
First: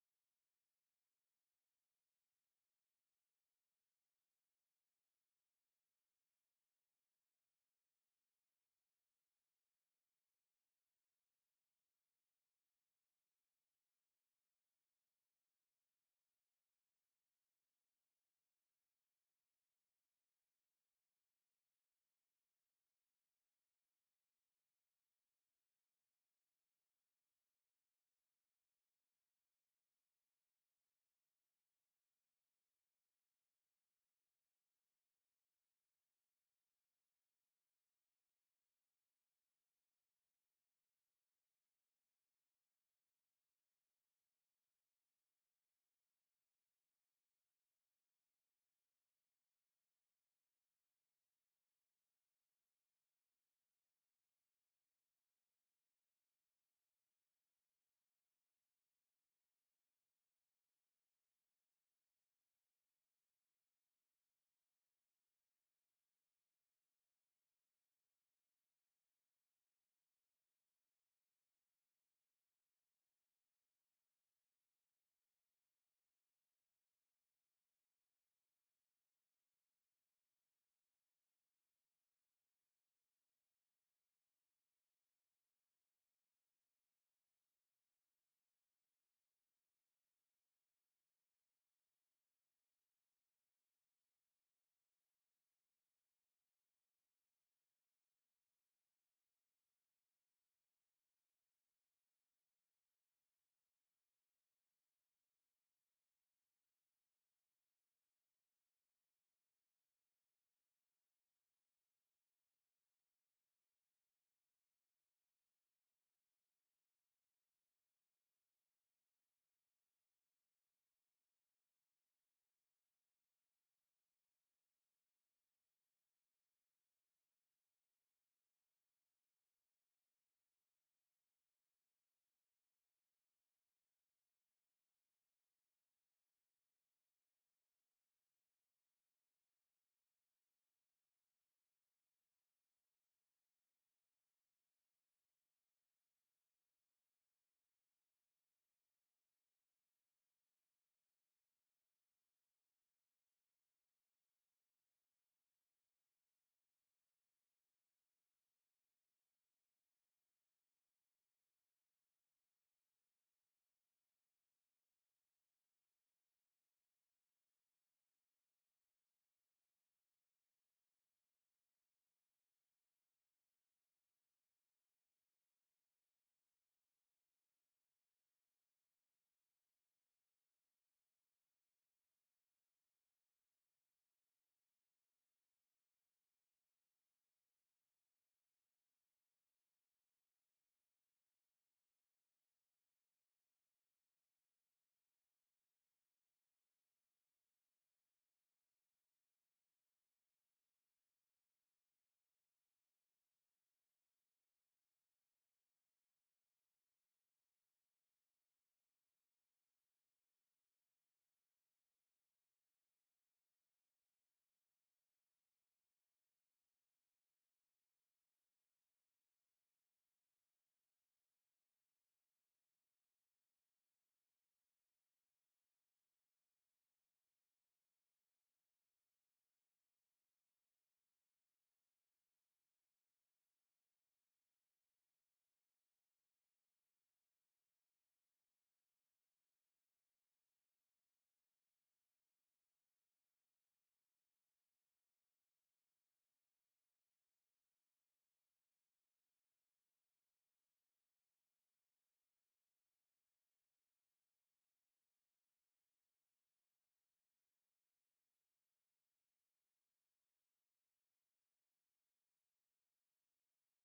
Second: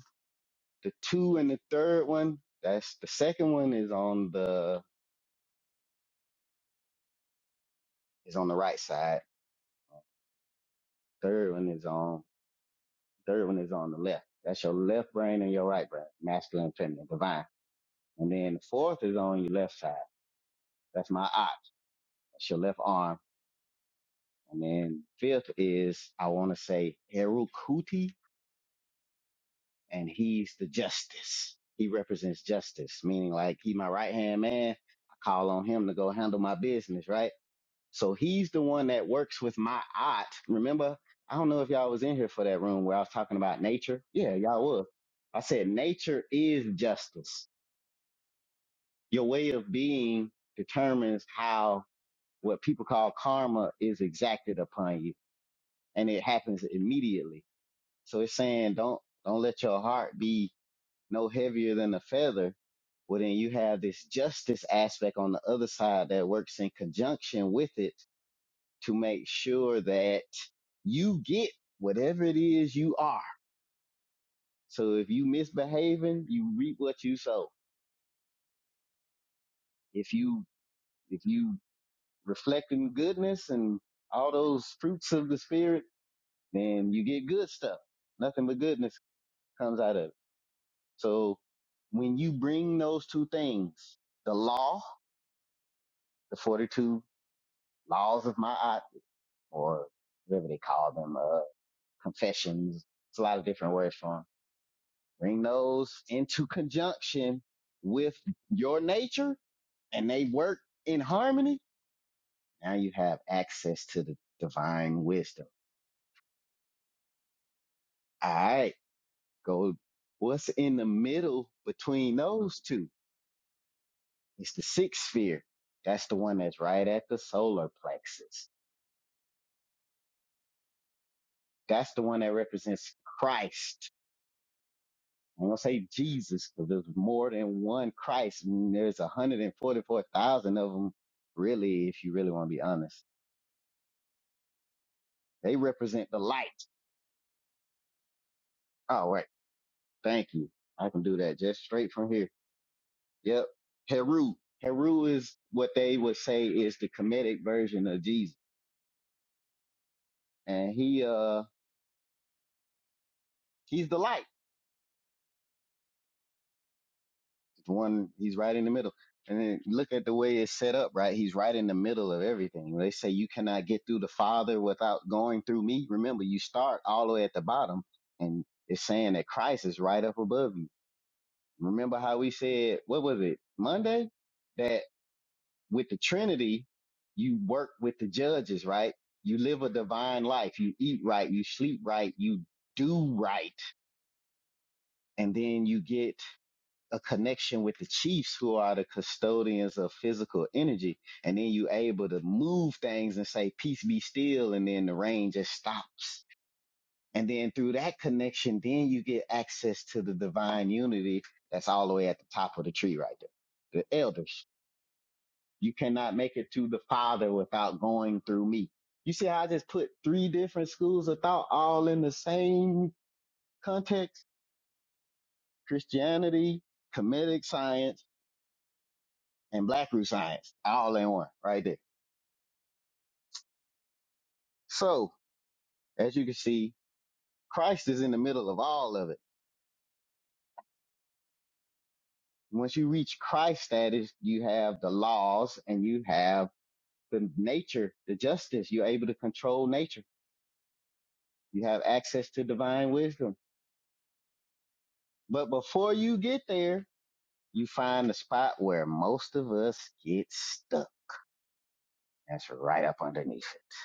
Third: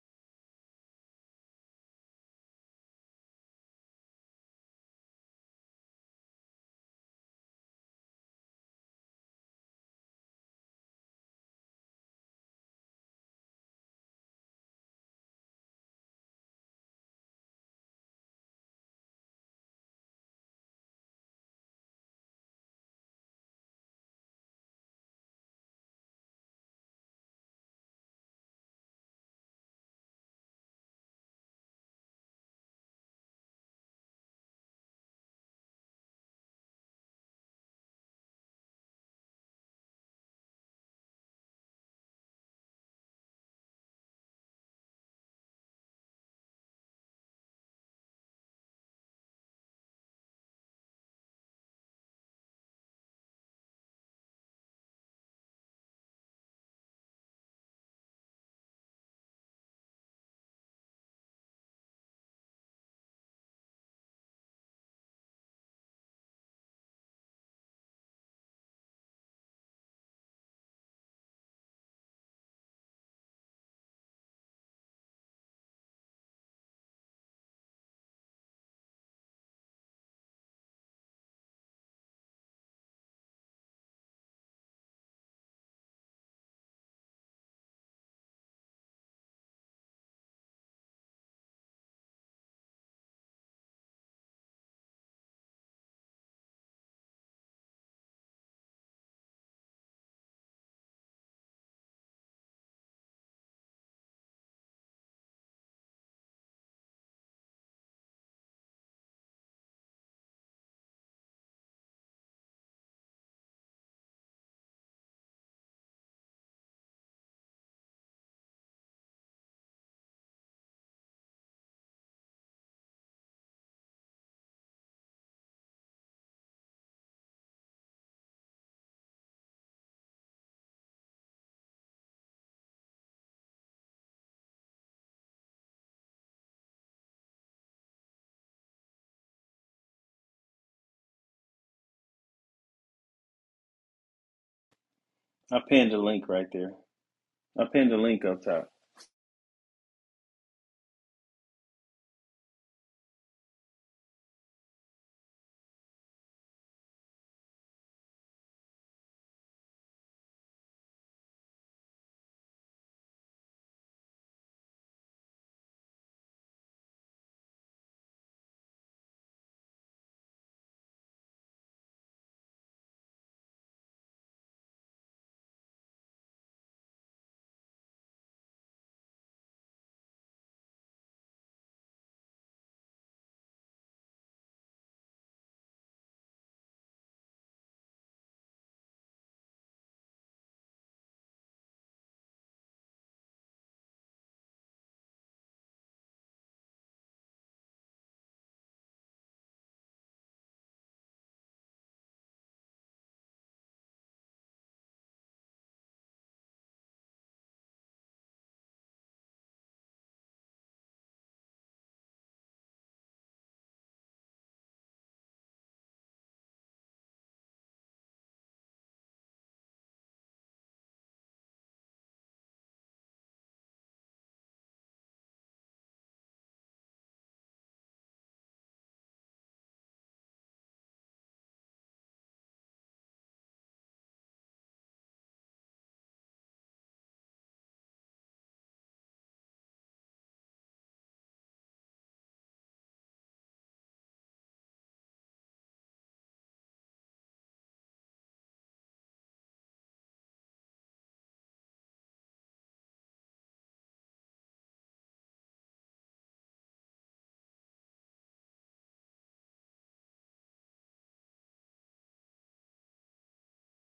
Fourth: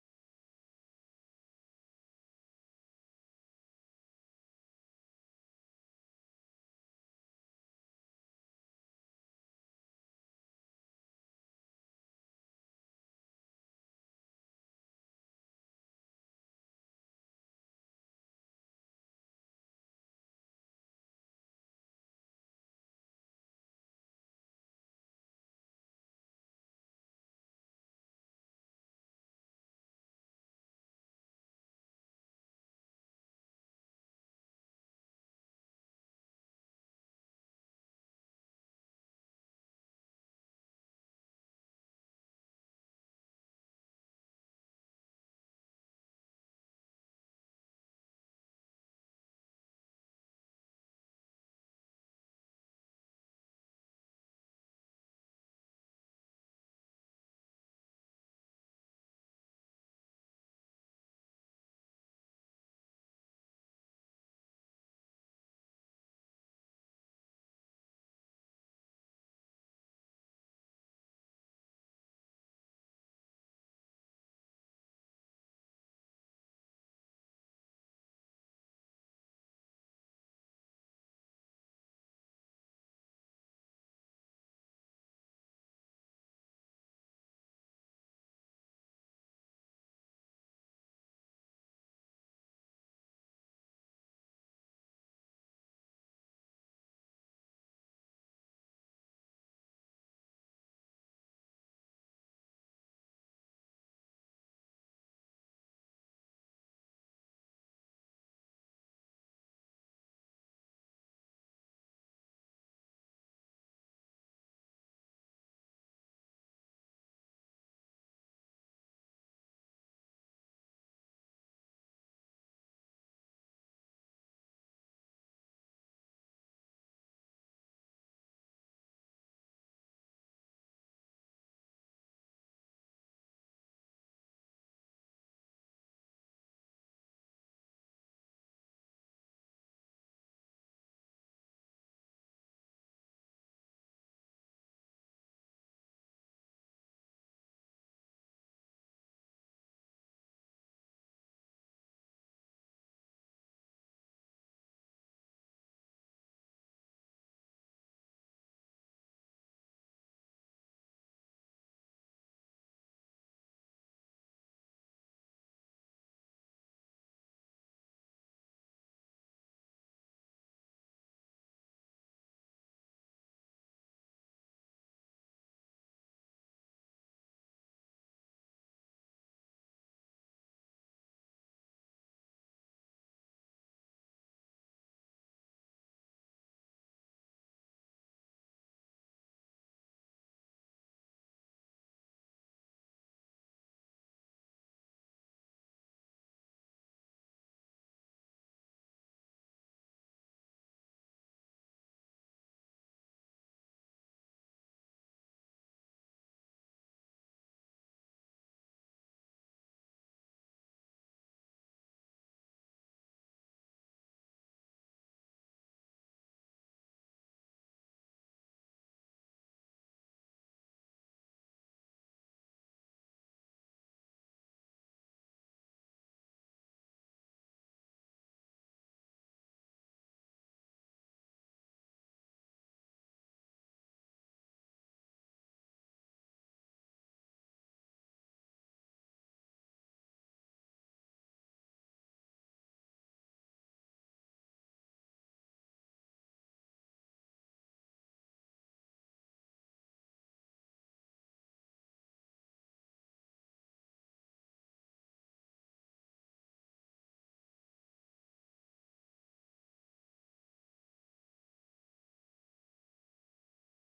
the two, and the third one. That's the second one is on the is on the right side. Third one is on third one is on the left. That's your left brain and your right brain, masculine, feminine, divine. And then the fourth is on your left side. That's my ox. That's your left arm And then fifth is, I want to say Erukuti, and he's the justice. He represents justice, meaning like he my right hand man. I call on him to go handle my business, right? So he's the one that works with my aunt. Remember, I don't know if y'all was in here for that room where I was talking about nature. Yeah, y'all was. I said nature is justice. Your way of being determines how what people call karma is exacted upon you, and it happens immediately. So it's saying don't don't let your heart be no heavier than a feather. Well, then you have this justice aspect on the other side that works in conjunction with it to make sure that you get whatever it is you are. So if you misbehaving, you reap what you sow. If you if you reflecting goodness and all those fruits of the spirit, then you get good stuff. Nothing but goodness comes out of it. So when you bring those two things, the law, the 42 laws of Ma'at, or whatever they call them, uh, confessions, it's a lot of different words for them. Bring those into conjunction with your nature and they work in harmony. Now you have access to the divine wisdom. All right. Go. What's in the middle between those two? It's the sixth sphere. That's the one that's right at the solar plexus That's the one that represents Christ. I'm gonna say Jesus, because there's more than one Christ. I mean, there's 144,000 of them, really, if you really want to be honest. They I pinned the represent the link light. right there. I pinned the link up top. All right. Thank you. I can do that just straight from here. Yep. Heru. Heru is what they would say is the comedic version of Jesus. And he, uh, he's the light. The one he's right in the middle. And then look at the way it's set up, right? He's right in the middle of everything. They say you cannot get through the Father without going through me. Remember, you start all the way at the bottom, and it's saying that Christ is right up above you. Remember how we said, what was it, Monday? That with the Trinity, you work with the judges, right? You live a divine life. You eat right. You sleep right. You do right. And then you get a connection with the chiefs who are the custodians of physical energy. And then you able to move things and say, peace be still. And then the rain just stops. And then through that connection, then you get access to the divine unity that's all the way at the top of the tree right there. The elders. You cannot make it to the father without going through me. You see how I just put three different schools of thought all in the same context? Christianity, comedic science, and Black Root Science all in one right there. So as you can see, Christ is in the middle of all of it. Once you reach Christ status, you have the laws and you have the nature, the justice. You're able to control nature. You have access to divine wisdom. But before you get there, you find the spot where most of us get stuck. That's right up underneath it.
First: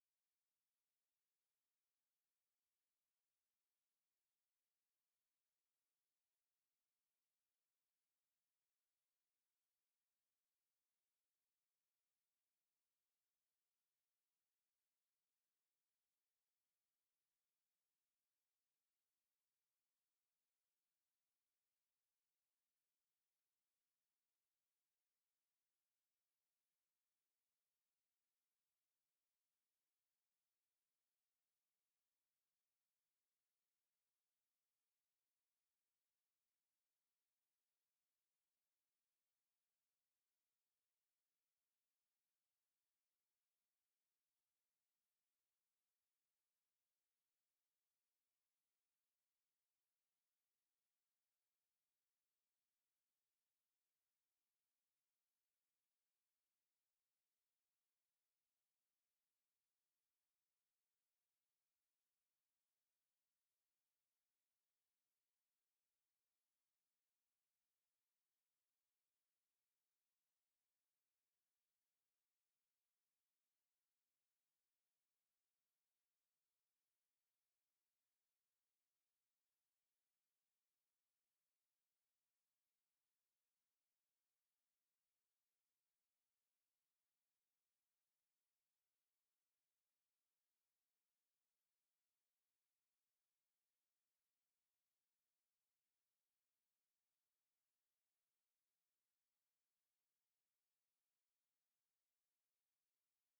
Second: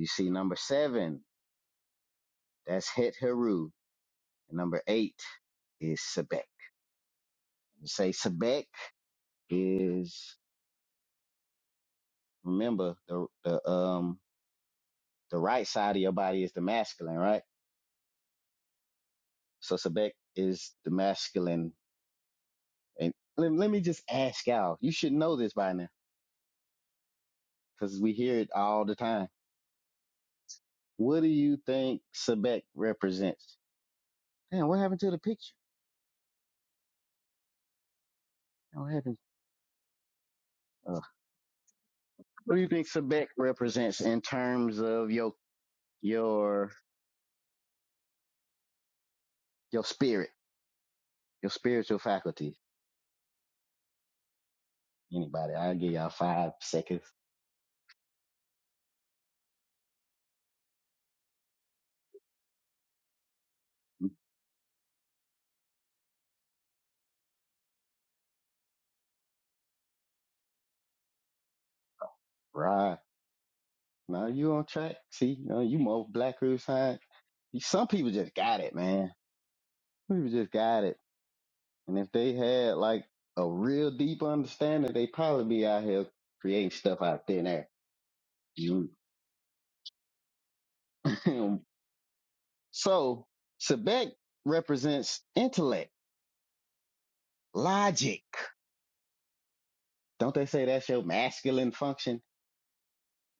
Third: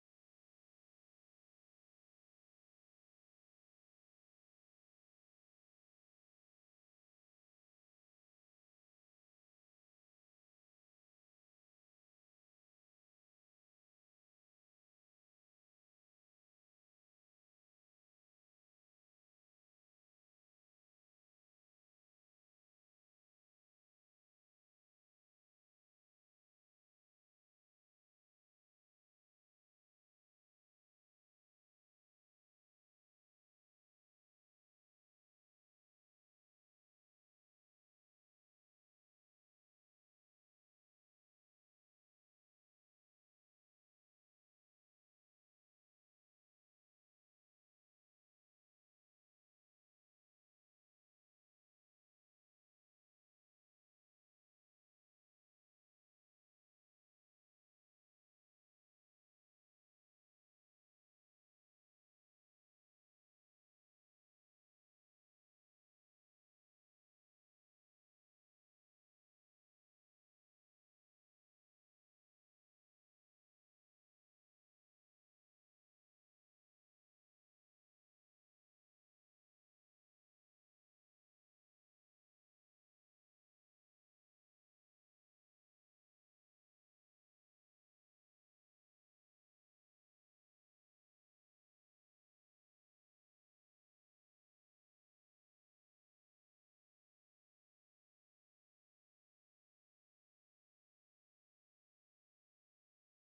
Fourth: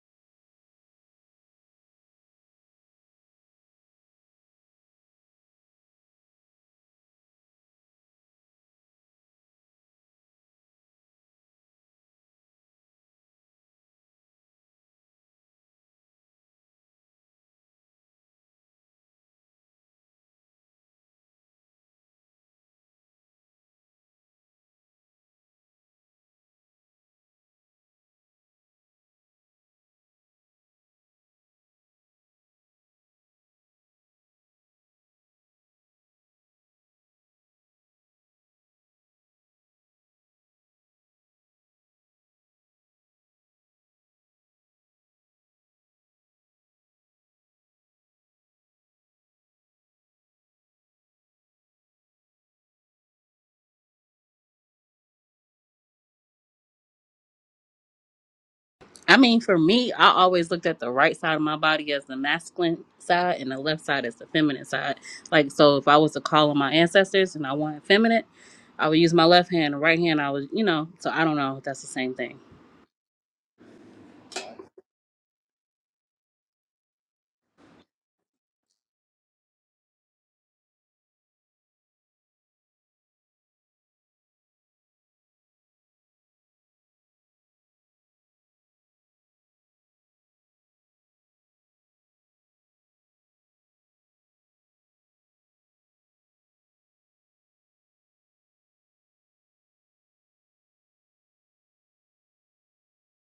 You see number seven, that's Het Heru. And number eight is Sebek. You say Sebek is remember the the um the right side of your body is the masculine, right? So Sebek is the masculine. And let, let me just ask y'all. You should know this by now because we hear it all the time. What do you think Sebek represents? Damn, what happened to the picture? Damn, What happened? Uh, what do you think Sebek represents in terms of your your your spirit, your spiritual faculty? Anybody? I'll give y'all five seconds. I mean, for me, I always looked at the right side of my body as the masculine side and the left side as the feminine side. Like, so if I was to call on my ancestors and I wanted feminine, I would use my left hand, the right hand, I would, you know, so I don't know if that's the same thing. Right. Now you on track. See, you, know, you more Black Earth Science. Some people just got it, man. Some People just got it. And if they had like a real deep understanding, they probably be out here creating stuff out thin air. You- so Sebek represents intellect, logic. Don't they say that's your masculine function?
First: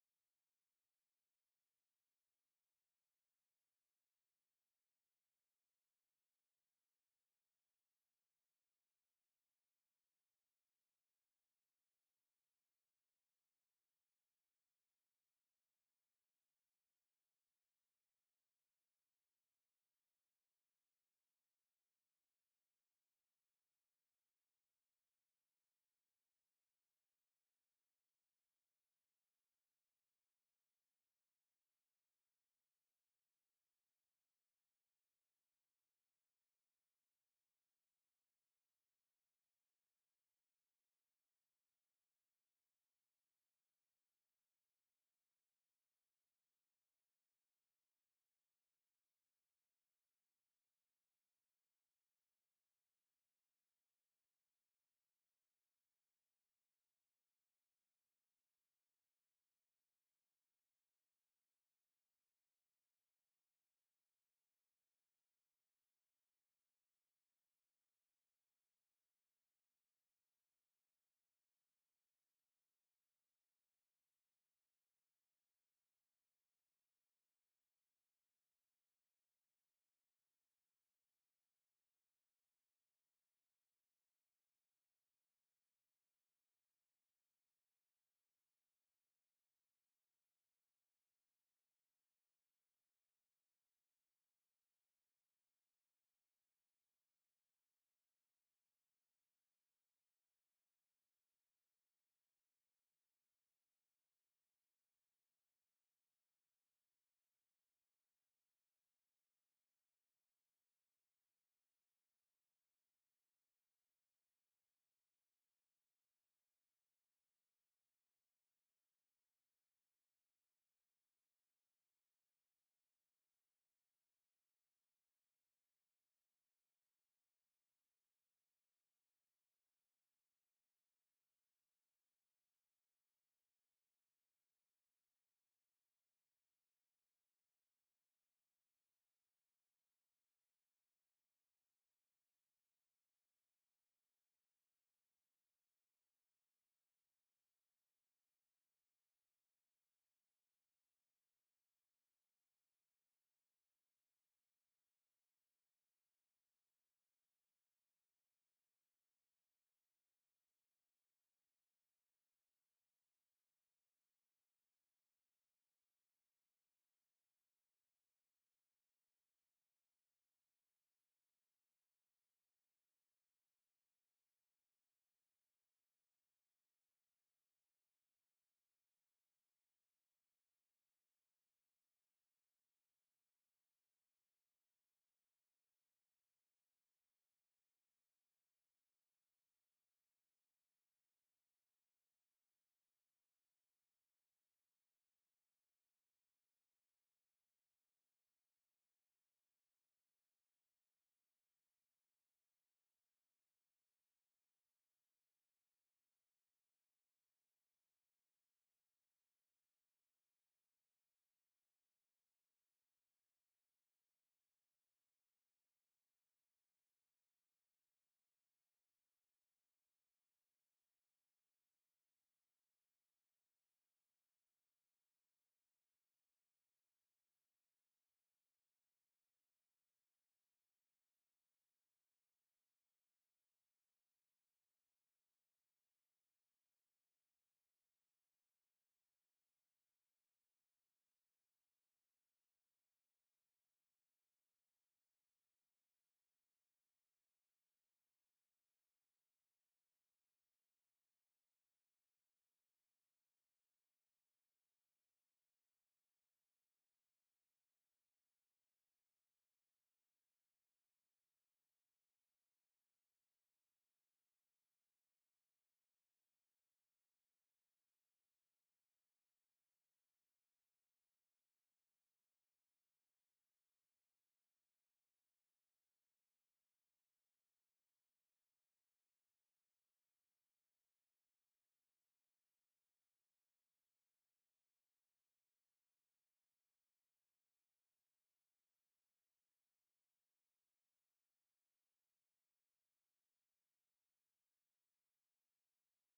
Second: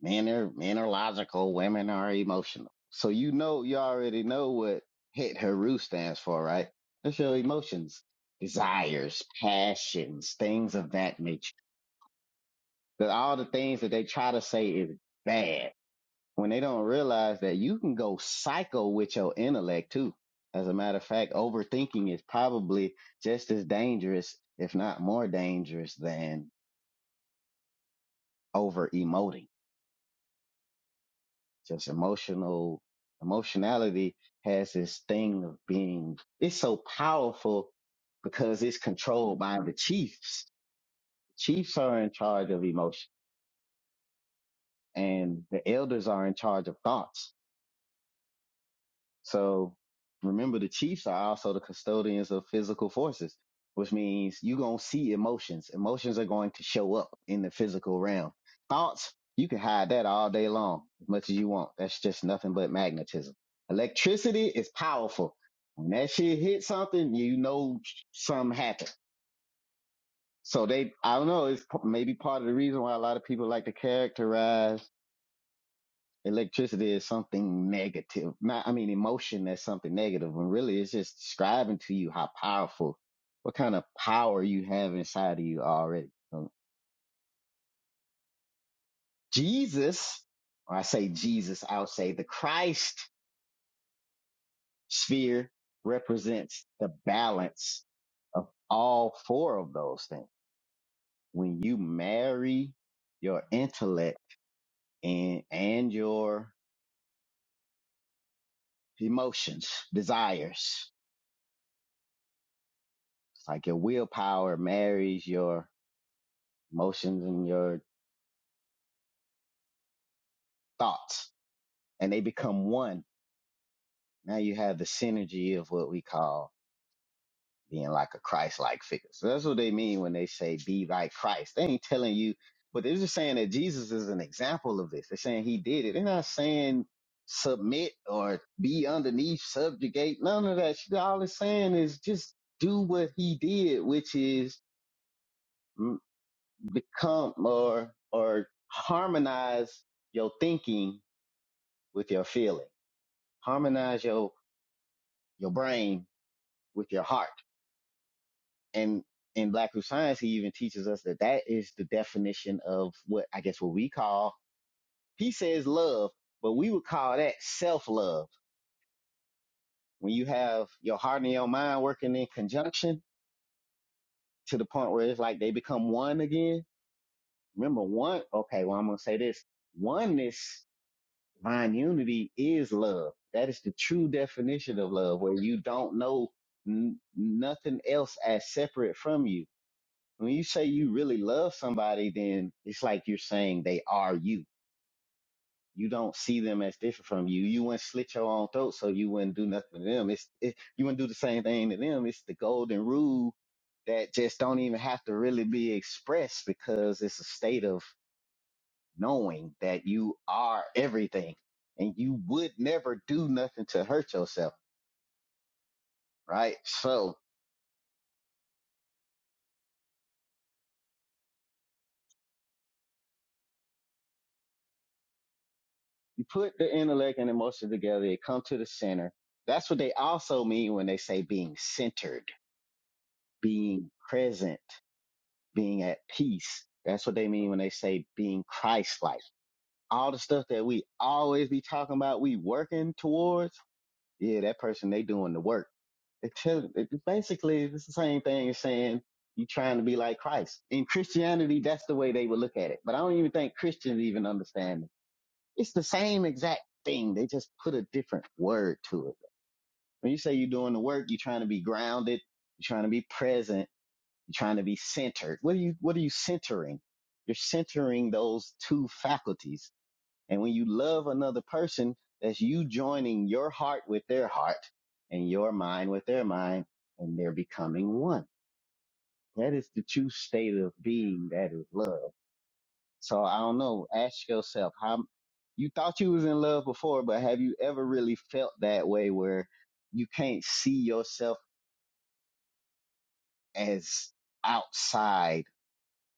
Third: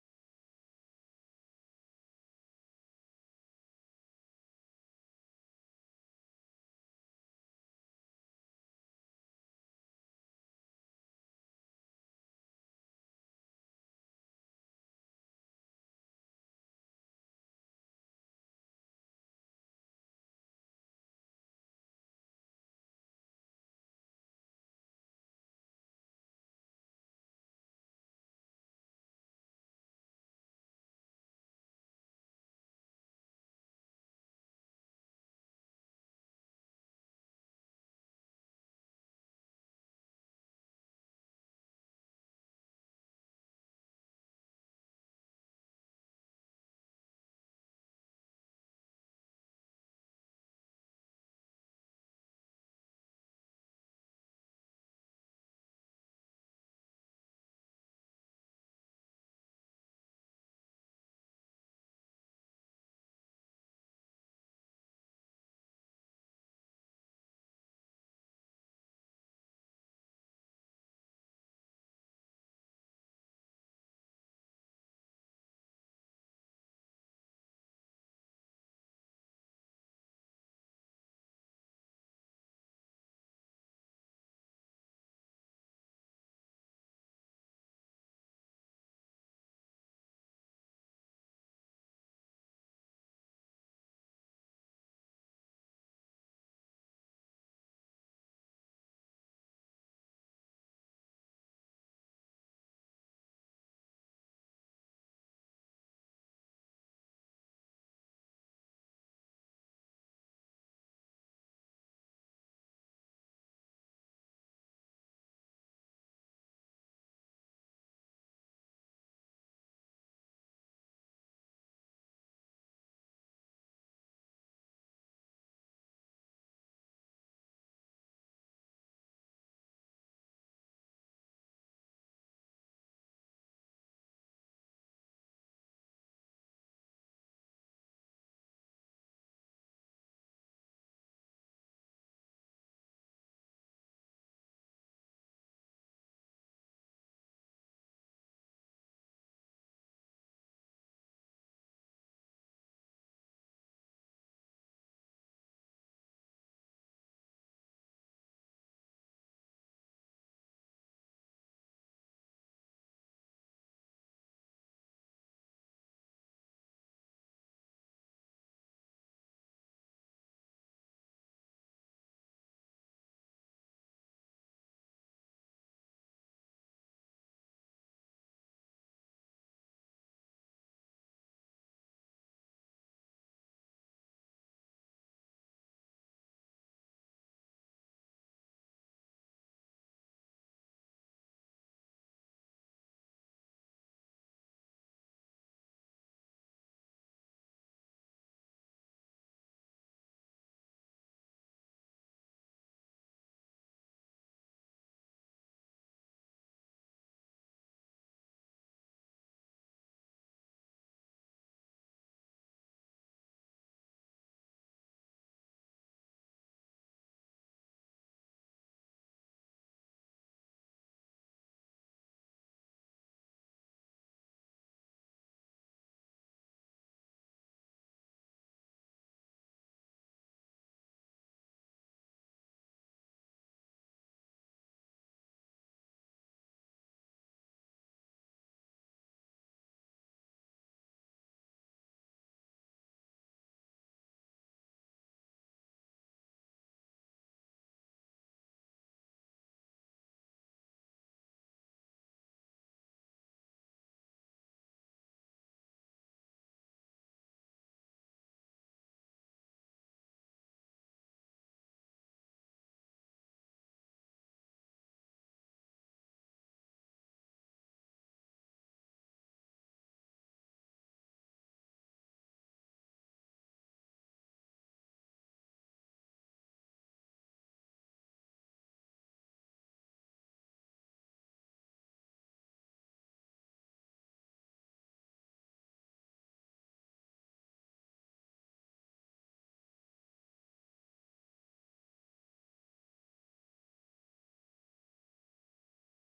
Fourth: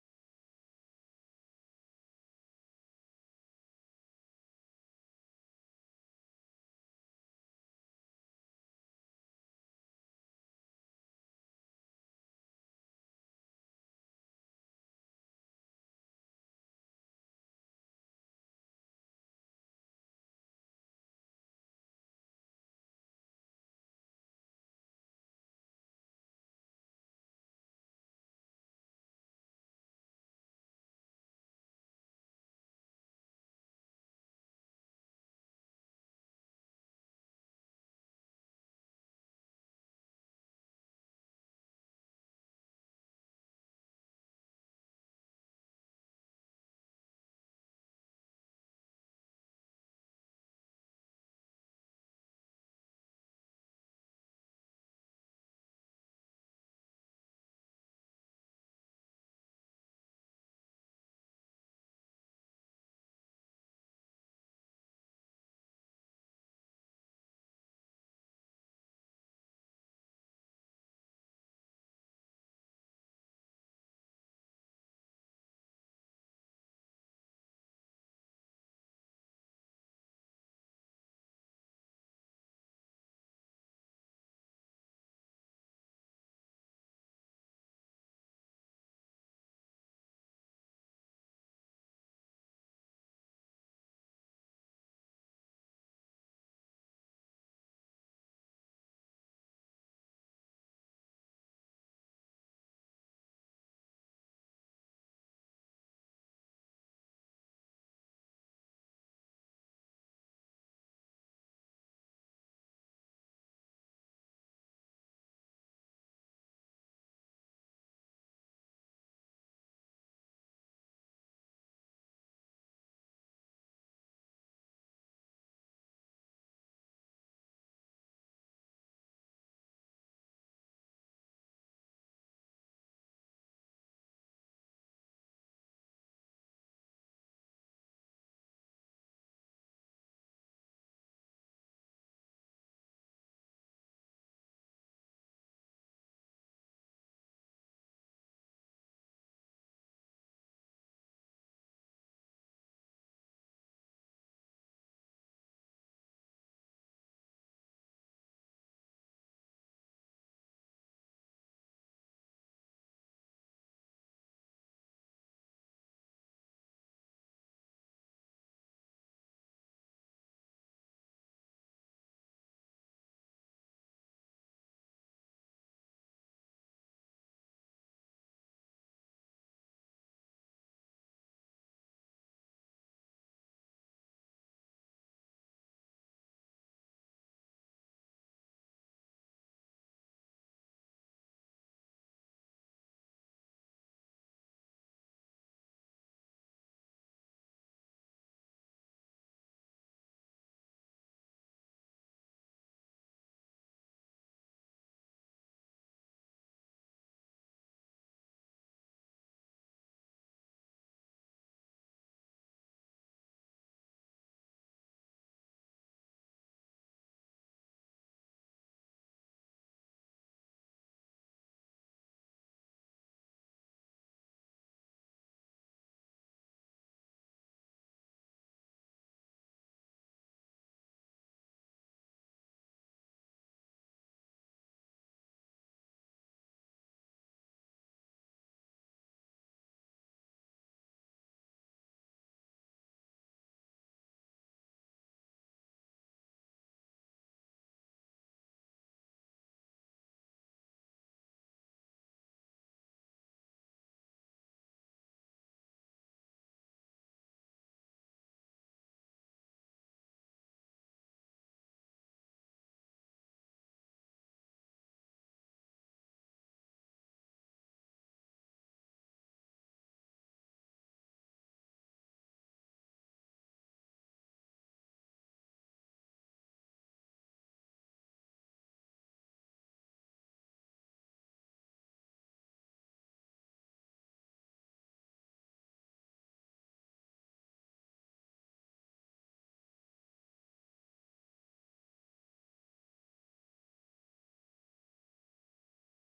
Men are men are logical, women are emotional. So you know you already know what hit Heru stands for, right? That's your emotions, desires, passions, things of that nature. That all the things that they try to say is bad when they don't realize that you can go psycho with your intellect too. As a matter of fact, overthinking is probably just as dangerous, if not more dangerous, than over emoting just emotional emotionality has this thing of being it's so powerful because it's controlled by the chiefs chiefs are in charge of emotion and the elders are in charge of thoughts So remember, the Chiefs are also the custodians of physical forces, which means you're going to see emotions. Emotions are going to show up in the physical realm. Thoughts, you can hide that all day long as much as you want. That's just nothing but magnetism. Electricity is powerful. When that shit hits something, you know something happened. So they, I don't know, it's p- maybe part of the reason why a lot of people like to characterize electricity is something negative. Not, I mean, emotion that's something negative, negative. and really, it's just describing to you how powerful, what kind of power you have inside of you already. Um, Jesus, or I say Jesus, I would say the Christ sphere represents the balance of all four of those things. When you marry your intellect and and your emotions, desires, it's like your willpower marries your emotions and your thoughts and they become one. Now you have the synergy of what we call being like a Christ-like figure. So that's what they mean when they say be like Christ. They ain't telling you, but they're just saying that Jesus is an example of this. They're saying he did it. They're not saying submit or be underneath, subjugate, none of that. shit. All it's saying is just do what he did, which is mm, become or, or harmonize your thinking with your feelings harmonize your your brain with your heart. And in Black Root Science, he even teaches us that that is the definition of what I guess what we call. He says love, but we would call that self love. When you have your heart and your mind working in conjunction to the point where it's like they become one again. Remember one? Okay, well I'm gonna say this: oneness, divine unity is love. That is the true definition of love, where you don't know n- nothing else as separate from you when you say you really love somebody, then it's like you're saying they are you. You don't see them as different from you. You wouldn't slit your own throat, so you wouldn't do nothing to them. It's it, you wouldn't do the same thing to them. It's the golden rule that just don't even have to really be expressed because it's a state of knowing that you are everything and you would never do nothing to hurt yourself, right? So put the intellect and emotion together, it come to the center. That's what they also mean when they say being centered, being present, being at peace. That's what they mean when they say being Christ-like. All the stuff that we always be talking about, we working towards. Yeah, that person, they doing the work. They tell, it, basically, it's the same thing as saying you trying to be like Christ. In Christianity, that's the way they would look at it. But I don't even think Christians even understand it's the same exact thing. They just put a different word to it. When you say you're doing the work, you're trying to be grounded, you're trying to be present, you're trying to be centered. What are you what are you centering? You're centering those two faculties. And when you love another person, that's you joining your heart with their heart and your mind with their mind, and they're becoming one. That is the true state of being that is love. So I don't know. Ask yourself how you thought you was in love before, but have you ever really felt that way where you can't see yourself as outside,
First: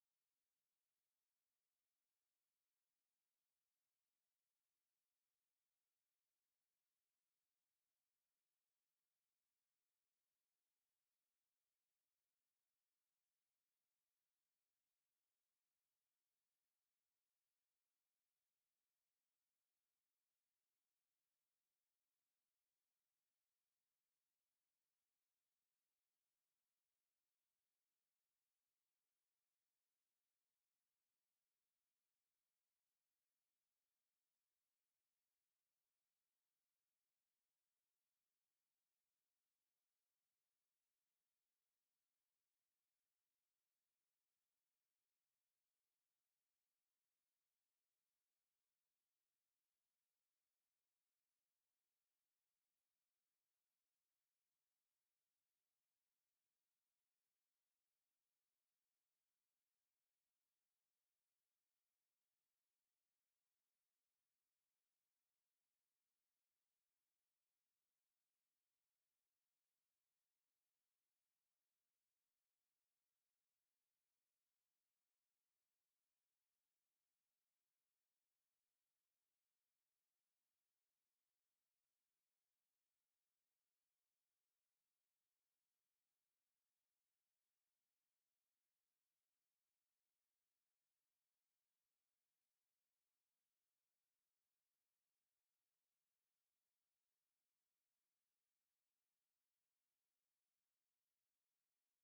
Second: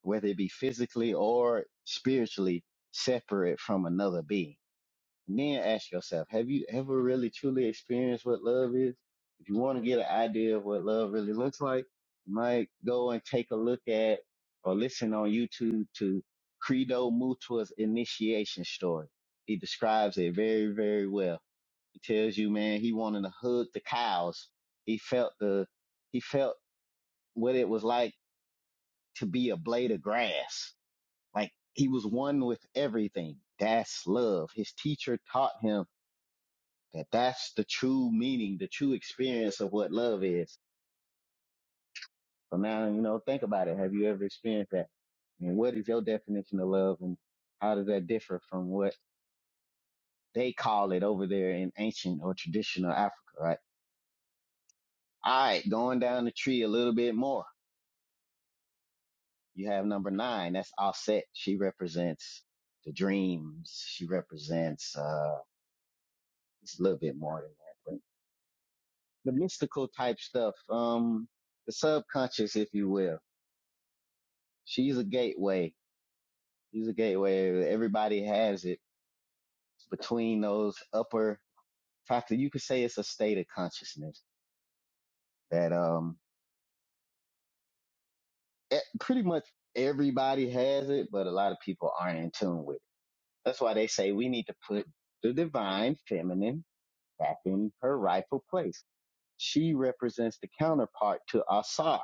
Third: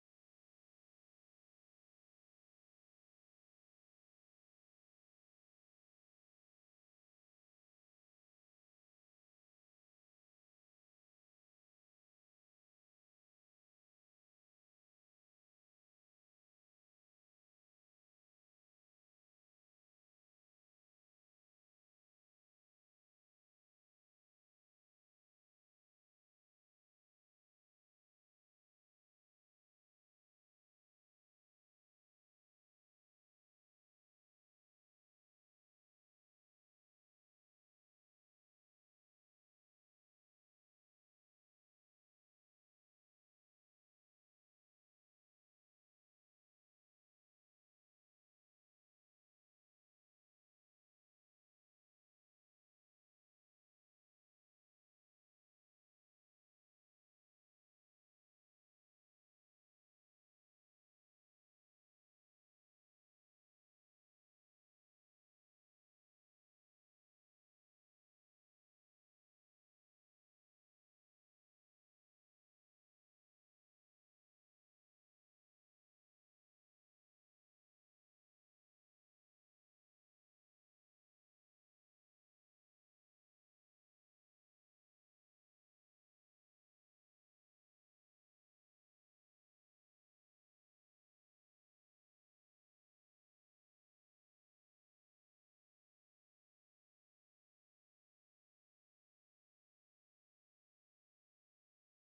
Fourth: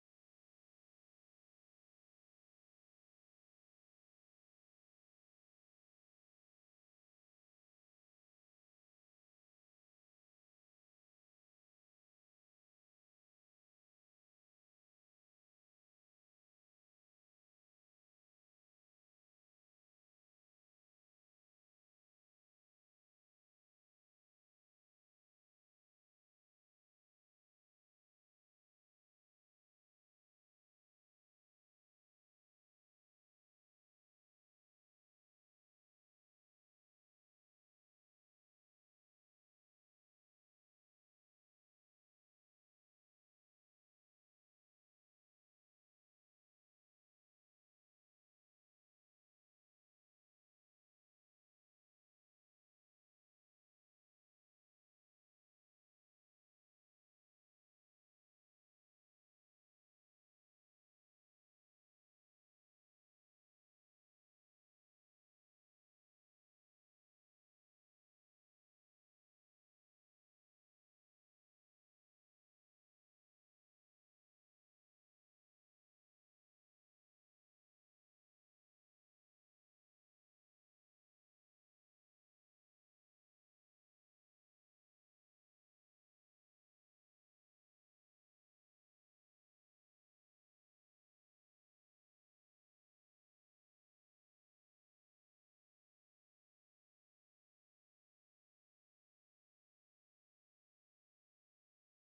whether it be physically or spiritually separate from another being? And then ask yourself, have you ever really truly experienced what love is? If you want to get an idea of what love really looks like, you might go and take a look at or listen on YouTube to Credo Mutua's initiation story. He describes it very, very well. He tells you, man, he wanted to hug the cows. He felt the, he felt what it was like to be a blade of grass. Like he was one with everything. That's love. His teacher taught him that that's the true meaning, the true experience of what love is. So now, you know, think about it. Have you ever experienced that? And what is your definition of love and how does that differ from what they call it over there in ancient or traditional Africa, right? All right, going down the tree a little bit more. You have number nine. That's Offset. She represents the dreams. She represents, uh, it's a little bit more than that, but the mystical type stuff. Um, the subconscious, if you will. She's a gateway Use a gateway. Everybody has it between those upper factor. You could say it's a state of consciousness that um e- pretty much everybody has it, but a lot of people aren't in tune with it. That's why they say we need to put the divine feminine back in her rightful place. She represents the counterpart to Asar.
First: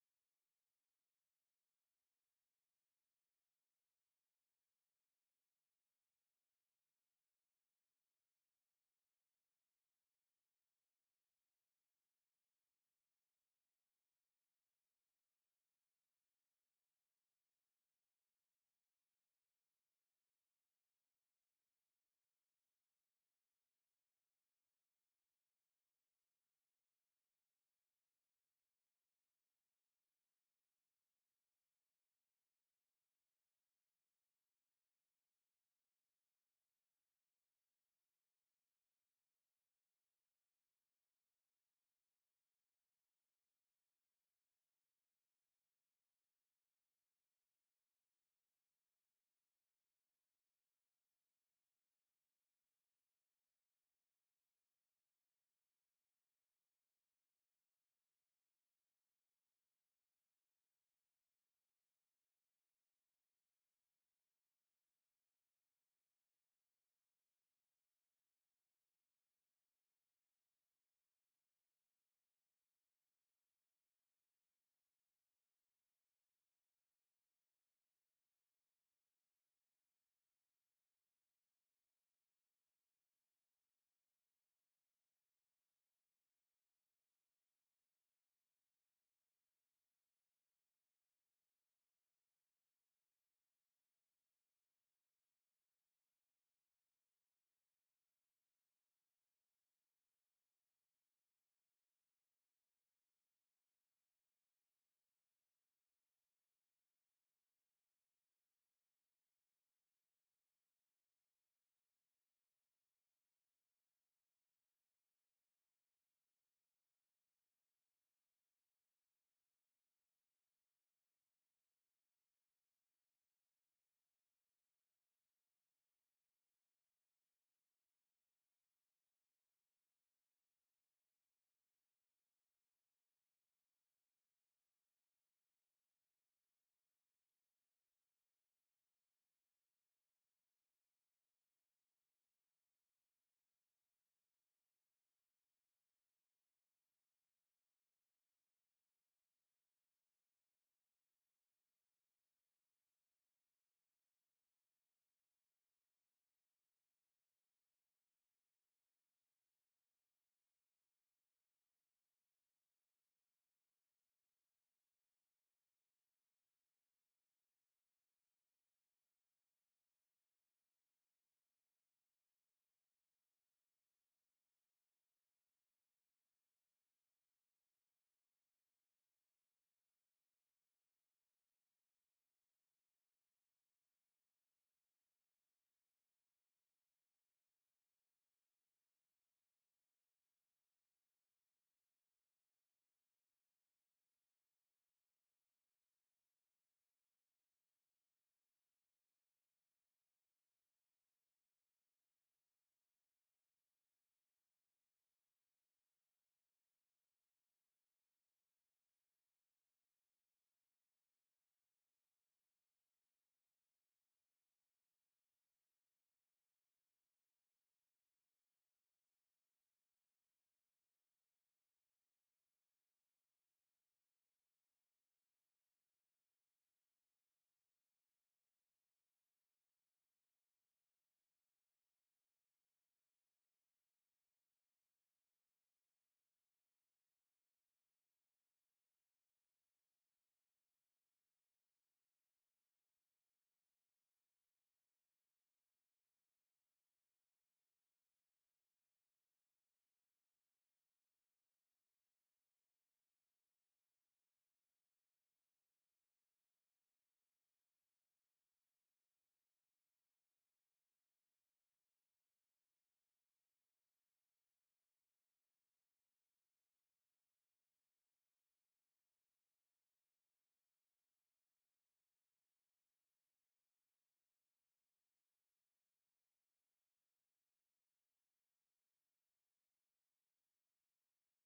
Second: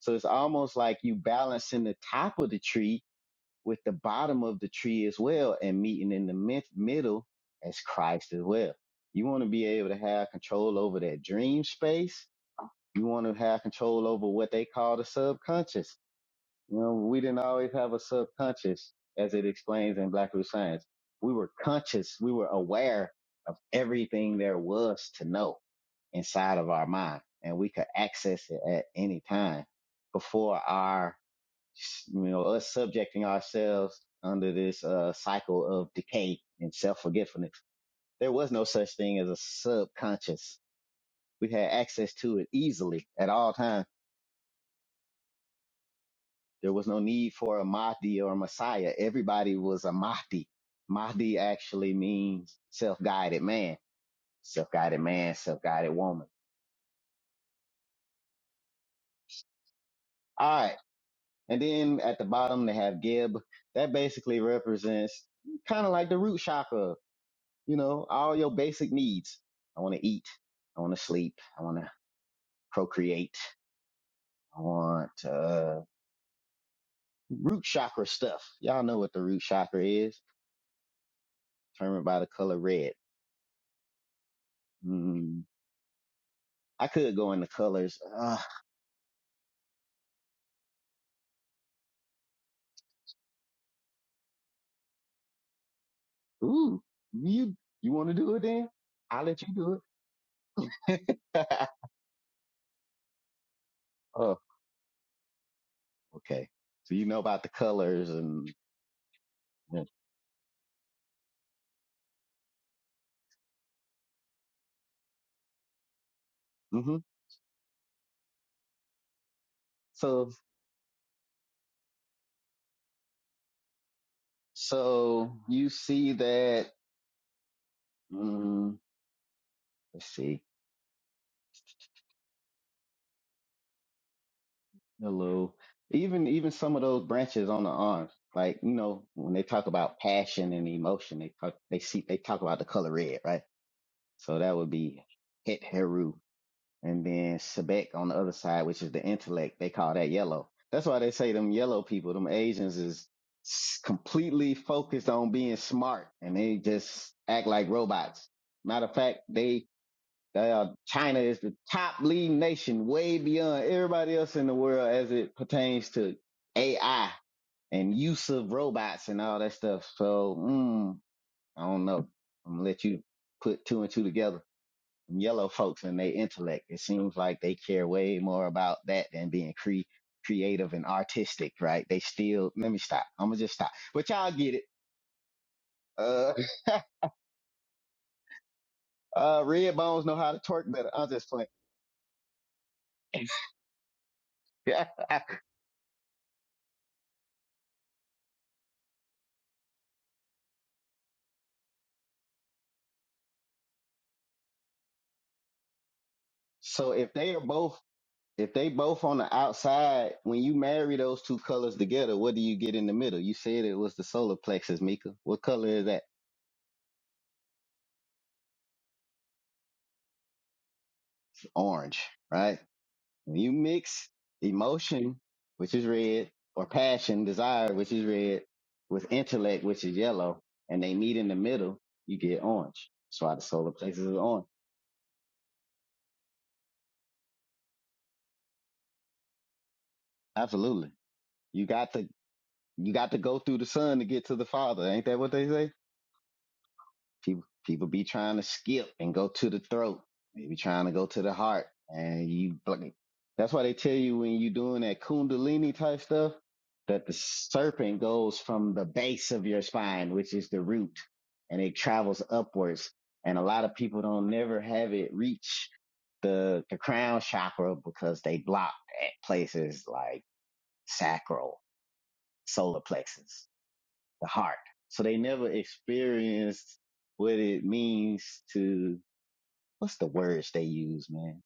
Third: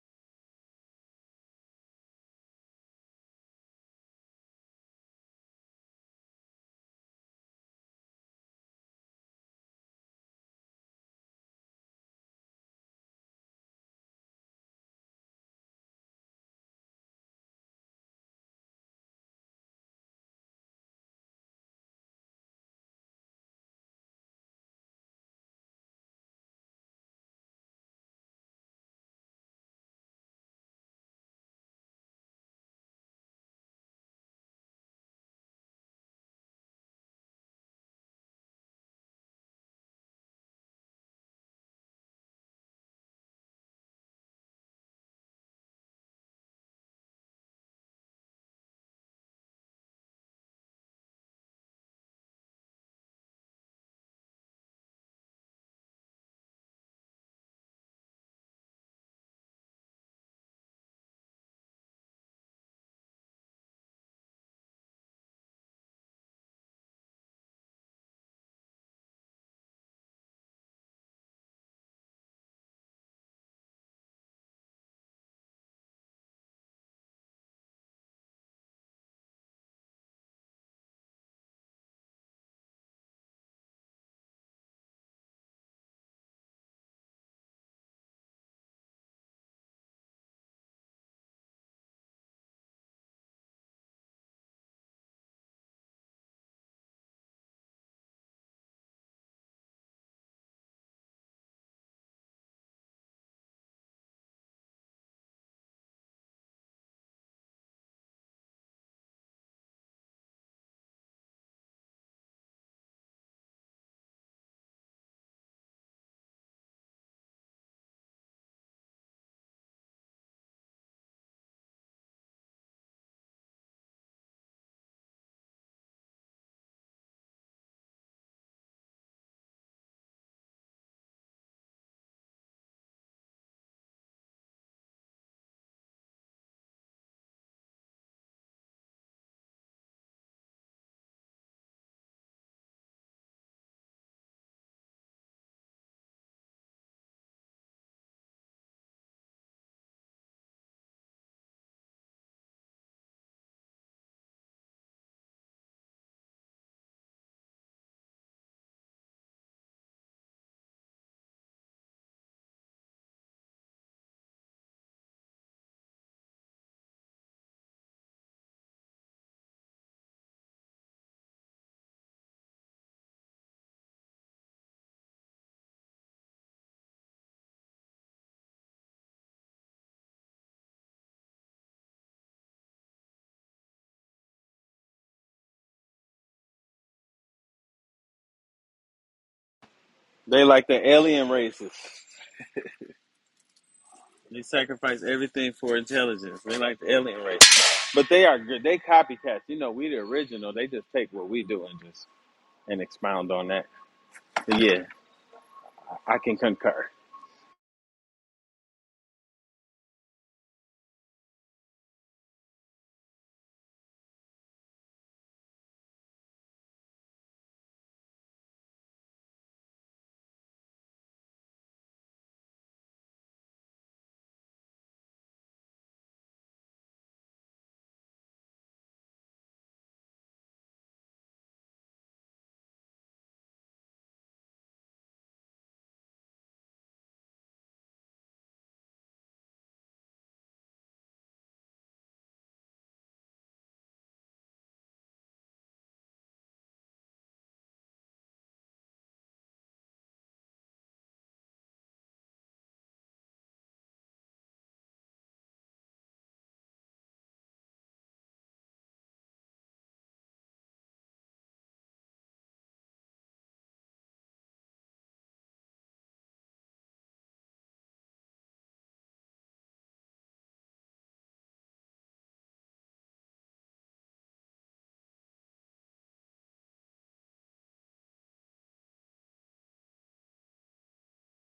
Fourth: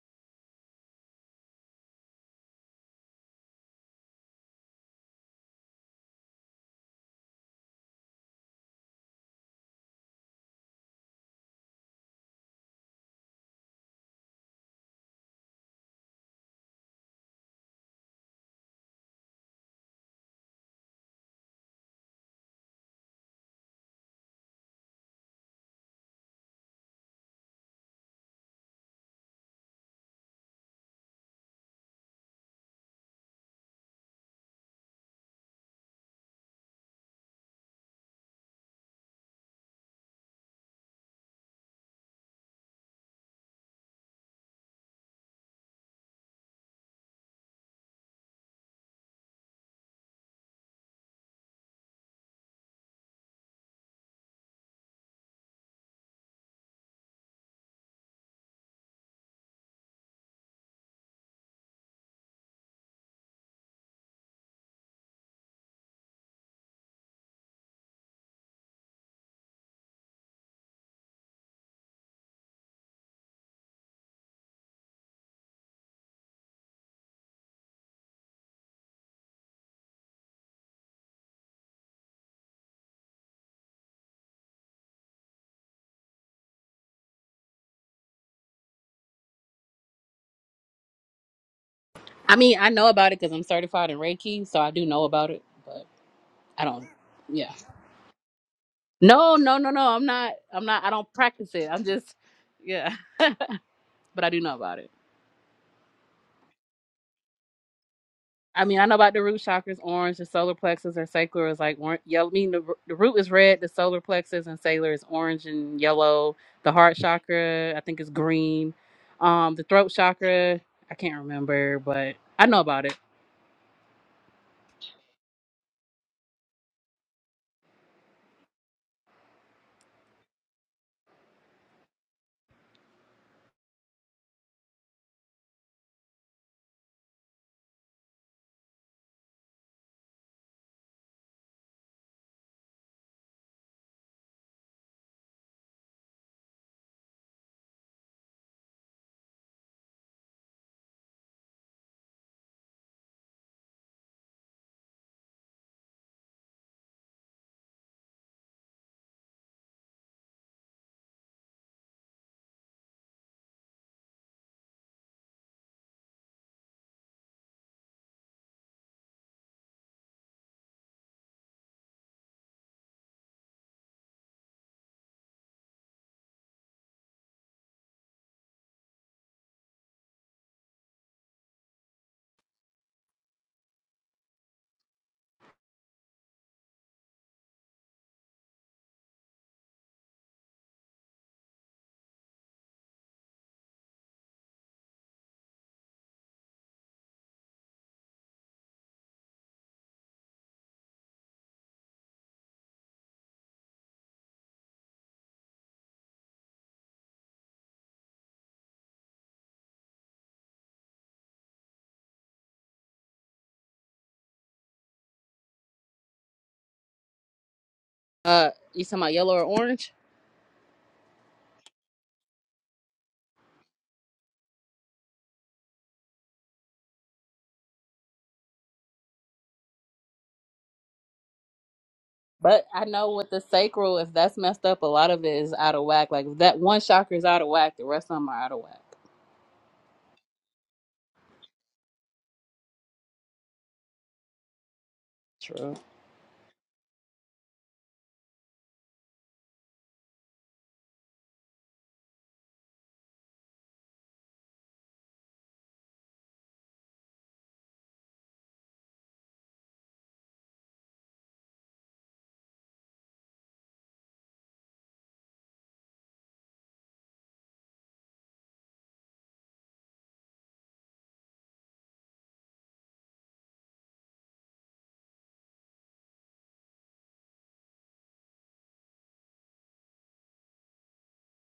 So it's almost like you balancing the top of the tree with the bottom of the tree as well and meeting in the mid- middle as Christ as well. You want to be able to have control over that dream space. You want to have control over what they call the subconscious. You know, we didn't always have a subconscious as it explains in Black Root Science. We were conscious. We were aware of everything there was to know inside of our mind and we could access it at any time before our you know, us subjecting ourselves under this uh, cycle of decay and self-forgetfulness. There was no such thing as a subconscious. We had access to it easily at all times. There was no need for a Mahdi or a Messiah. Everybody was a Mahdi. Mahdi actually means self-guided man, self-guided man, self-guided woman. All right. And then at the bottom, they have Gib. That basically represents kind of like the root chakra you know, all your basic needs. I want to eat. I want to sleep. I want to procreate. I want, uh, root chakra stuff. Y'all know what the root chakra is. Determined by the color red. Mm, I could go into colors. Uh, I mean, I know about it because I'm certified in Reiki, so I do know about it, but I ooh, don't, yeah. you, you want to do it then? I'll No, let you no, no, do no. I'm not. I'm not. I don't it. practice it. I'm just, yeah. But I oh, do know about it. okay. So you know about the colors and, I mean, I know about the root chakras, orange. The solar plexus or sacral is like orange, yellow. I mean, the, the root is red. The solar plexus and sacral is orange and yellow. The hmm heart chakra, I think, is green. Um, the throat so, chakra, I can't remember, but I know about it. so you see that, mm, let's see Hello. Even even some of those branches on the arms, like you know, when they talk about passion and emotion, they talk they see they talk about the color red, right? So that would be het heru, and then sebek on the other side, which is the intellect. They call that yellow. That's why they say them yellow people, them Asians, is s- completely focused on being smart, and they just act like robots. Matter of fact, they they China is the top leading nation, way beyond everybody else in the world as it pertains to AI and use of robots and all that stuff. So, mm, I don't know. I'm gonna let you put two and two together. Them Yellow folks and their intellect. It seems like they care way more about that than being cre- creative and artistic, right? They still. Let me stop. I'm gonna just stop. But y'all get it. Uh, uh, red bones know how to They like twerk the better. I'm just alien playing. races. They sacrifice everything for intelligence. They like the alien races. But they are good. They copycats. You know, we the original. They just take what we do and just and expound on that. But yeah, I can concur. so if they are both If they both on the outside, when you marry those two colors together, what do you get in the middle? You said it was the solar plexus, Mika. What color is that? Uh, you talking about yellow or orange? Orange, right? When you mix emotion, which is red, or passion, desire, which is red, with intellect, which is yellow, and they meet in the middle, you get But I orange. know That's with why the the solar sacral, plexus if is that's orange. messed up, a lot of it is out of whack. Like if that one chakra is out of whack, the rest of them are out of whack. Absolutely. You got to you got to go through the sun to get to the father. Ain't that what they say? True. People people be trying to skip and go to the throat. They be trying to go to the heart, and you. like, That's why they tell you when you doing that kundalini type stuff that the serpent goes from the base of your spine, which is the root, and it travels upwards. And a lot of people don't never have it reach the the crown chakra because they block at places like sacral, solar plexus the heart. So they never experienced what it means to, what's the words they use, man?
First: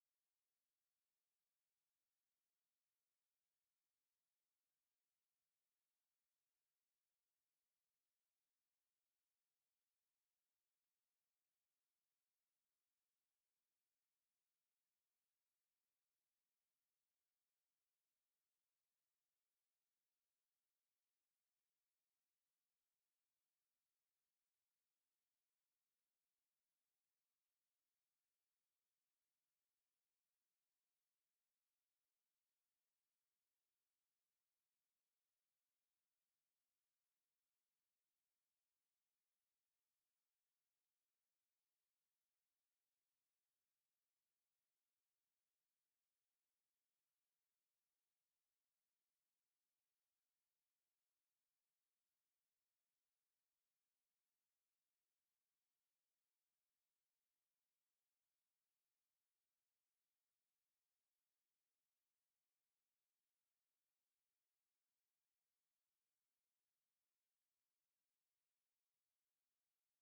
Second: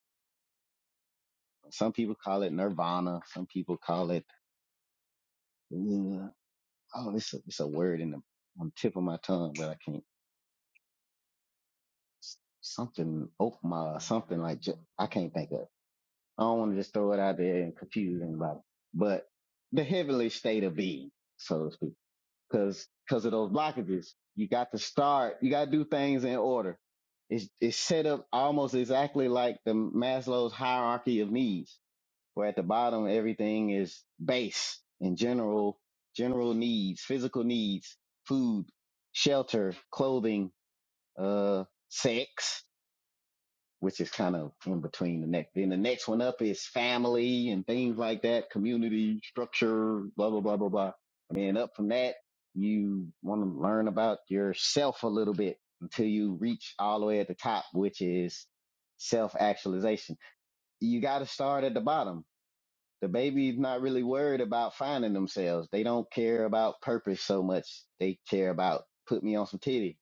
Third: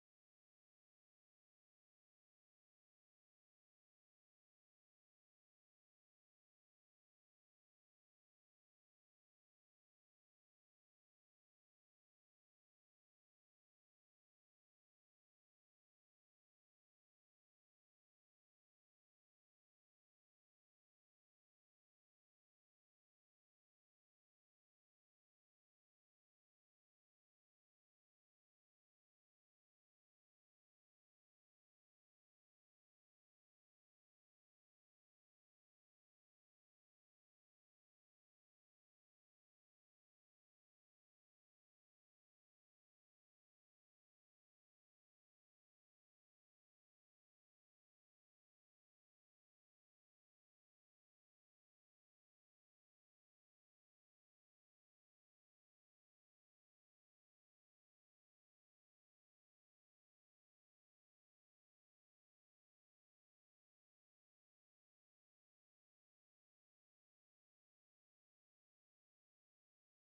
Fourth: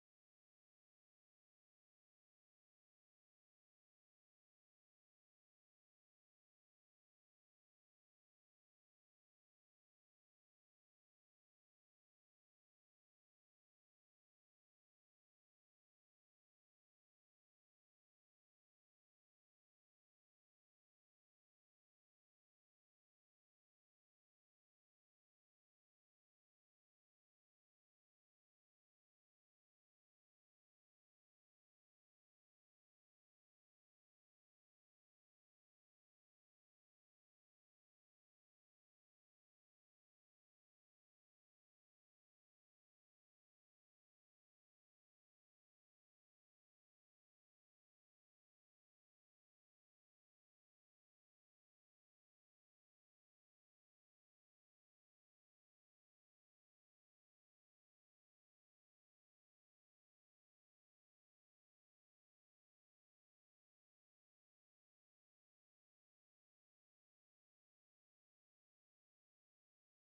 Some people call it nirvana. Some people call it, uh, oh, it's a, it's a word in the on the tip of my tongue, but I can't, something, oh my something like, ju- I can't think of it. I don't want to just throw it out there and confuse anybody, but the heavenly state of being, so to speak. because because of those blockages. You got to start. You got to do things in order. It's it's set up almost exactly like the Maslow's hierarchy of needs, where at the bottom everything is base and general general needs, physical needs, food, shelter, clothing, uh, sex which is kind of in between the next. Then the next one up is family and things like that, community structure, blah, blah, blah, blah, blah. And then up from that, you want to learn about yourself a little bit until you reach all the way at the top, which is self actualization. You got to start at the bottom. The baby's not really worried about finding themselves. They don't care about purpose so much. They care about put me on some titty,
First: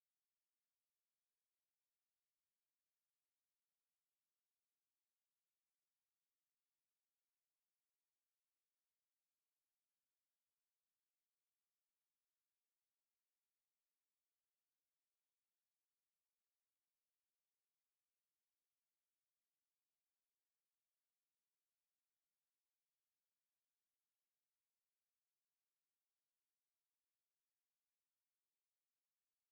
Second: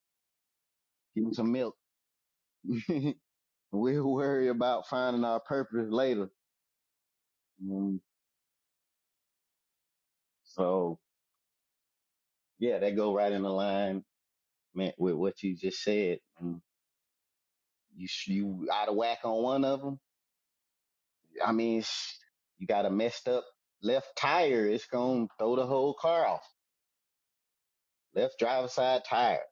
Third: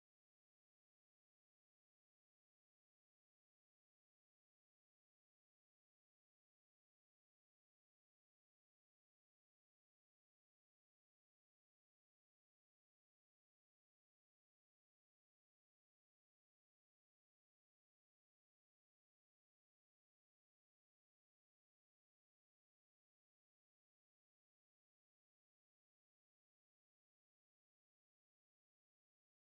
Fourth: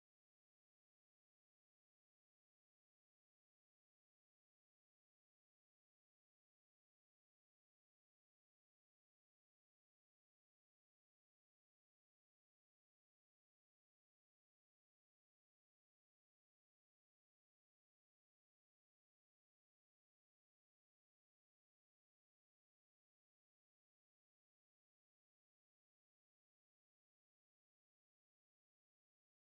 give me some milk. we'll worry about finding our purpose later Um, so yeah, that go right in the line, man, with what you just said. Um, You sh- you out of whack on one of them. I mean, sh- you got a messed up left tire. It's gonna throw the whole car off. Left driver side tire,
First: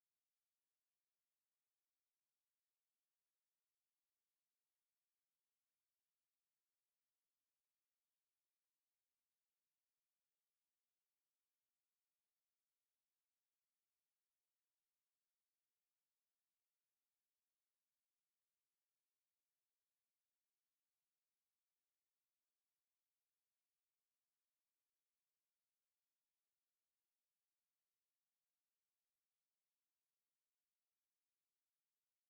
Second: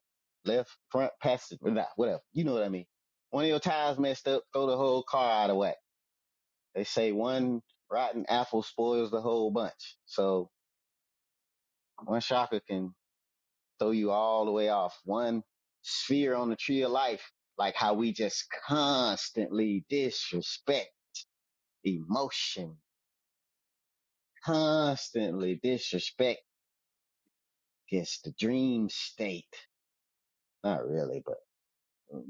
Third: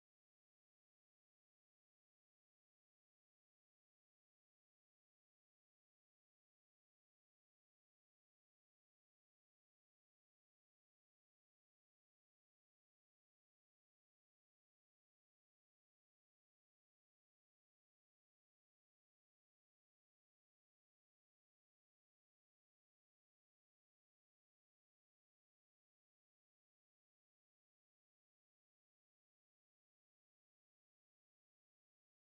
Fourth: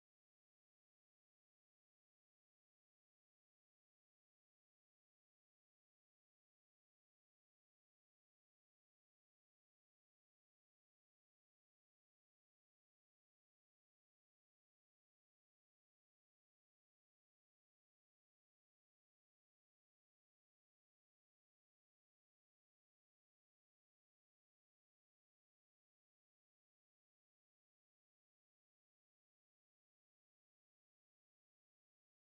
left front passenger, nah, whatever. You know what I mean. One of your tires messed up, throw the whole car out of whack. They say one rotten apple spoils the whole bunch. So one shocker can throw you all the way off one sphere on the tree of life, like how we just constantly disrespect emotion, constantly disrespect is the dream state. Not really, but mm.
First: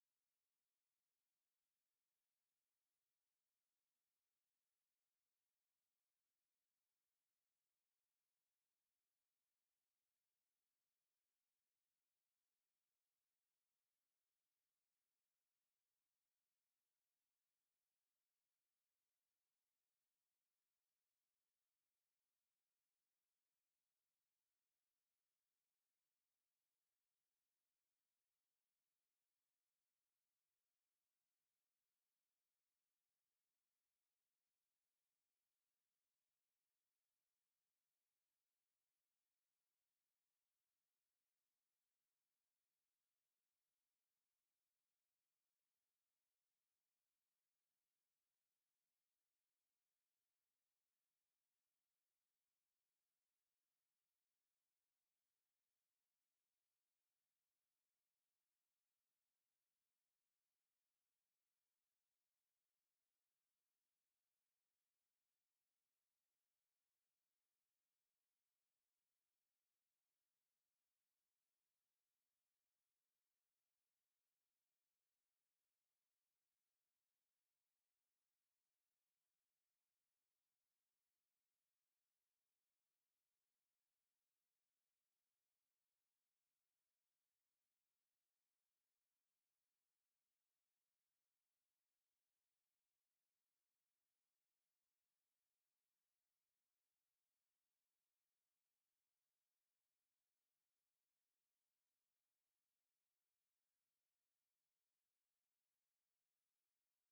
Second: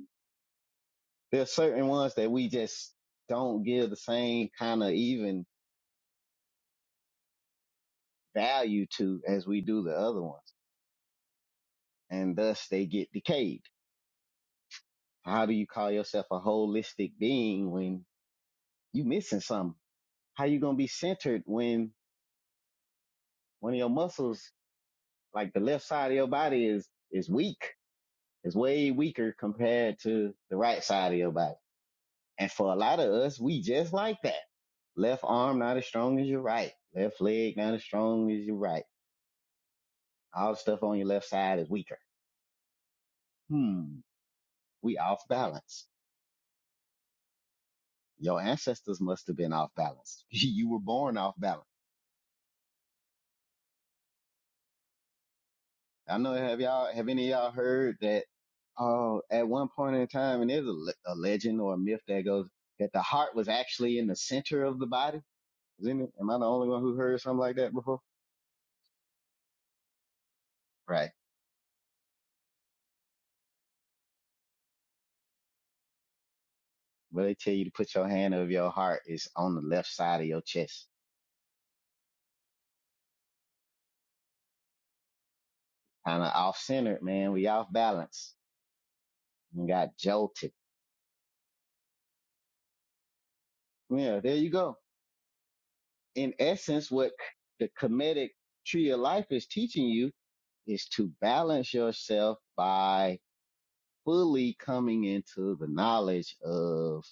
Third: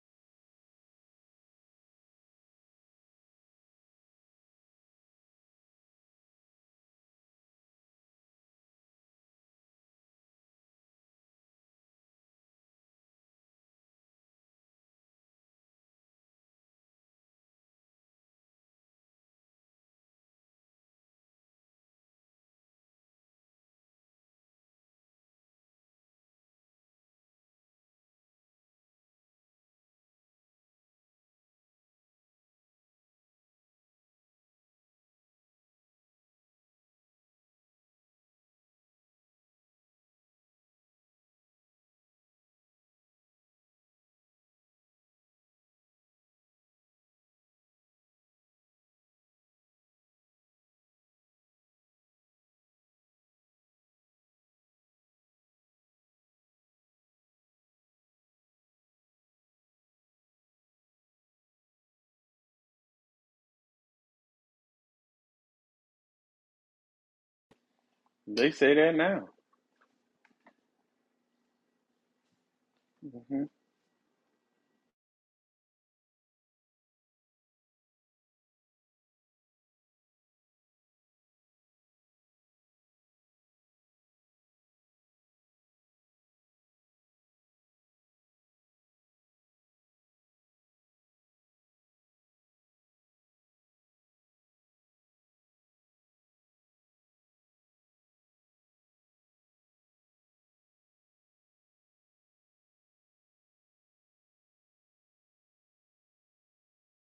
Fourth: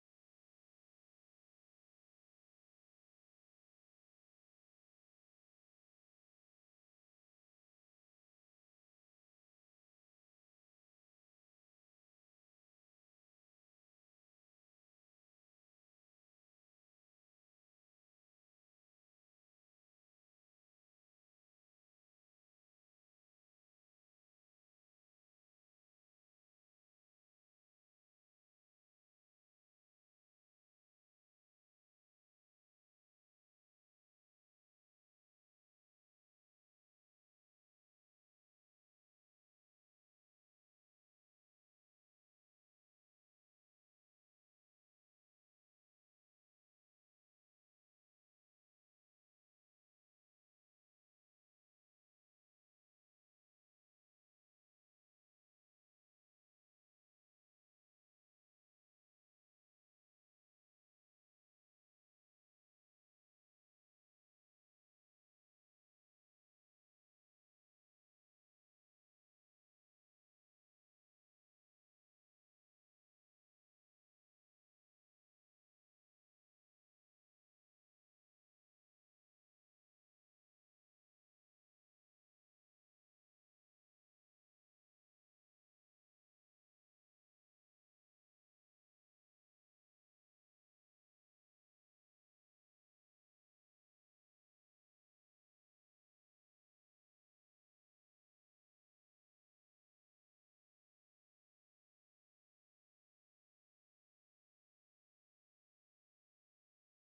there are certain ones that we just don't give the same kind of even value to as we do the other ones. And thus they get decayed. How do you call yourself a holistic being when you missing something? How you gonna be centered when One of your muscles, like the left side of your body is, is weak. It's way weaker compared to the right side of your body. And for a lot of us, we just like that. Left arm not as strong as your right. Left leg not as strong as your right. All the stuff on your left side is weaker. Hmm. We off balance. Your ancestors must have been off balance. you were born off balance. I know have y'all have any of y'all heard that uh, at one point in time, and there's a, le- a legend or a myth that goes that the heart was actually in the center of the body. Isn't it? Am I the only one who heard something like that before? They say that now. Right. hmm Well, they tell you to put your hand over your heart It's on the left side of your chest. Kind of off centered, man. We off balance and got jolted. Yeah, there you go. In essence, what the comedic tree of life is teaching you is to balance yourself by fully coming into the knowledge of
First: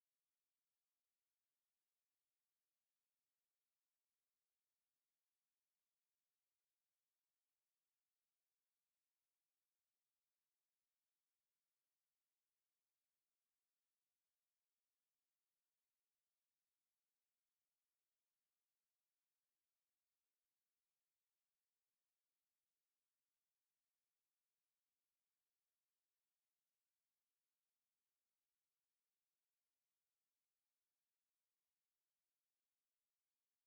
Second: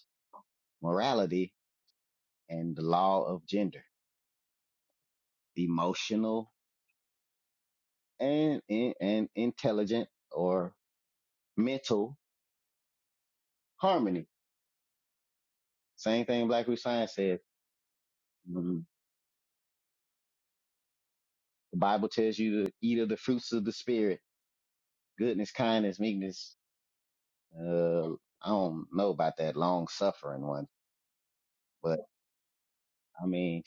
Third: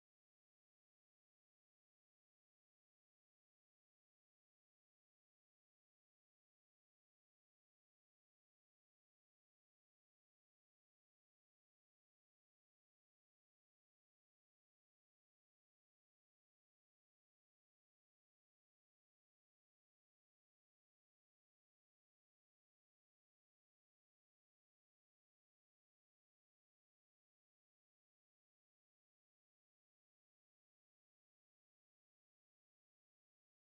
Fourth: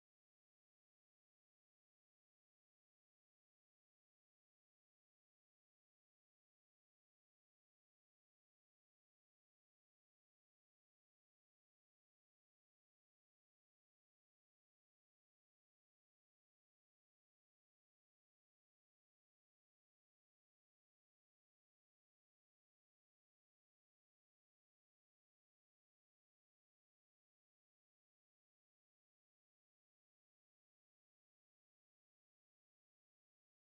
morality, and the law of gender, emotional and, and, and intelligent or mental harmony. Same thing Black Root Science said. Mm, The Bible tells you to eat of the fruits of the spirit, goodness, kindness, meekness. Uh, I don't know about that long suffering one, but I mean,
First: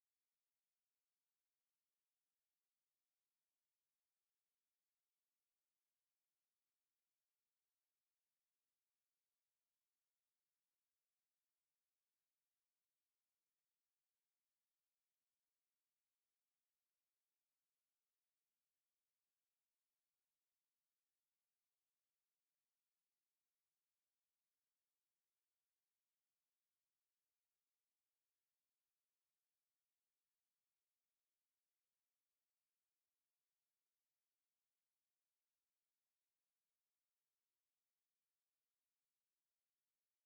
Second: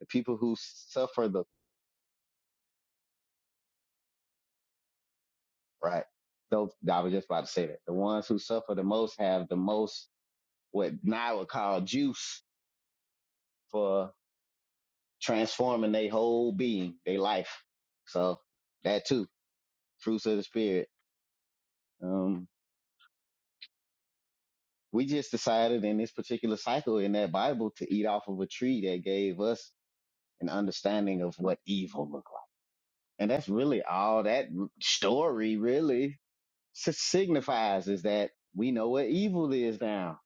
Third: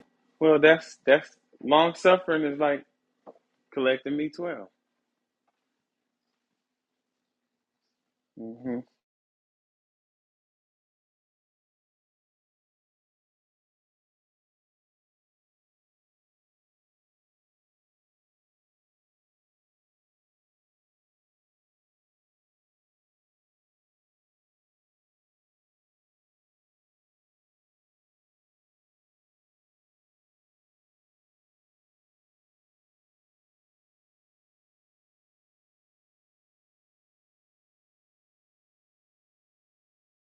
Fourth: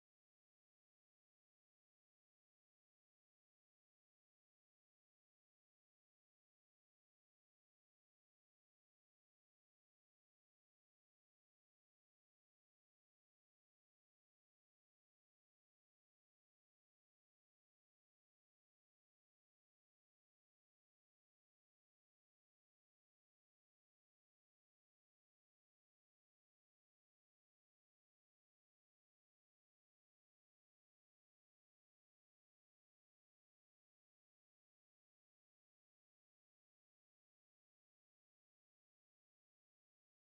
the people who Well, that's suffer that's the, long suffering is like collecting me 12 right. Those, I was just about to say that. The ones who suffer Mm-hmm. the most have the most, what now would call juice for. transforming their whole being, their life. So that too, fruits of the spirit. Um, we just decided in this particular cycle in that Bible to eat off of a tree that gave us an understanding of what evil looked like. And that's really all that r- story really s- signifies is that we know what evil is now.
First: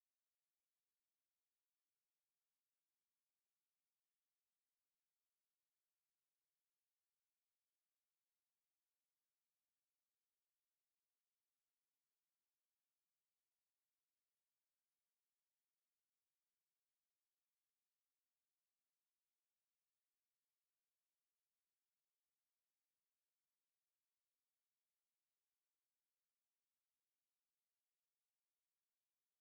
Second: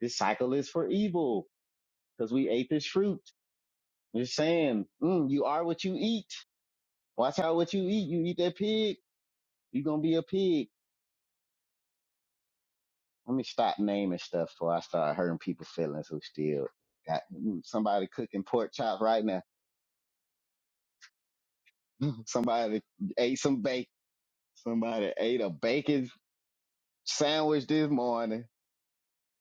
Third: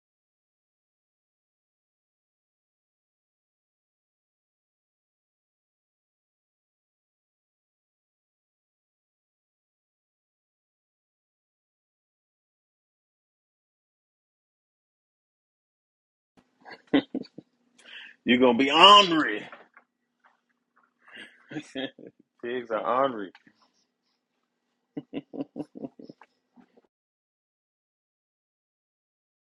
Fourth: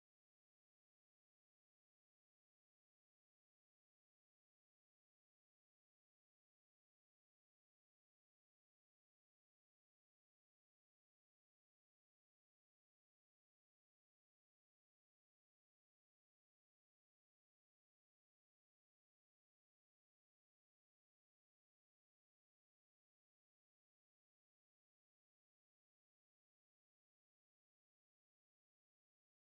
This cycle is for evil because we ate this fruit. We're saying, mm, you are what you eat. Watch out what you eat. You eat that pig, you're going to be a pig Let me stop naming stuff before I start hurting people's feelings who still got mm, somebody You're cooking gonna be pork chop right now. ornery. Pigs are Somebody ornery. ate some bacon. Somebody ate a bacon sandwich this morning.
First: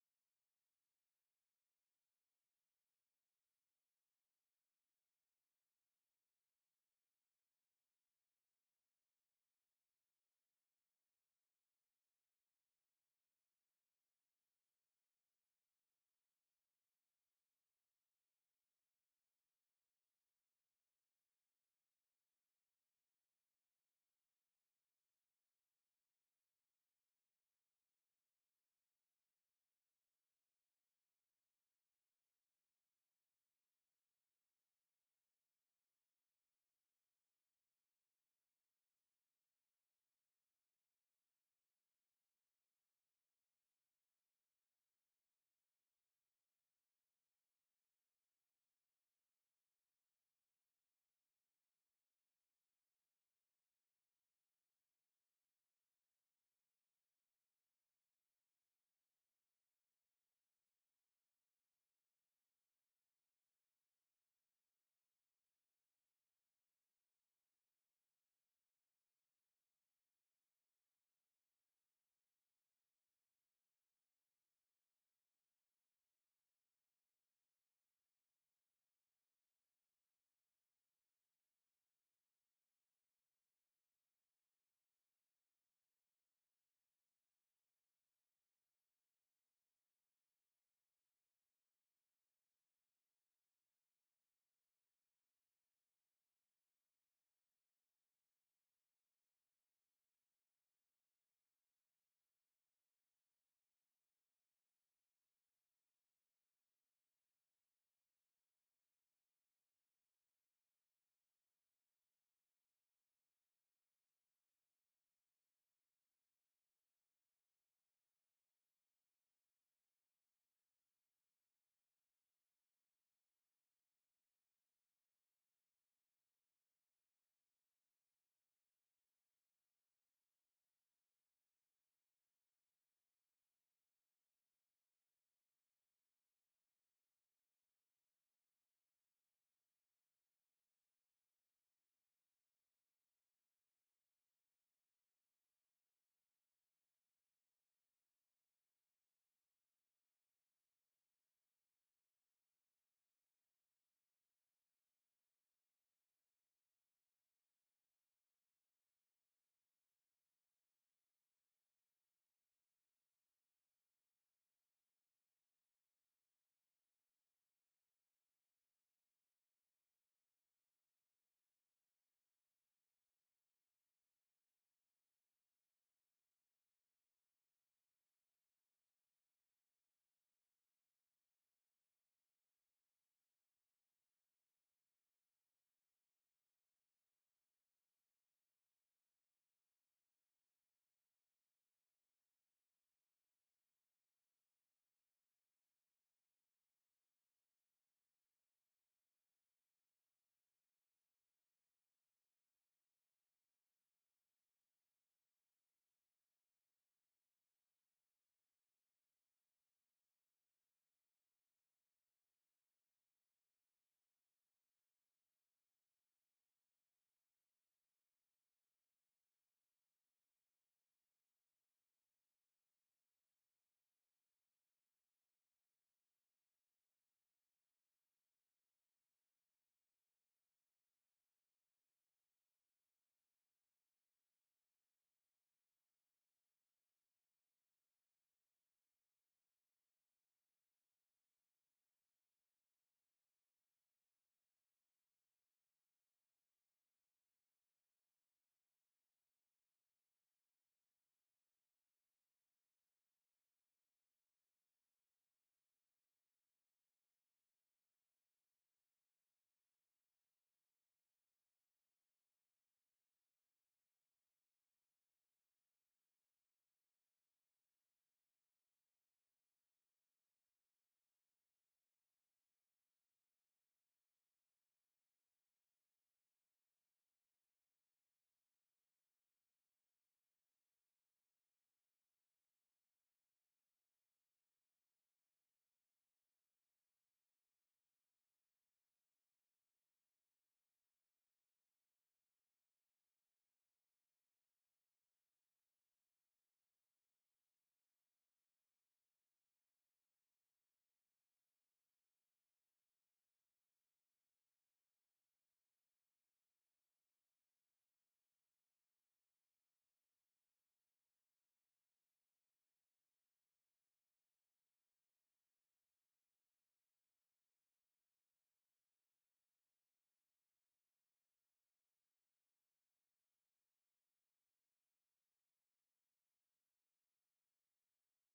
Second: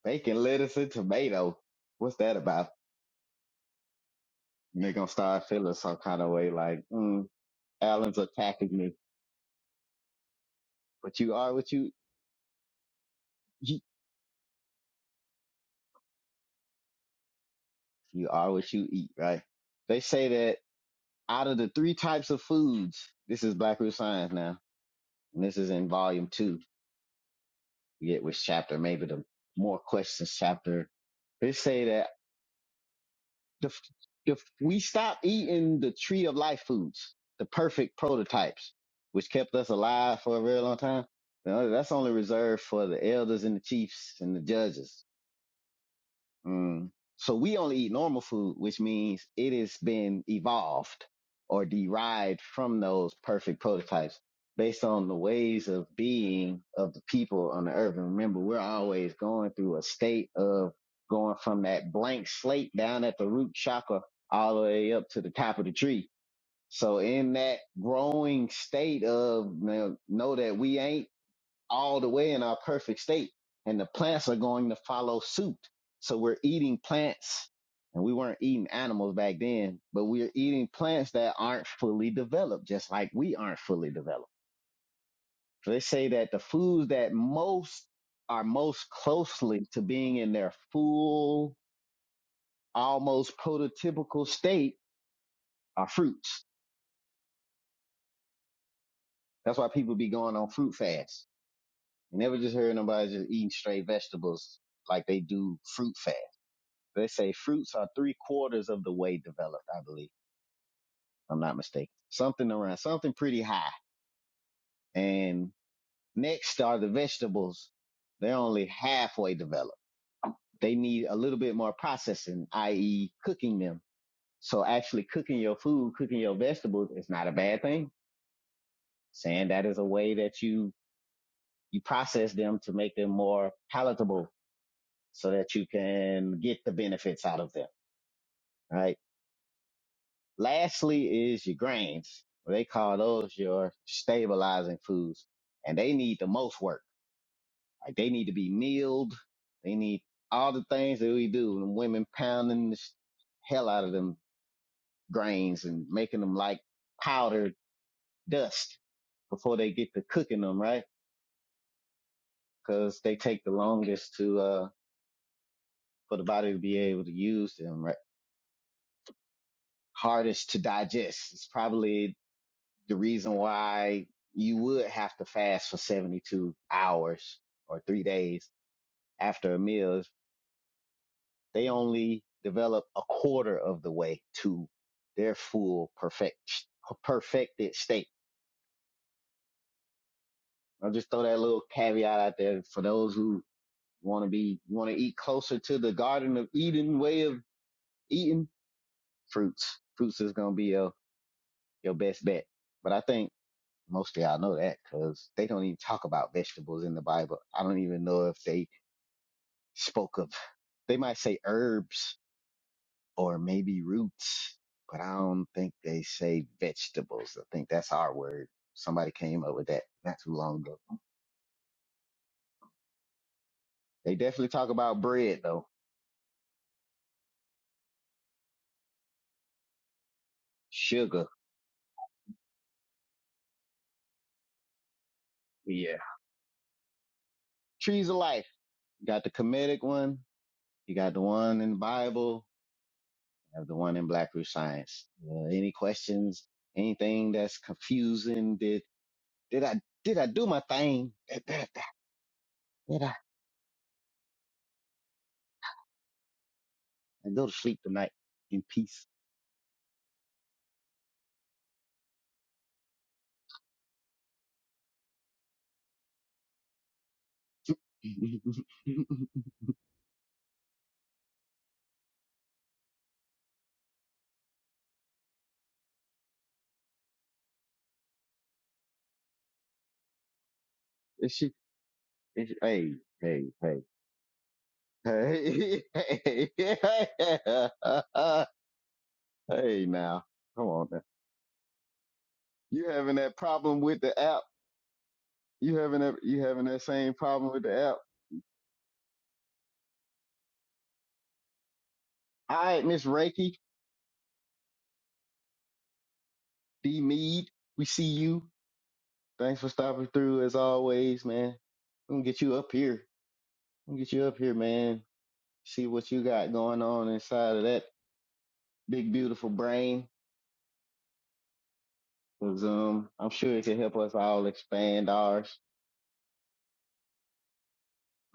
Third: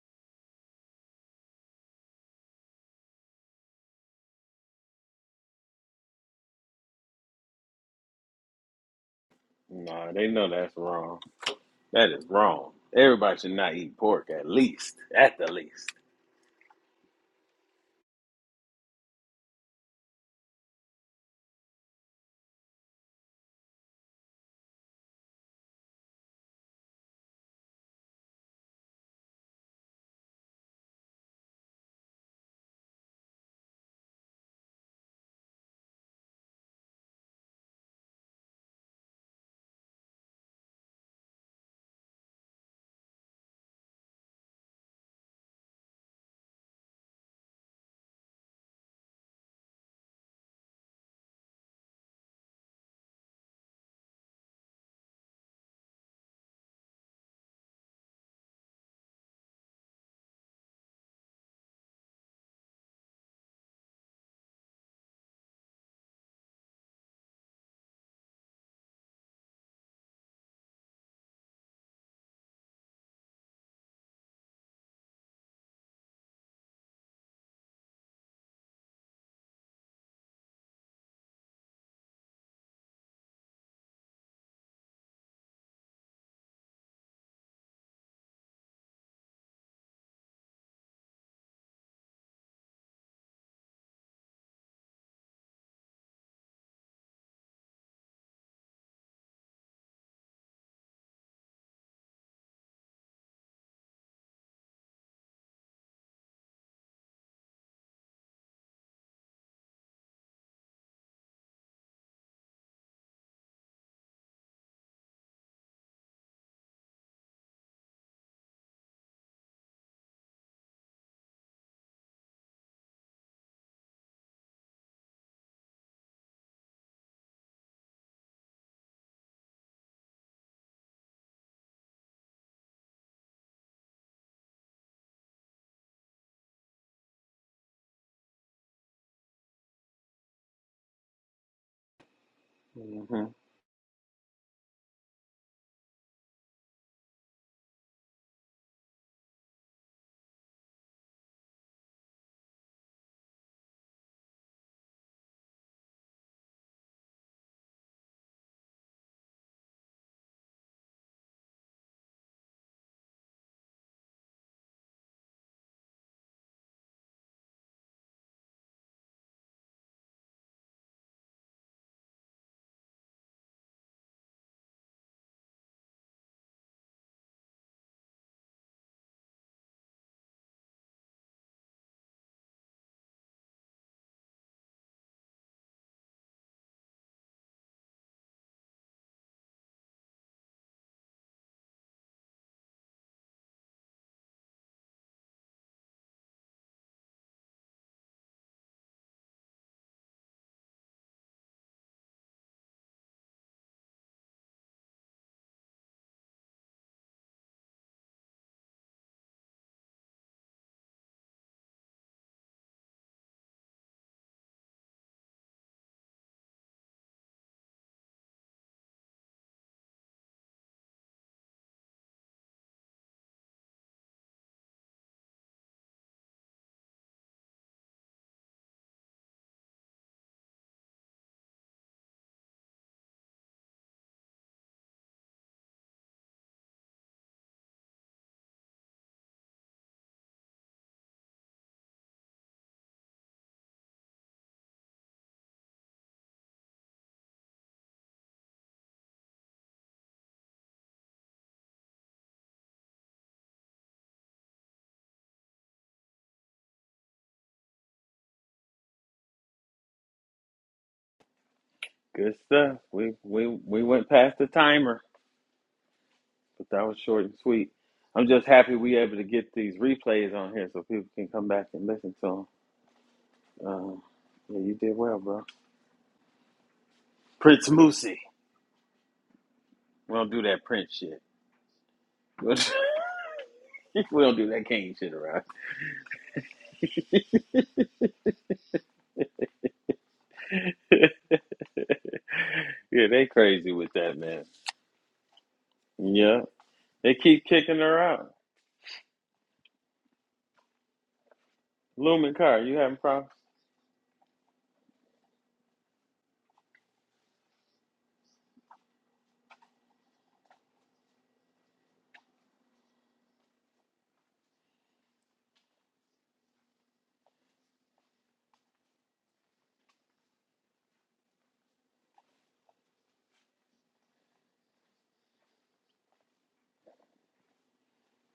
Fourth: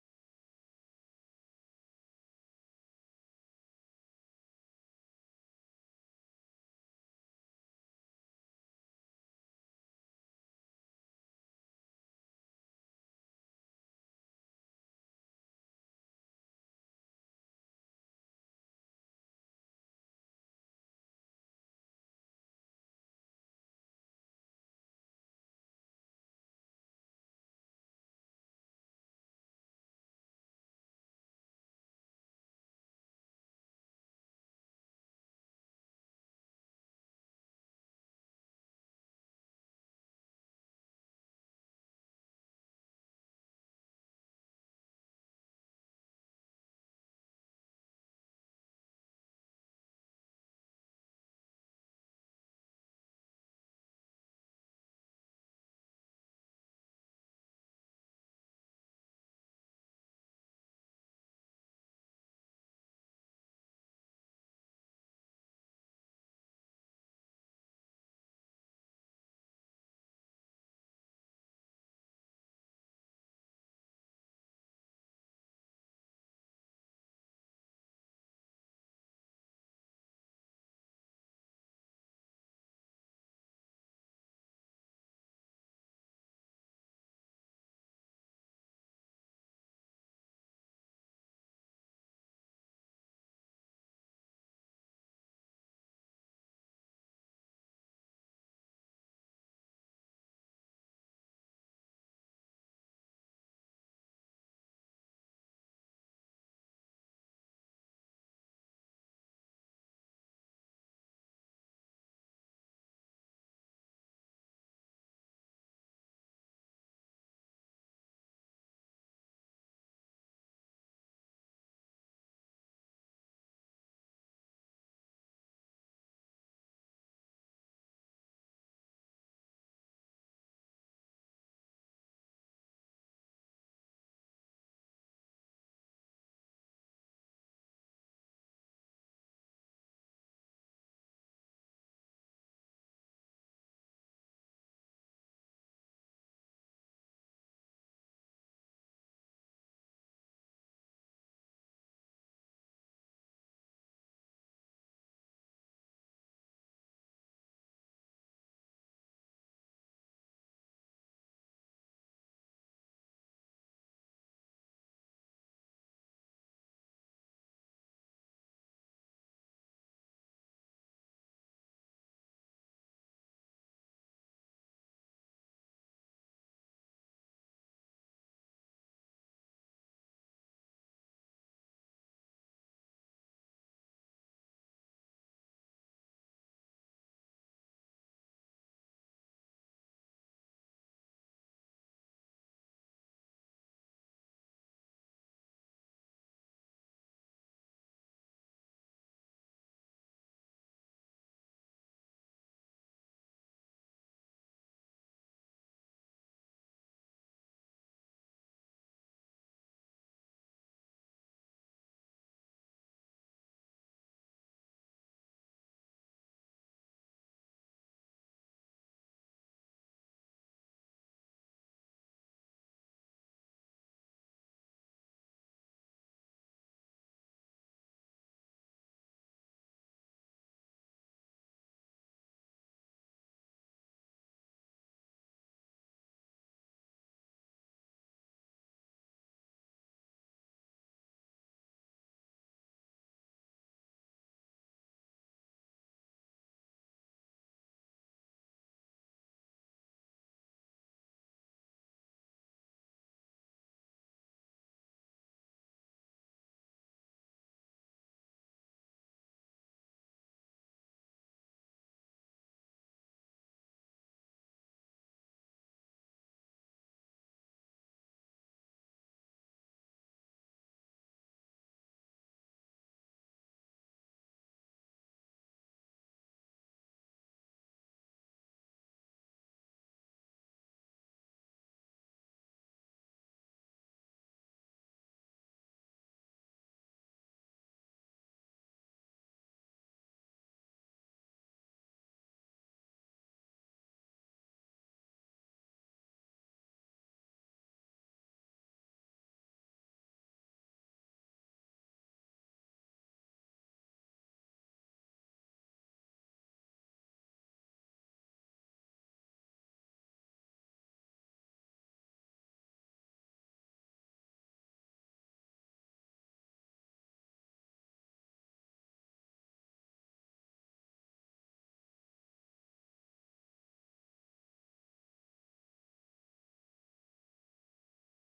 Bacon, lettuce, and tomato. What's that about? And they're gonna start feeling some kind of way like, mm, Alan's attacking me. Nah, they know that's wrong. But you are what you That is wrong. Everybody should not eat. eat pork, at least, at the least. You are what you eat, right? They say that out of the three types of foods, this is Black Root Science now, and this is in volume two forget which chapter, maybe the more questions chapter. They say that if, if we stop eating the tree of life foods, the perfect prototypes, which kept us alive for a very long time, you know, that's only reserved for the elders and the chiefs and the judges. Mm. So we only eat normal food, which means it has been evolved or derived from those perfect prototypes based on the ways of being of the people on the earth. And remember, we're always going through a state of going from that blank slate down at the root chakra all the way up to the top of the tree. So in that growing state of you know know that we ain't all the way in our perfect state. And the plants are going to follow suit. So we're eating plants and we weren't eating animals back then, but we're eating plants that aren't fully developed, just like we aren't fully developed. So they say that the foods that most are most closely to being in their full, almost prototypical state are fruits. That's why people be going on fruit fasts. You never just heard nobody just eating straight vegetables like they do fruit fast. They say fruits are three quarters of the way developed, I believe. if I'm not mistaken. Something around, something pretty high. And next are the vegetables. They're only halfway developed. They need a little bit more processing, i.e. cooking them. So actually cooking your food, cooking your vegetables is not a bad thing. Saying that is a way that you, you process them to make them more palatable so that you can get the benefits out of them, right? Lastly is your grains. They call hmm those your stabilizing foods and they need the most work. Like they need to be milled. They need all the things that we do and women pounding the sh- hell out of them grains and making them like powdered dust before they get to cooking them, right? Cause they take the longest to, uh, for the body to be able to use them, right? Hardest to digest. It's probably the reason why you would have to fast for 72 hours or three days after a meal is they only develop a quarter of the way to their full perfect, perfected state. I'll just throw that little caveat out there for those who want to be, want to eat closer to the Garden of Eden way of eating fruits. Fruits is going to be your, your best bet. But I think most of y'all know that because they don't even talk about vegetables in the Bible. I don't even know if they spoke of. They might say herbs or maybe roots, but I don't think they say vegetables. I think that's our word. Somebody came up with that not too long ago. They definitely talk about bread though. Sugar. Yeah. Trees of life. You got the comedic one. You got the one in the Bible. You have the one in Black Root Science. Uh, any questions? Anything that's confusing? Did, did I, did I do my thing? Did, did, did I, did I go to sleep tonight in peace? Good stuff. We we we went past the timer, but that was short and sweet. I'm and just happy we able to get these replays on here so people can come back and listen to them. Um, yeah, you did well, bro. Prince Moosey. We don't do that Prince shit. she, and she, hey, hey, hey, we don't do that King shit around. hey, hey, hey, now, come on now. You yeah, having they that crazy problem with with that the app? man. You having that? You Yeah, having that same they keep problem with the kicking app? her out. Lumen Car, All you right, having Miss problems? Reiki, D Mead, we see you. Thanks for stopping through as always, man. I'm gonna get you up here. I'm gonna get you up here, man. See what you got going on inside of that big, beautiful brain. Cause um, I'm sure it can help us all expand ours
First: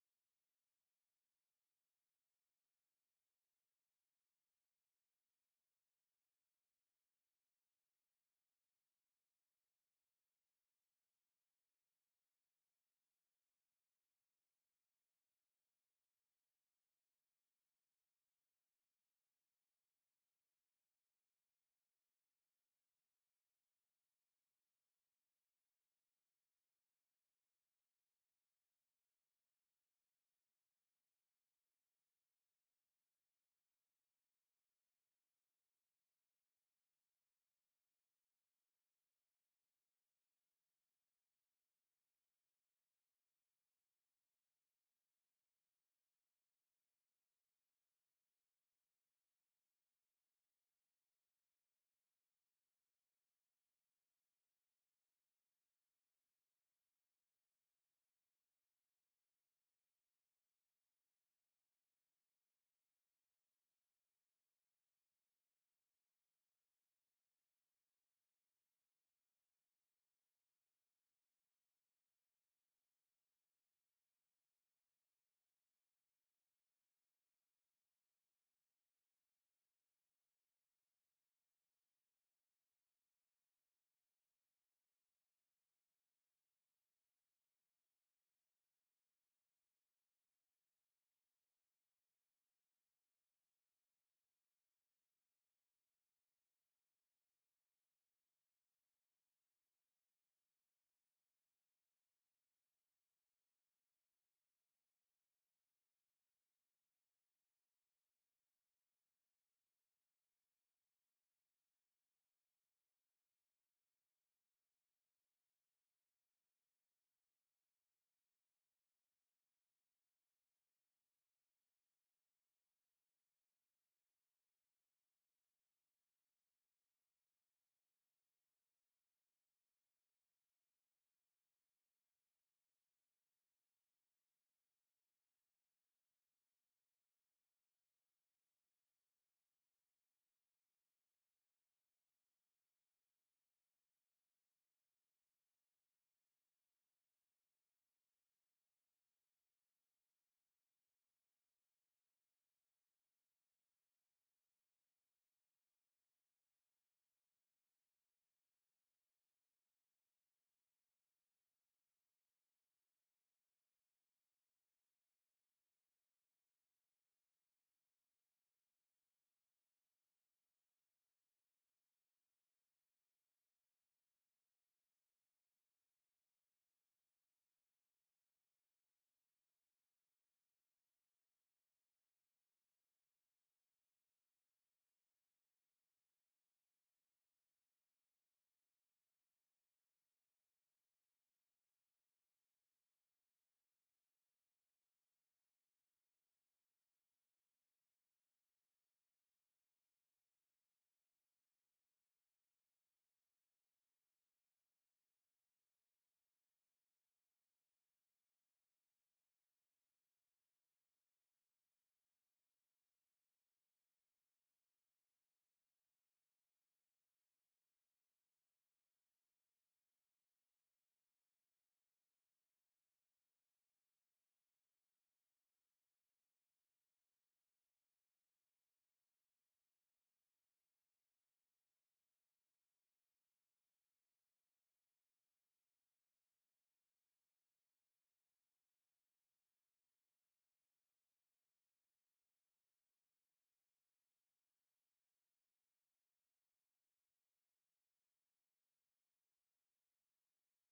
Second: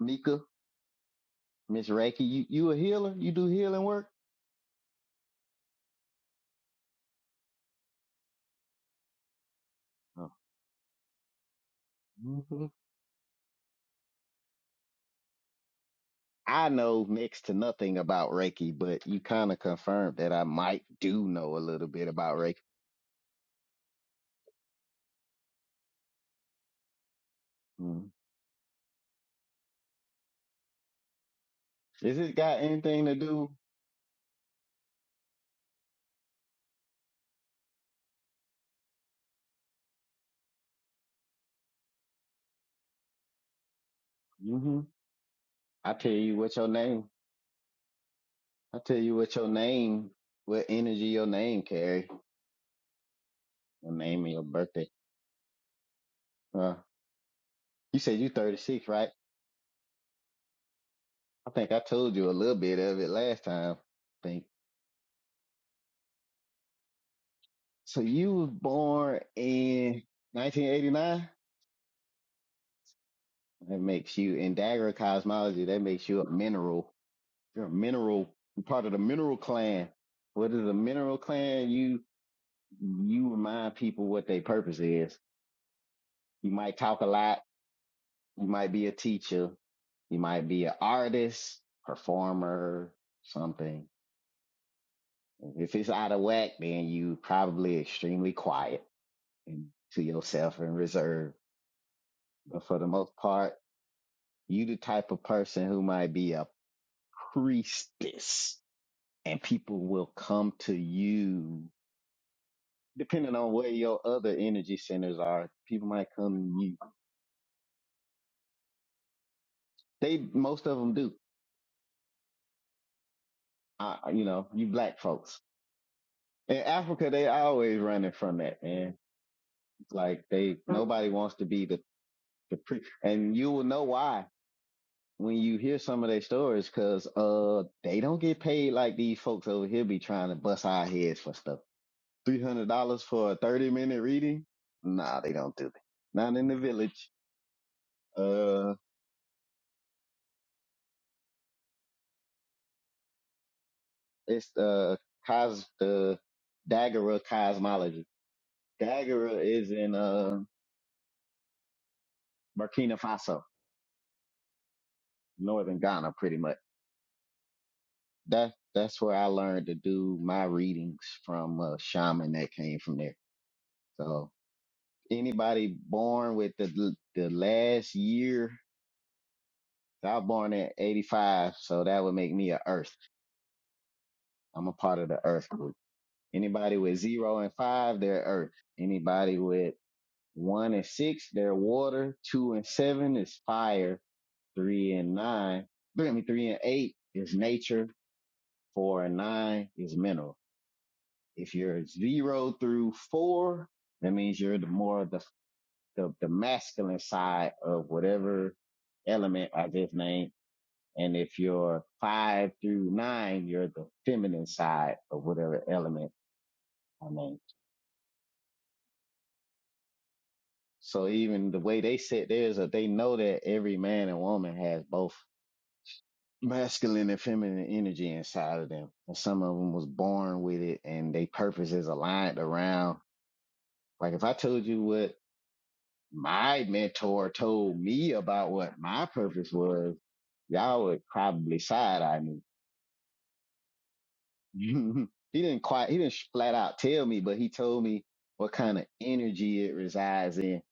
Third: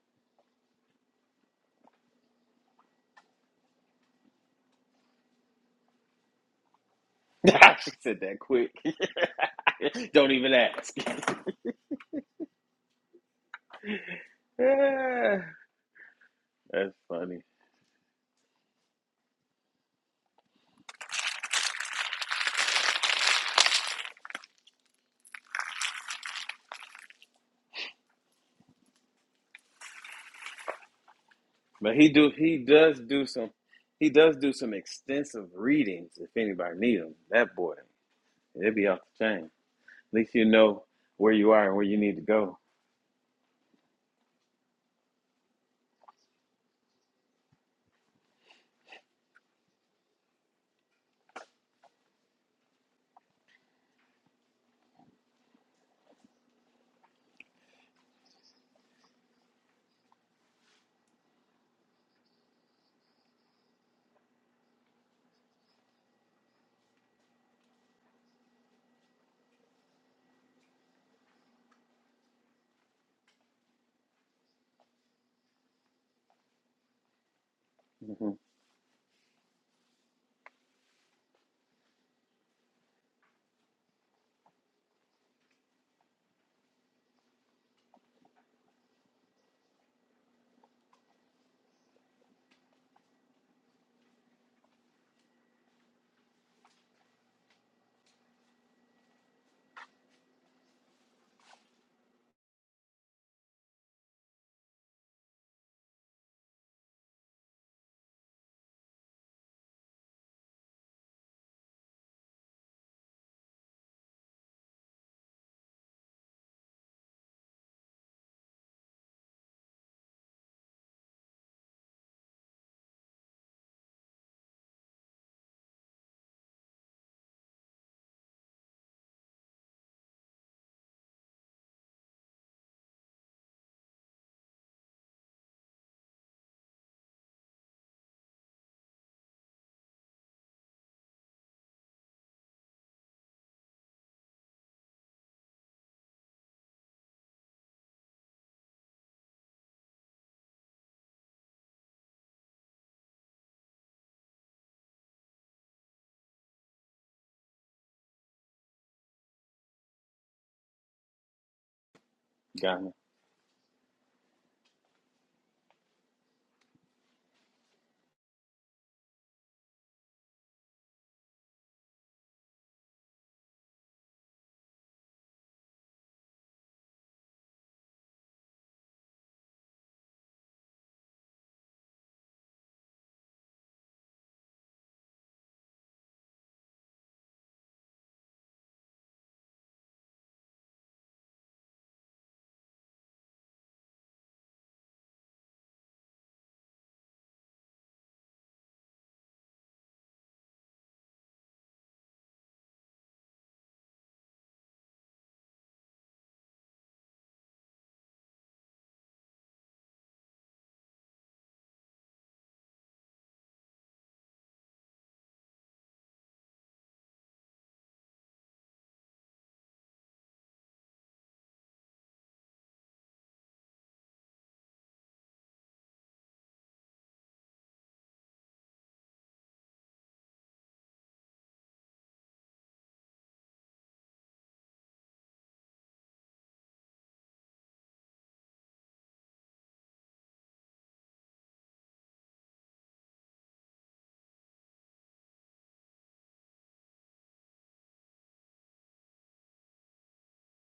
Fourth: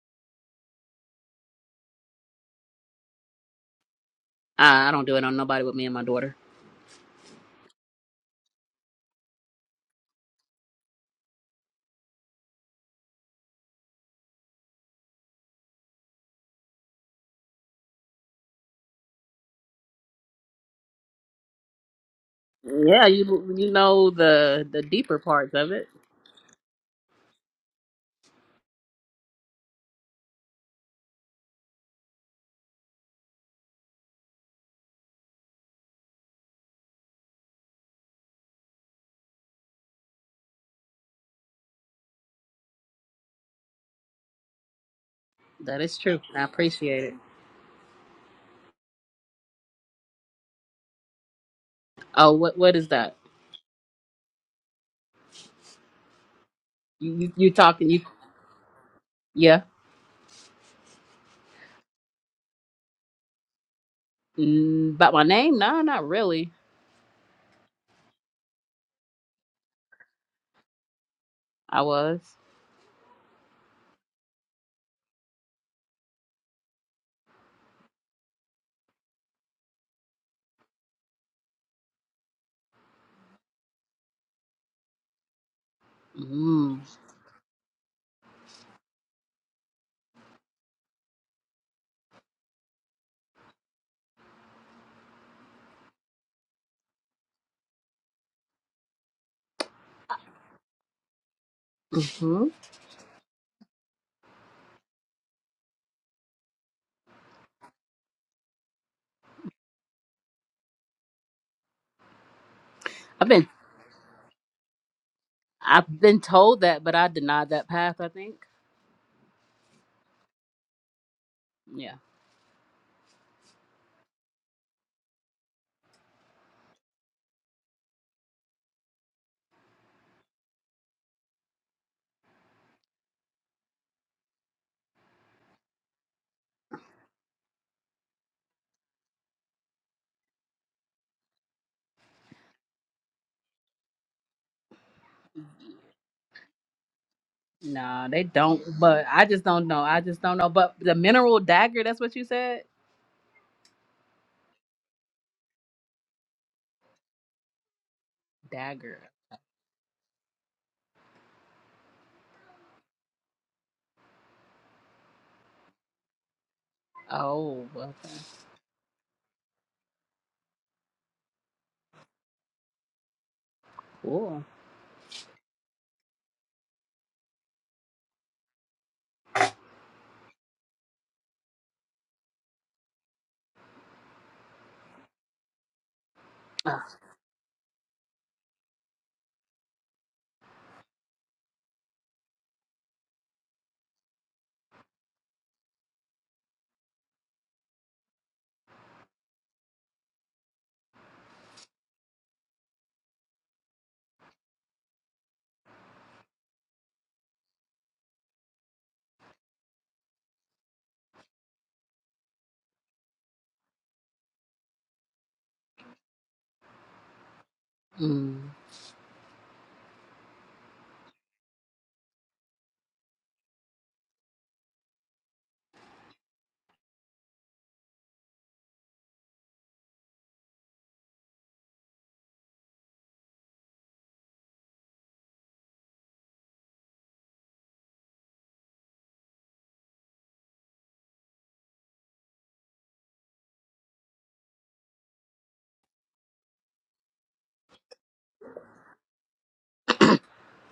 Mika, Miss Reiki, you, you a healer? You do healing work? I, I don't do it on nobody but me and my daughter. I just said that quick. Don't Oh. even ask. Mhm. Yeah, I That's know funny. next to nothing about Reiki, but you kind of confirmed that I might do know a little bit about Reiki. Yeah, you you know the the deeper parts of it. Mhm. But he Is do it he got does anything to do some do? he does do some extensive readings if anybody need them. That boy, it'd be off the chain. At least you know where you are and where you need to go. hmm That I is tell true. you I what your appreciate name. it. I tell you what your name, what energy your name carry, Oh, what what is that? your name and your birthday. Uh, You you, you talking? you You said you 36, right? yeah? I think I told you a little bit of it last time. I think Mm, about my name? No, not really. so. You was born in 1989. I was. That makes you in Dagger cosmology. That makes you a mineral. You're a mineral. hmm You're part of the mineral clan. What is a mineral clan? You you remind people what their purpose is. You might Mm. talk a lot. You might be a teacher. You might be an artist, performer, something. If it's out of whack, then you probably extremely quiet and to yourself and reserved. hmm But for the most part, you the type of person who might be a priestess and people will come to you I've depending been on where your other energy centers are people I've might been come told to you that, but I denied that path. I think. they most of them do Yeah. I, you know you black folks in africa they always running from that man It's like they nobody wants to be the, the pre and you will know why when you hear some of their stories because uh they don't get paid like these folks over here be trying to bust our heads for stuff $300 for a 30 minute reading nah they don't do that not in the village Nah, they don't. Uh. But I just don't know. I just don't know. But the mineral dagger. That's what you said. It's uh cos the Daguerre cosmology. Dagger. Daguerre is in uh Got me. Burkina Faso, northern Ghana, pretty much. Oh, well, That that's where I learned to do my readings from a shaman that came from there. So cool. anybody born with the the last year, I was born in '85, so that would make me a Earth. I'm a part of the Earth group. Anybody Ah. with zero and five, they're Earth. Anybody with One and six, they're water. Two and seven is fire. Three and nine, three, I mean, three and eight is nature. Four and nine is mineral. If you're zero through four, that means you're the more the, the, the masculine side of whatever element I just named. And if you're five through nine, you're the feminine side of whatever element I named. Mm. So even the way they set theirs, uh, they know that every man and woman has both masculine and feminine energy inside of them. And some of them was born with it and they purpose is aligned around. Like if I told you what my mentor told me about what my purpose was, y'all would probably side eye me. he didn't quite, he didn't flat out tell me, but he told me what kind of energy it resides in.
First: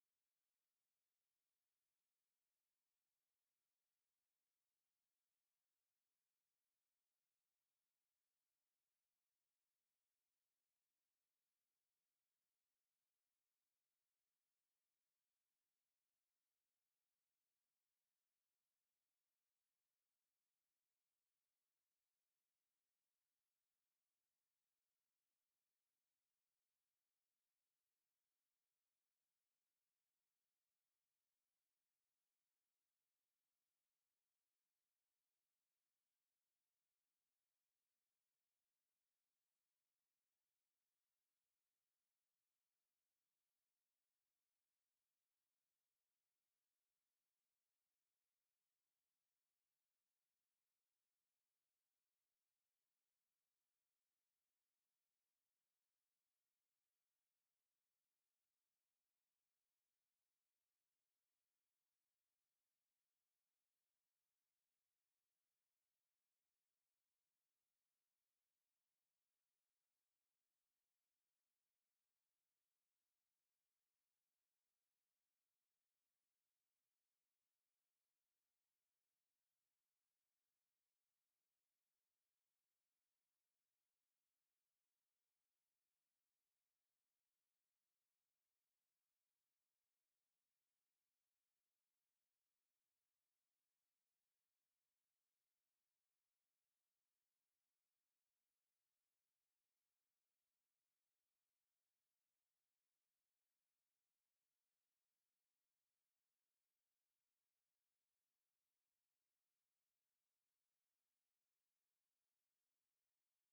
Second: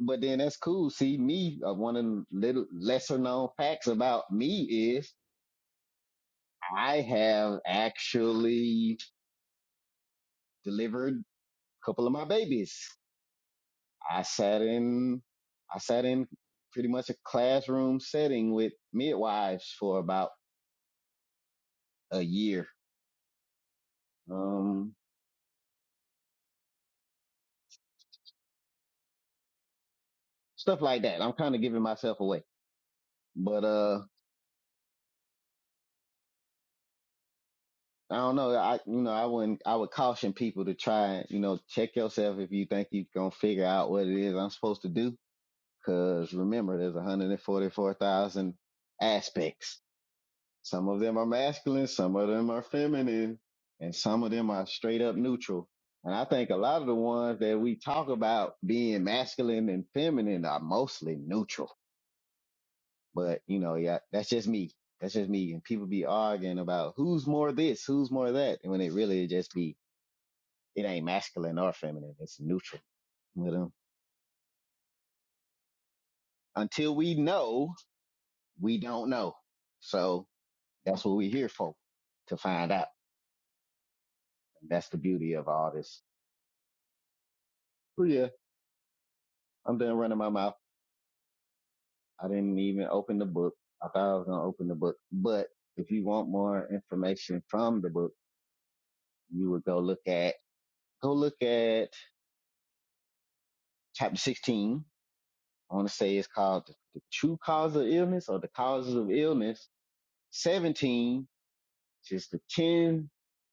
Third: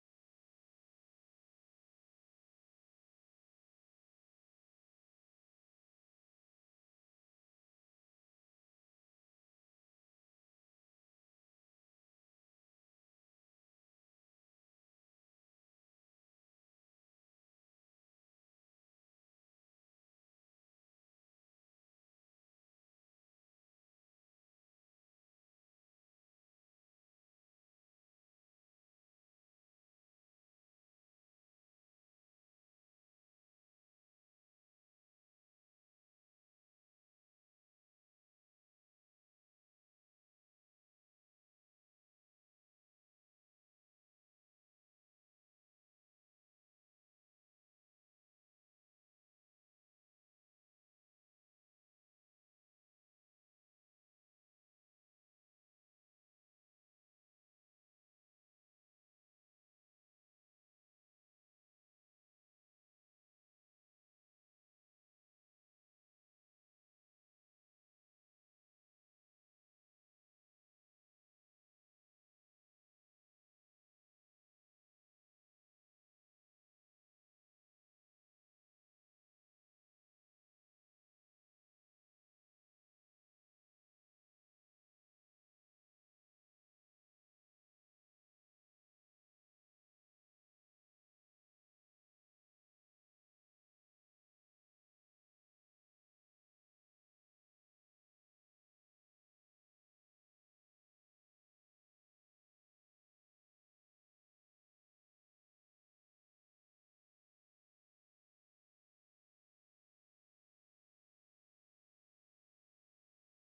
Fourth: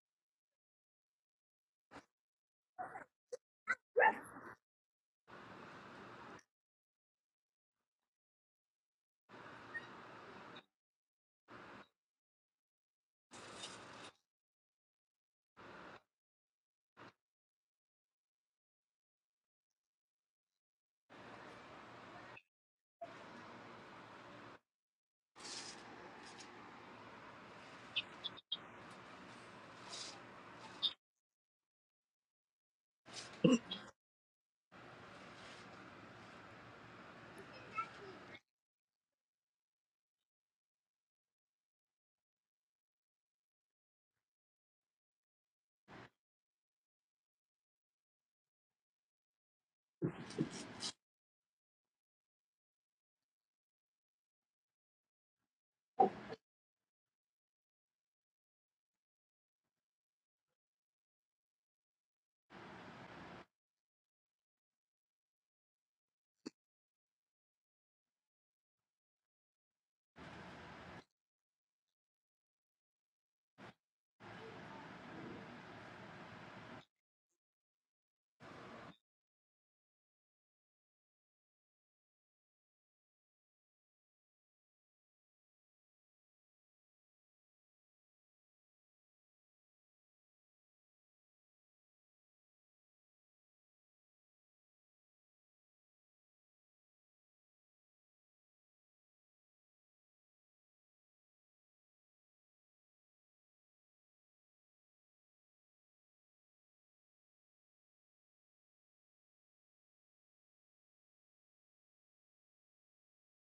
But then that's cool. See, me, uh, one of the little lesser known facts about me is I have actually delivered couple of my babies. I sat in I sat in pretty much a classroom setting with midwives for about a year. Um stuff like that. I'm kind of giving myself away. But uh I don't know. I you know, I wouldn't I would caution people to try, you know, check yourself if you think you're going to figure out what it is I'm supposed to do cuz remember there's 144,000 aspects Some of them are masculine, some of them are feminine, and some of them are straight up neutral. And I think a lot of the ones that we talk about being masculine and feminine are mostly neutral. But you know, yeah, that's just me. That's just me. And people be arguing about who's more this, who's more that, and when it really just be it ain't masculine or feminine. It's neutral. But um, until we know, we don't know. So that's what we're here for, to find out. That's the beauty of all this. But Yeah. I'm done running my mouth. I didn't even open the book. I thought I was going to open the book. But if you want more information from the book, you would go look at, go look at chapter 16. I want to say it's called the, the true cause of illness or the causes of illness. 17, which is the 10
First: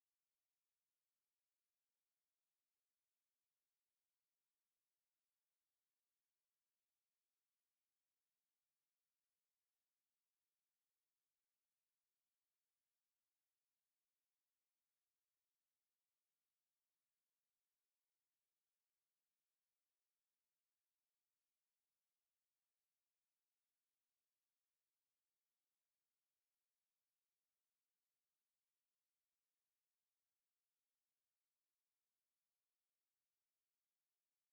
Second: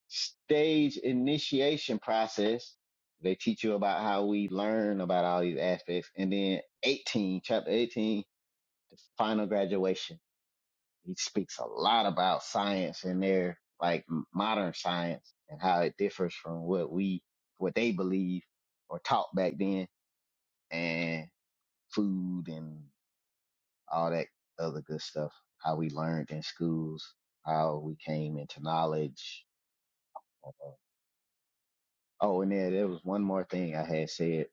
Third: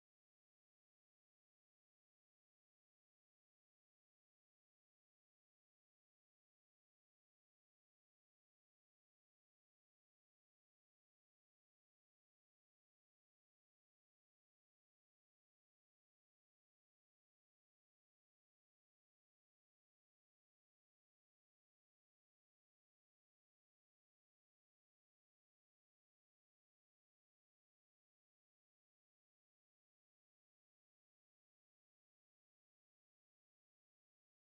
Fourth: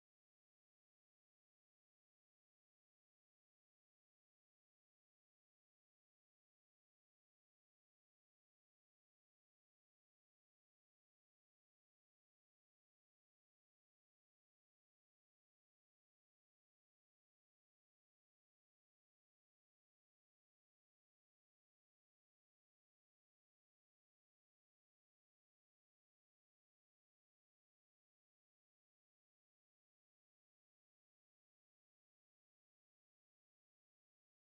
stage initiation process. They teach you about how we learn about all these aspects. And then 18, chapter 18, the final graduation He speaks a lot about science in there, like m- modern science and how it differs from what we, what they believe or taught back then and food and all that other good stuff, how we learned in schools, how we came into knowledge. Uh, Oh, and there, there was one more thing I had said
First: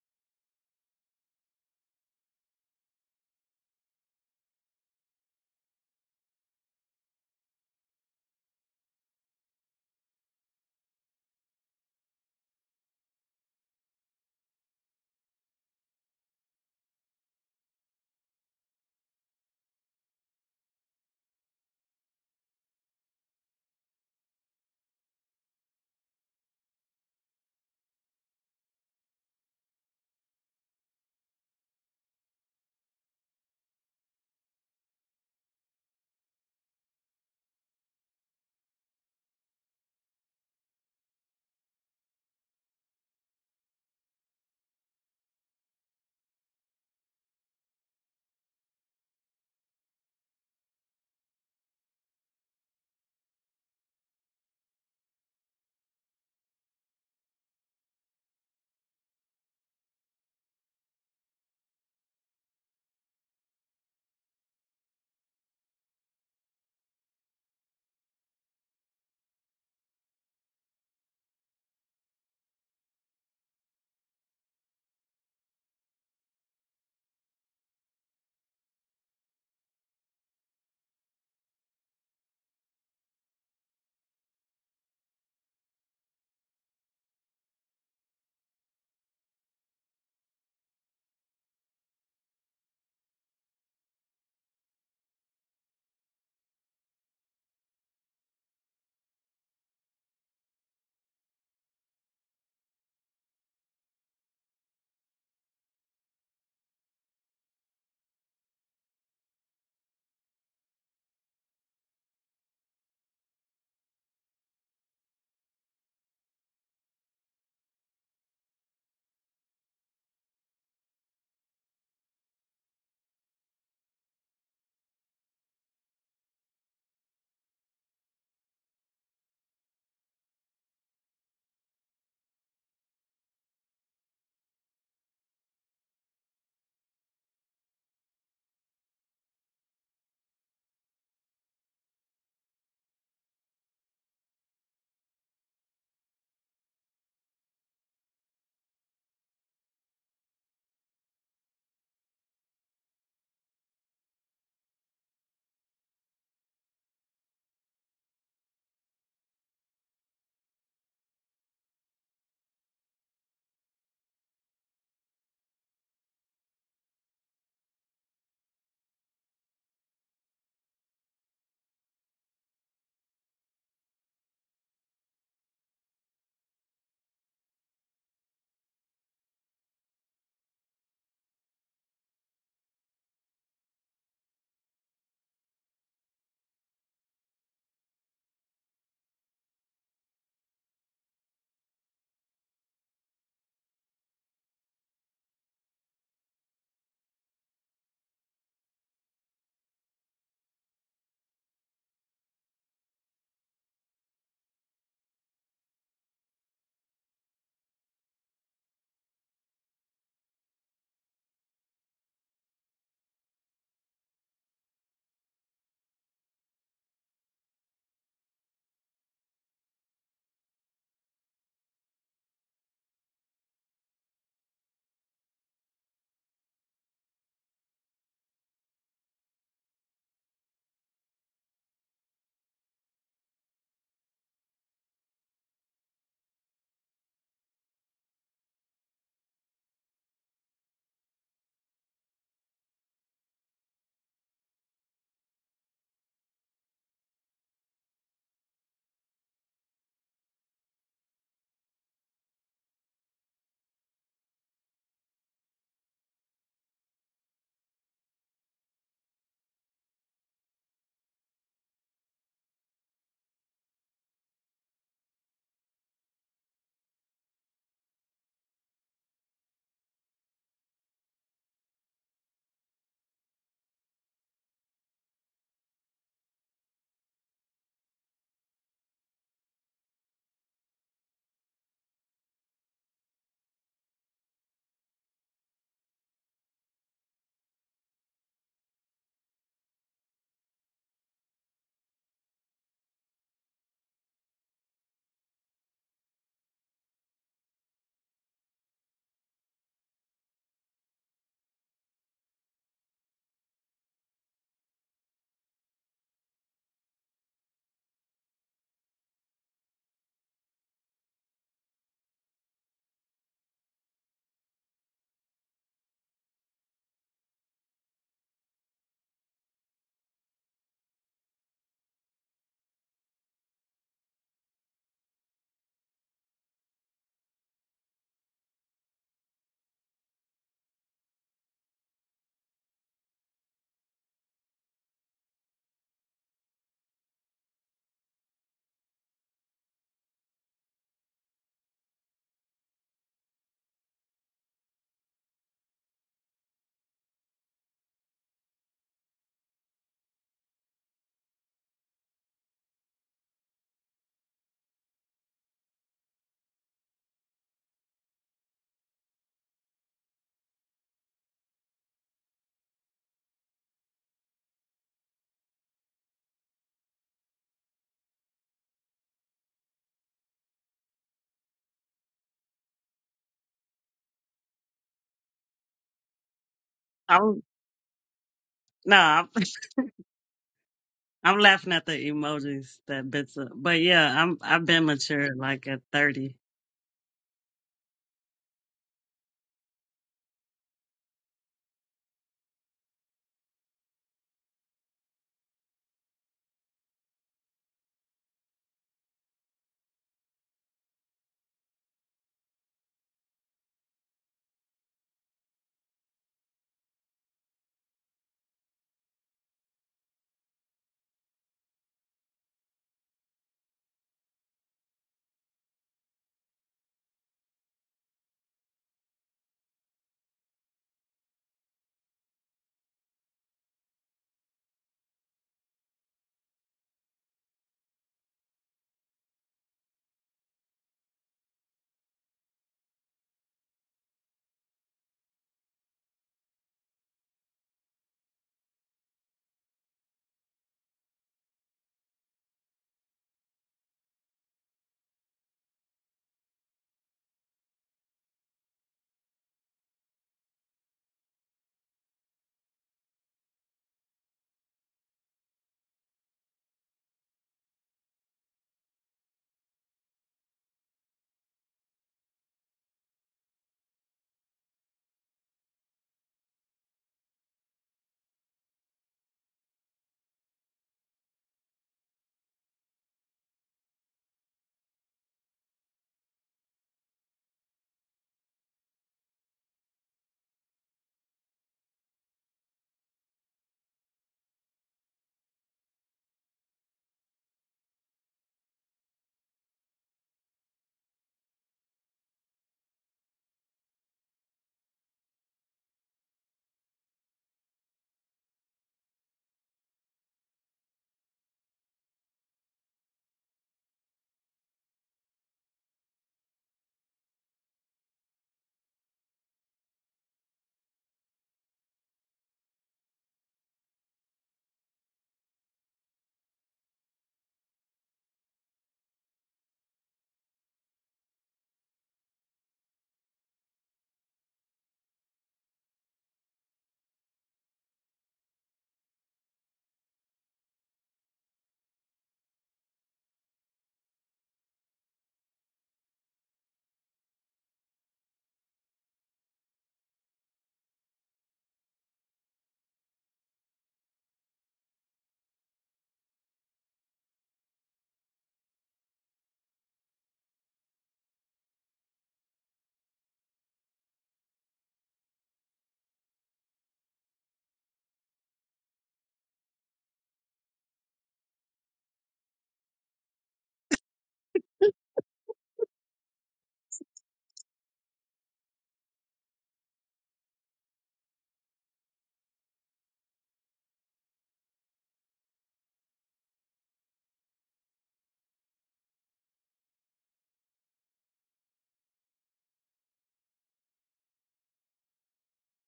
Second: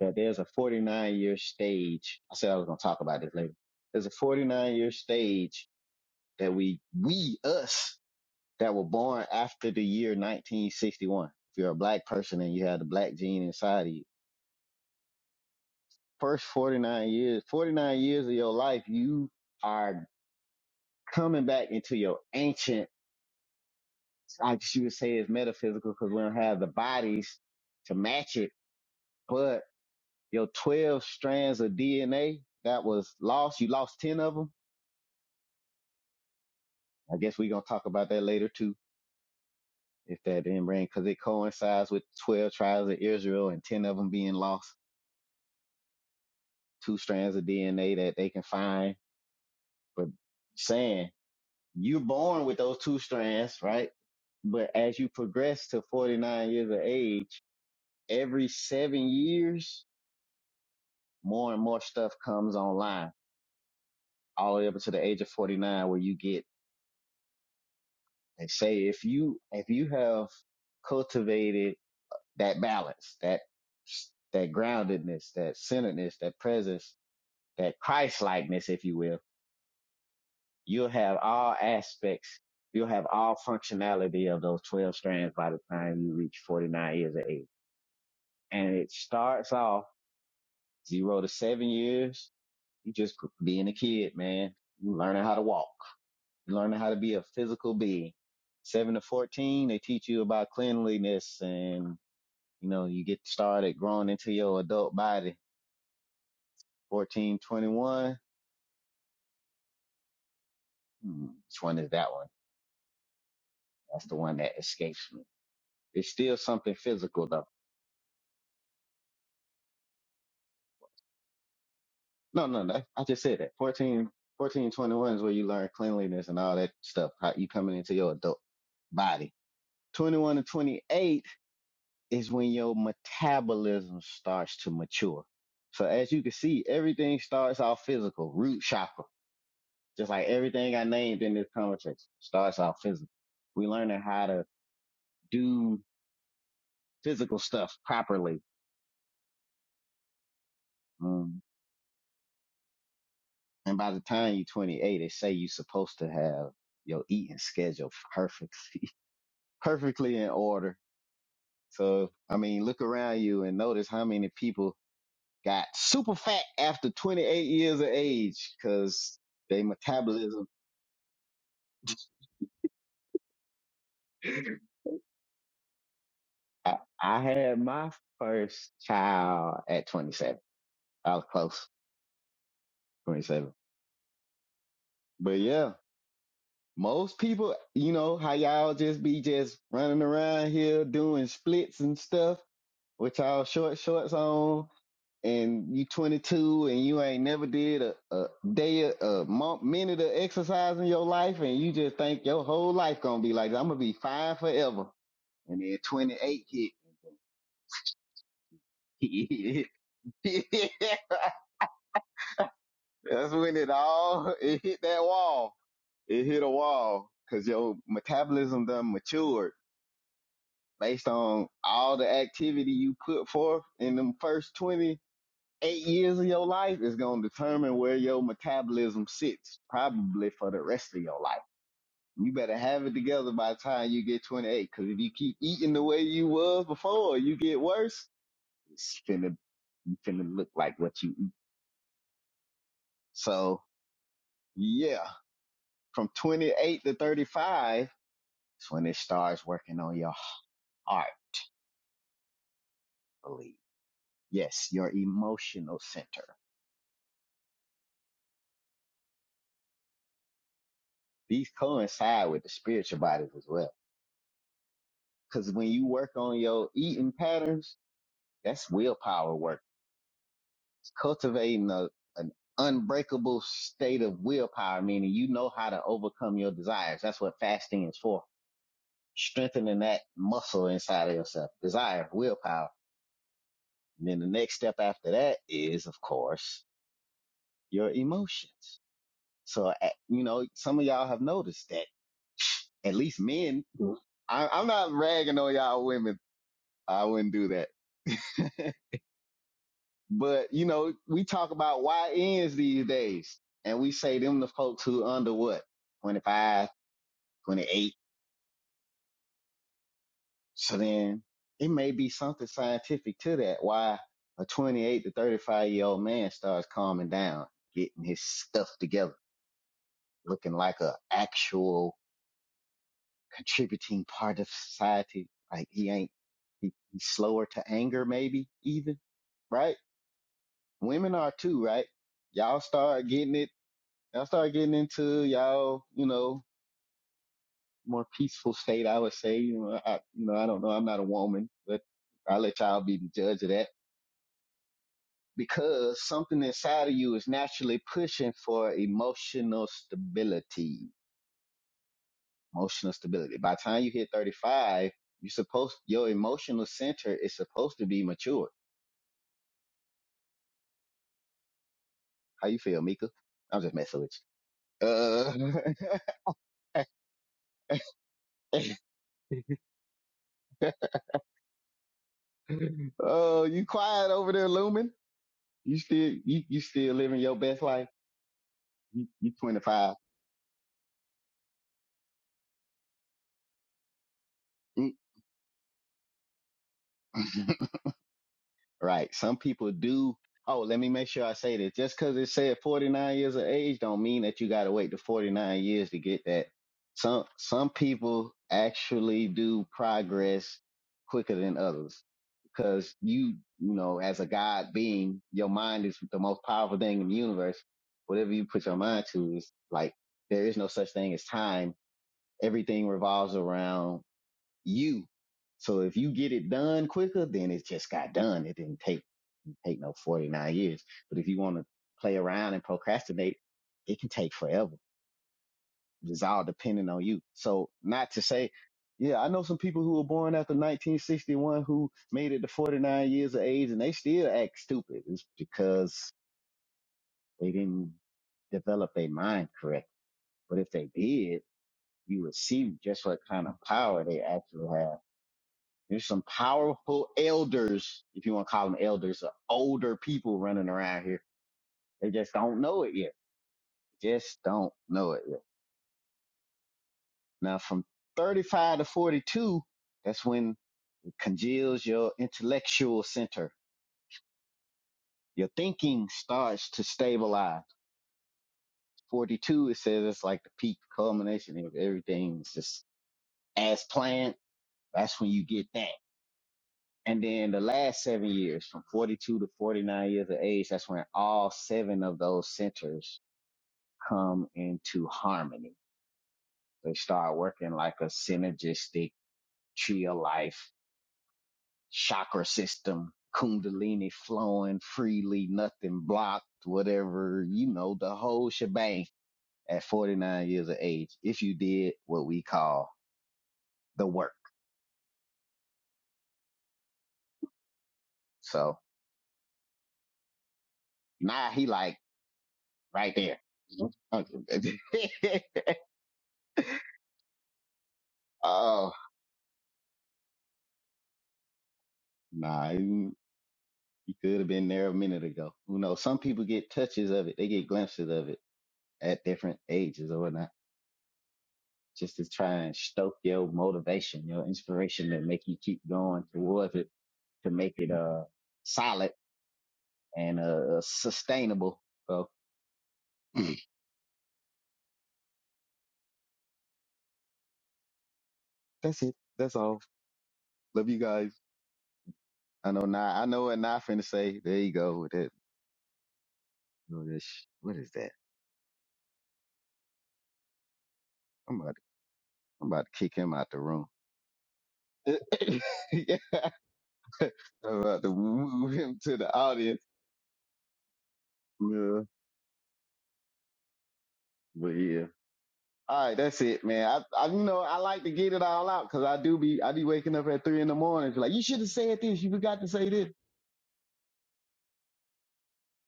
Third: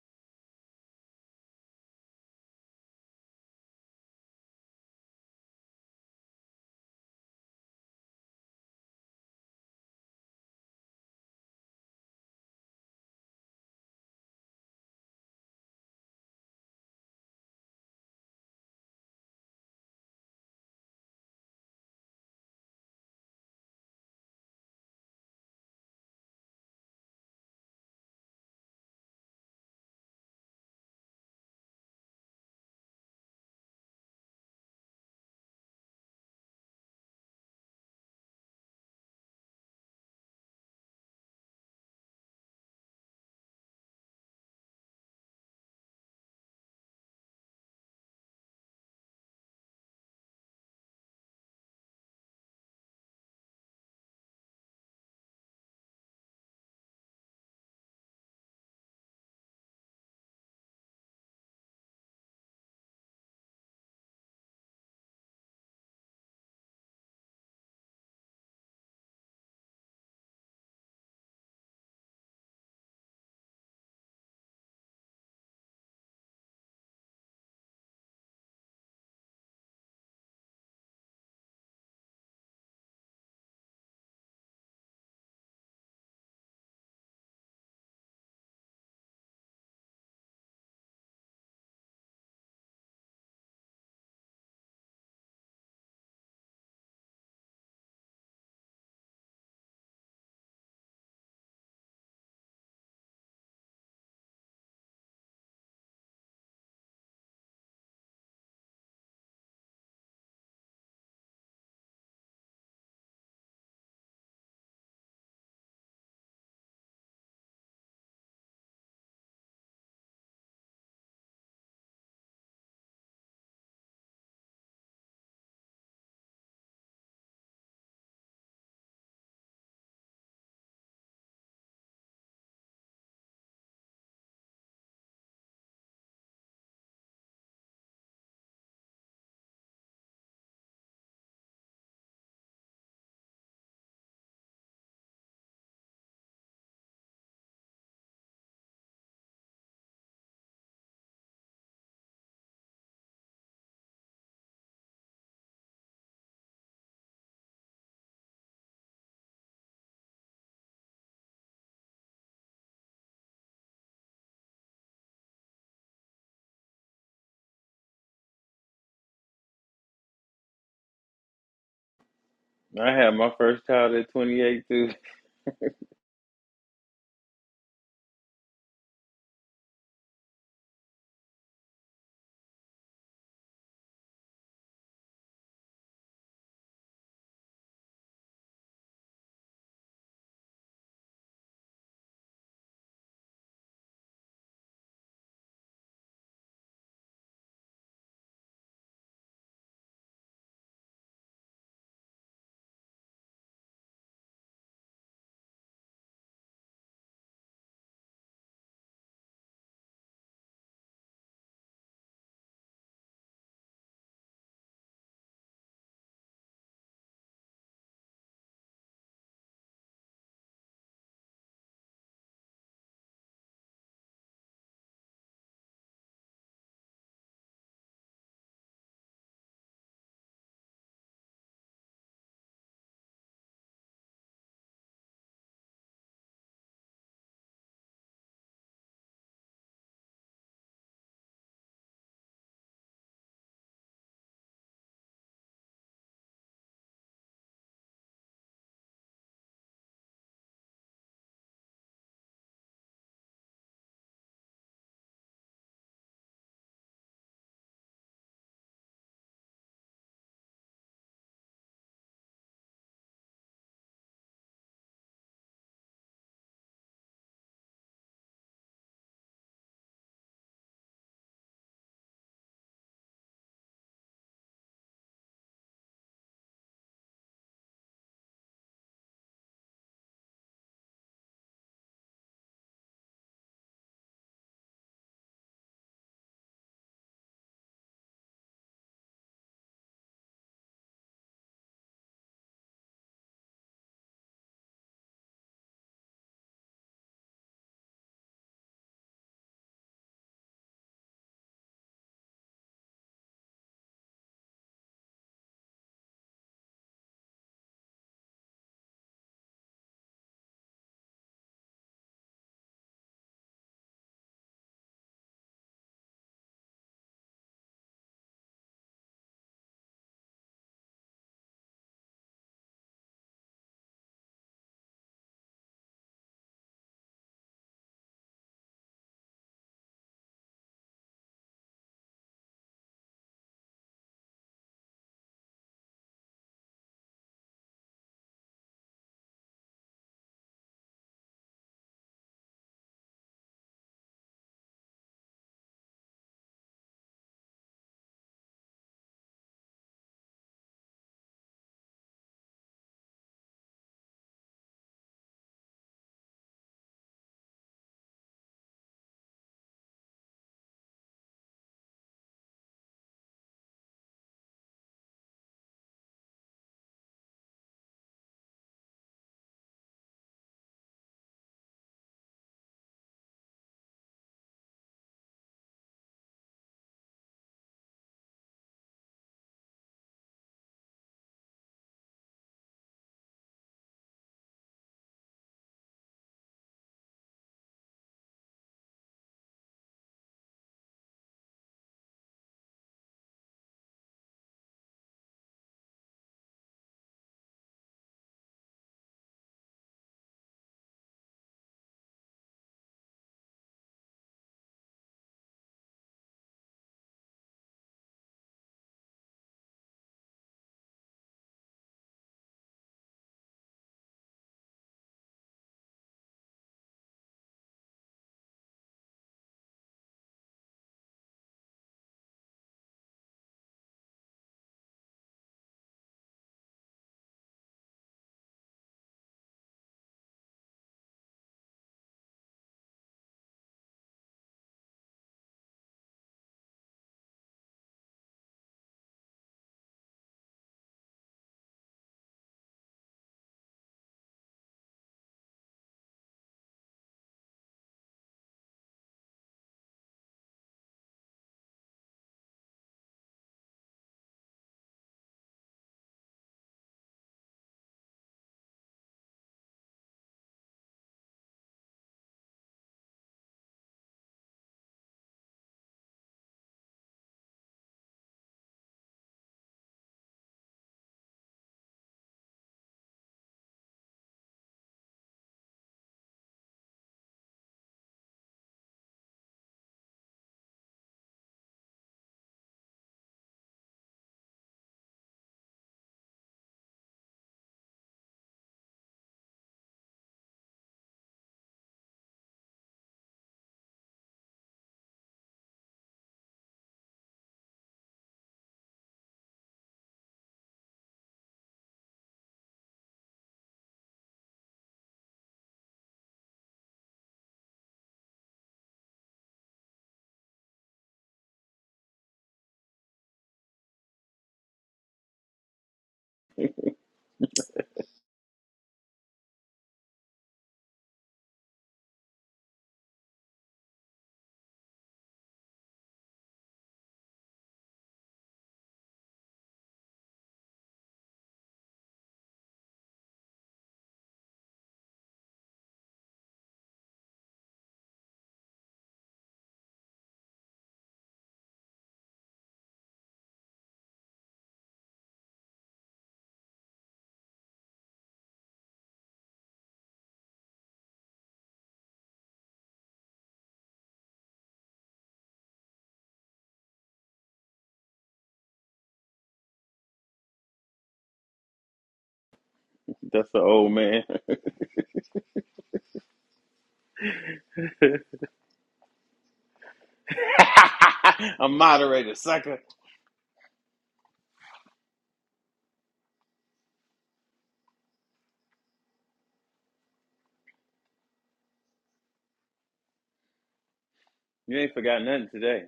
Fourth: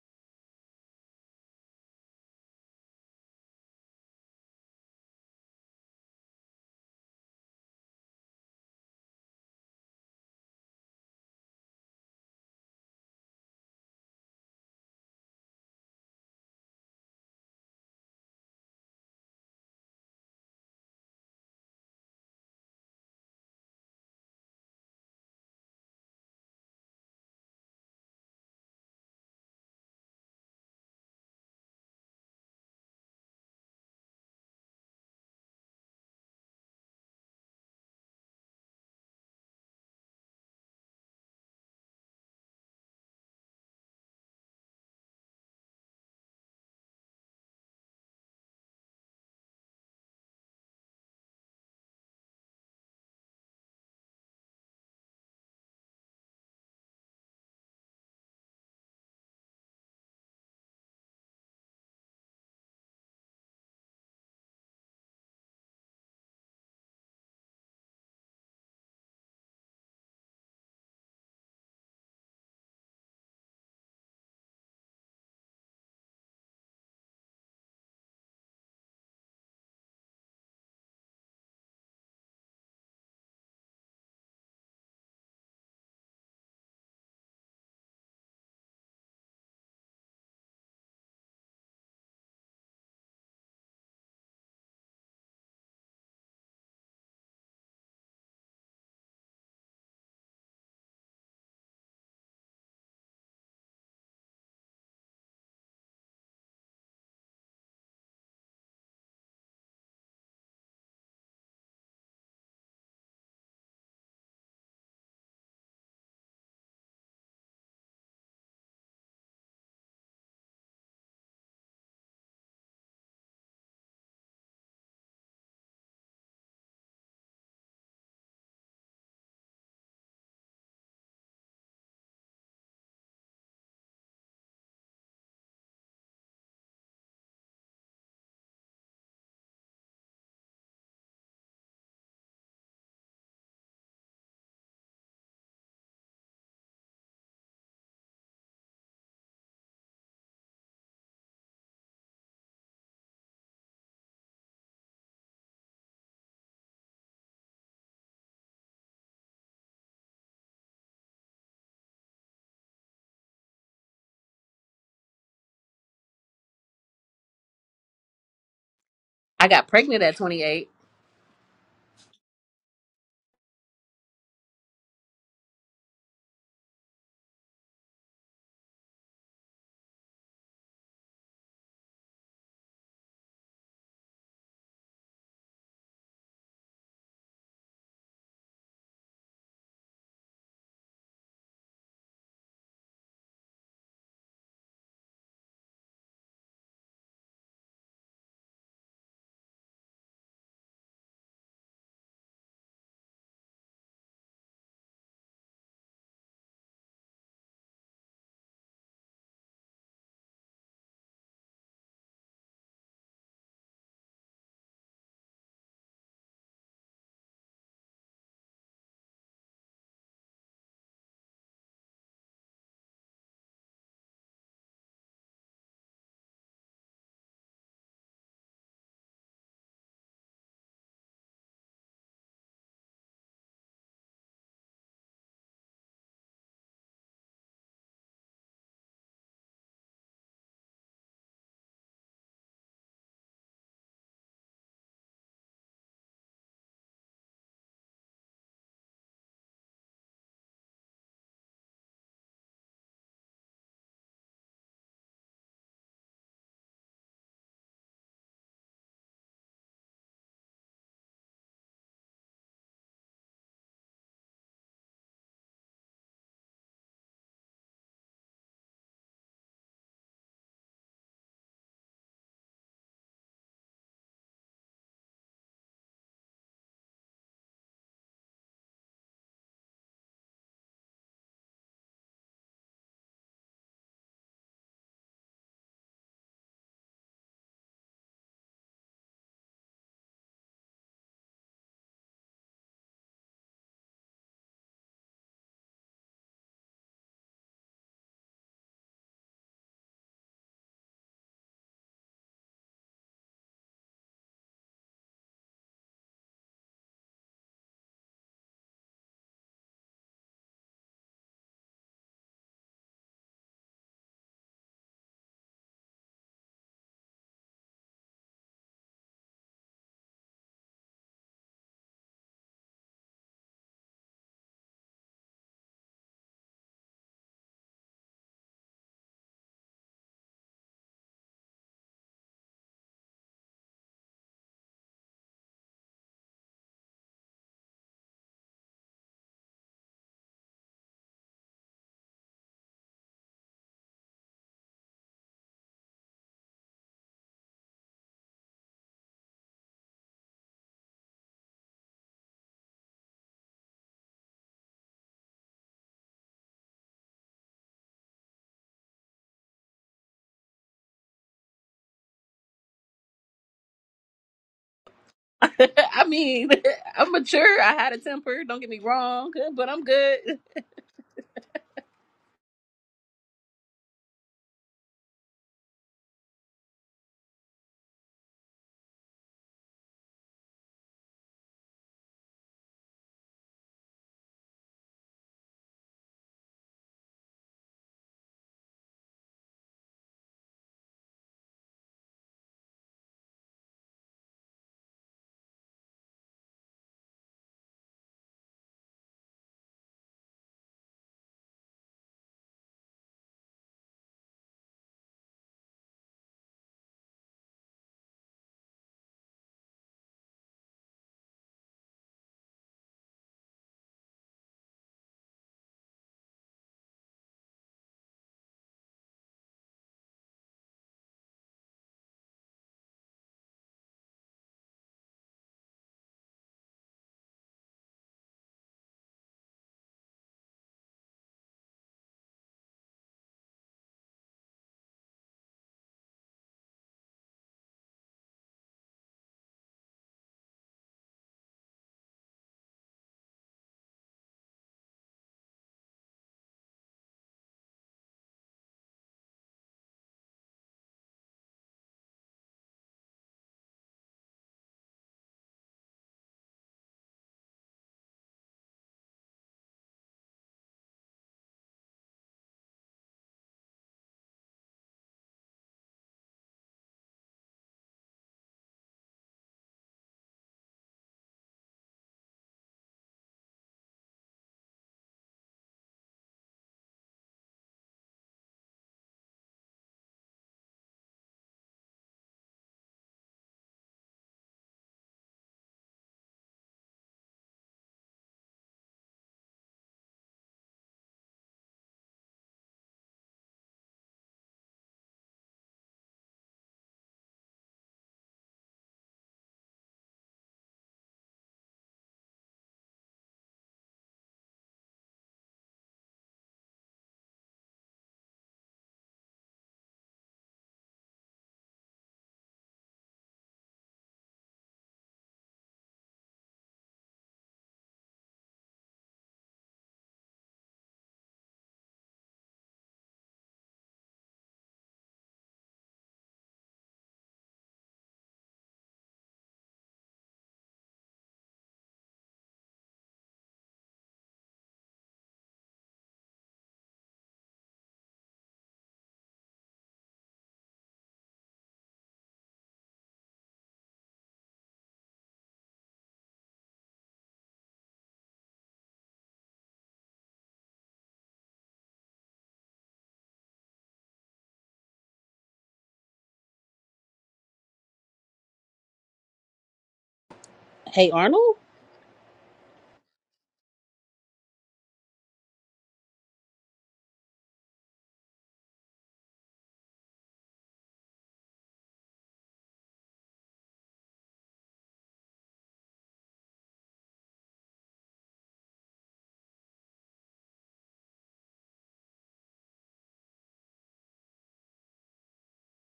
that there's a 49 year stage. I said I was going to talk about this later. There's a 49 year stage that we, we, us that were born after the year 1961. If you're a black person and you have the black gene inside of you, first 49 years, 49 years of your life, you are coming back into your ancient, I guess you would say it's metaphysical because we don't have the bodies to match it, but your 12 strands of DNA that was lost, you lost 10 of them. I guess we're going to talk about that later too, if that didn't bring, because it coincides with 12 tribes of Israel and 10 of them being lost two strands of DNA that they can find, but saying you're born with those two strands, right? But as you progress to 49 years of age, every seven years, more and more stuff comes online, all the way up to the age of 49, where you get, they say, if you, if you have cultivated that balance, that, that groundedness, that centeredness, that presence, that Christ likeness, if you will, you'll have all aspects, you'll have all functionality of those 12 strands by the time you reach 49 years of age. And it starts off zero to seven years. You just being a kid, man. You learning how to walk. You learning how to be a physical being. Seven to 14, they teach you about cleanliness and, you know, you get started growing into your adult body. 14, 21, Hmm, which one is that one? That's the one that escapes me. It's still something physical though No, no, no. I just said that. 14, 14, 21 is where you learn cleanliness and all that stuff. How you coming into your adult body. 21 to 28 is when your metabolism starts to mature. So as you can see, everything starts off physical, root chakra. Just like everything I named in this conversation starts off physical. We learning how to do physical stuff properly. Um, and by the time you're 28, they say you're supposed to have your eating schedule perfect perfectly in order. So, I mean, look around you and notice how many people got super fat after 28 years of age because I they got pregnant at metabolism. 28. I had my first child at 28 too. I, I had my first child at 27. I was close, 27. But yeah, most people, you know, how y'all just be just running around here doing splits and stuff with y'all short shorts on and you 22 and you ain't never did a, a day, a, month, minute of exercise in your life, and you just think your whole life gonna be like, I'm gonna be fine forever. And then 28 hit. That's when it all, it hit that wall. It hit a wall because your metabolism done matured based on all the activity you put forth in them first 20 eight years of your life is going to determine where your metabolism sits, probably for the rest of your life. You better have it together by the time you get 28, because if you keep eating the way you was before, you get worse. It's finna, you finna look like what you eat. So yeah, from 28 to 35 is when it starts working on your heart, I believe. Yes, your emotional center. These coincide with the spiritual bodies as well. Cause when you work on your eating patterns, That's willpower work. It's cultivating a, an unbreakable state of willpower, meaning you know how to overcome your desires. That's what fasting is for. Strengthening that muscle inside of yourself. Desire, willpower. And then the next step after that is, of course, your emotions. So, uh, you know, some of y'all have noticed that at least men, I, I'm not ragging on y'all women. I wouldn't do that. But you know, we talk about YNs these days, and we say them the folks who under what 25, 28. So then it may be something scientific to that. Why a 28 to 35 year old man starts calming down, getting his stuff together, looking like a actual contributing part of society. Like he ain't he, he's slower to anger, maybe even right. Women are too, right? Y'all start getting it I started getting into y'all, you know, more peaceful state, I would say. You know, I, you know, I don't know. I'm not a woman, but I let y'all be the judge of that because something inside of you is naturally pushing for emotional stability, emotional stability. By the time you hit 35, you're supposed, your emotional center is supposed to be mature. How you feel, Mika? I'm just messing with you. Uh, I mean, I'm mature. I had a temper. Don't get me wrong, but I'm good. oh, you quiet over there, Lumen? You still you you still living your I'm best life. no, You I'm, you 25. I'm laughing at the emojis that bits up. But yeah, I'm I've been Mm, mature like at 30. Right. Some people do. Oh, let me make sure I say this. Just because it said 49 years of age don't mean that you gotta wait to 49 years to get that. Some some people actually do progress quicker than others because you you know as a God being, your mind is the most powerful thing in the universe. Whatever you put your mind to is like there is no such thing as time. Everything revolves around you. So if you get it done quicker, then it just got done. It didn't take take no 49 years. But if you want to play around and procrastinate, it can take forever. It's all depending on you. So not to say, yeah, I know some people who were born after 1961 who made it to 49 years of age and they still act stupid. It's because they didn't develop their mind correctly. But if they did, you would see just what kind of power they actually have There's some powerful elders, if you want to call them elders, or older people running around here. They just don't know it yet. Just don't know it yet. Now, from 35 to 42, that's when it congeals your intellectual center. Your thinking starts to stabilize. 42, it says it's like the peak culmination of everything. It's just as planned. That's when you get that. And then the last seven years, from 42 to 49 years of age, that's when all seven of those centers come into harmony. They start working like a synergistic tree of life, chakra system, kundalini flowing freely, nothing blocked, whatever, you know, the whole shebang at 49 years of age. If you did what we call the work. So nah, he like right there. oh, nah, he he could have been there a minute ago. You know, some people get touches of it. They get glimpses of it at different ages or whatnot, just to try and stoke your motivation, your inspiration that make you keep going towards it to make it uh solid and uh sustainable. So that's it. That's all. Love you guys. I know now. I know what Nah finna say. There you go with that. with that sh- What is that? Hey, Arnold. I'm about to, I'm about to kick him out That's the an room. old man. yeah. I'm about to move him to the audience. A Yeah, moderator, sucker. but Yeah. All right, that's it, man. I, I you know, I like to get it all out because I do be I be waking up at three in the morning. Be like, you should have said this. You forgot to say this. You ain't forgot nothing today.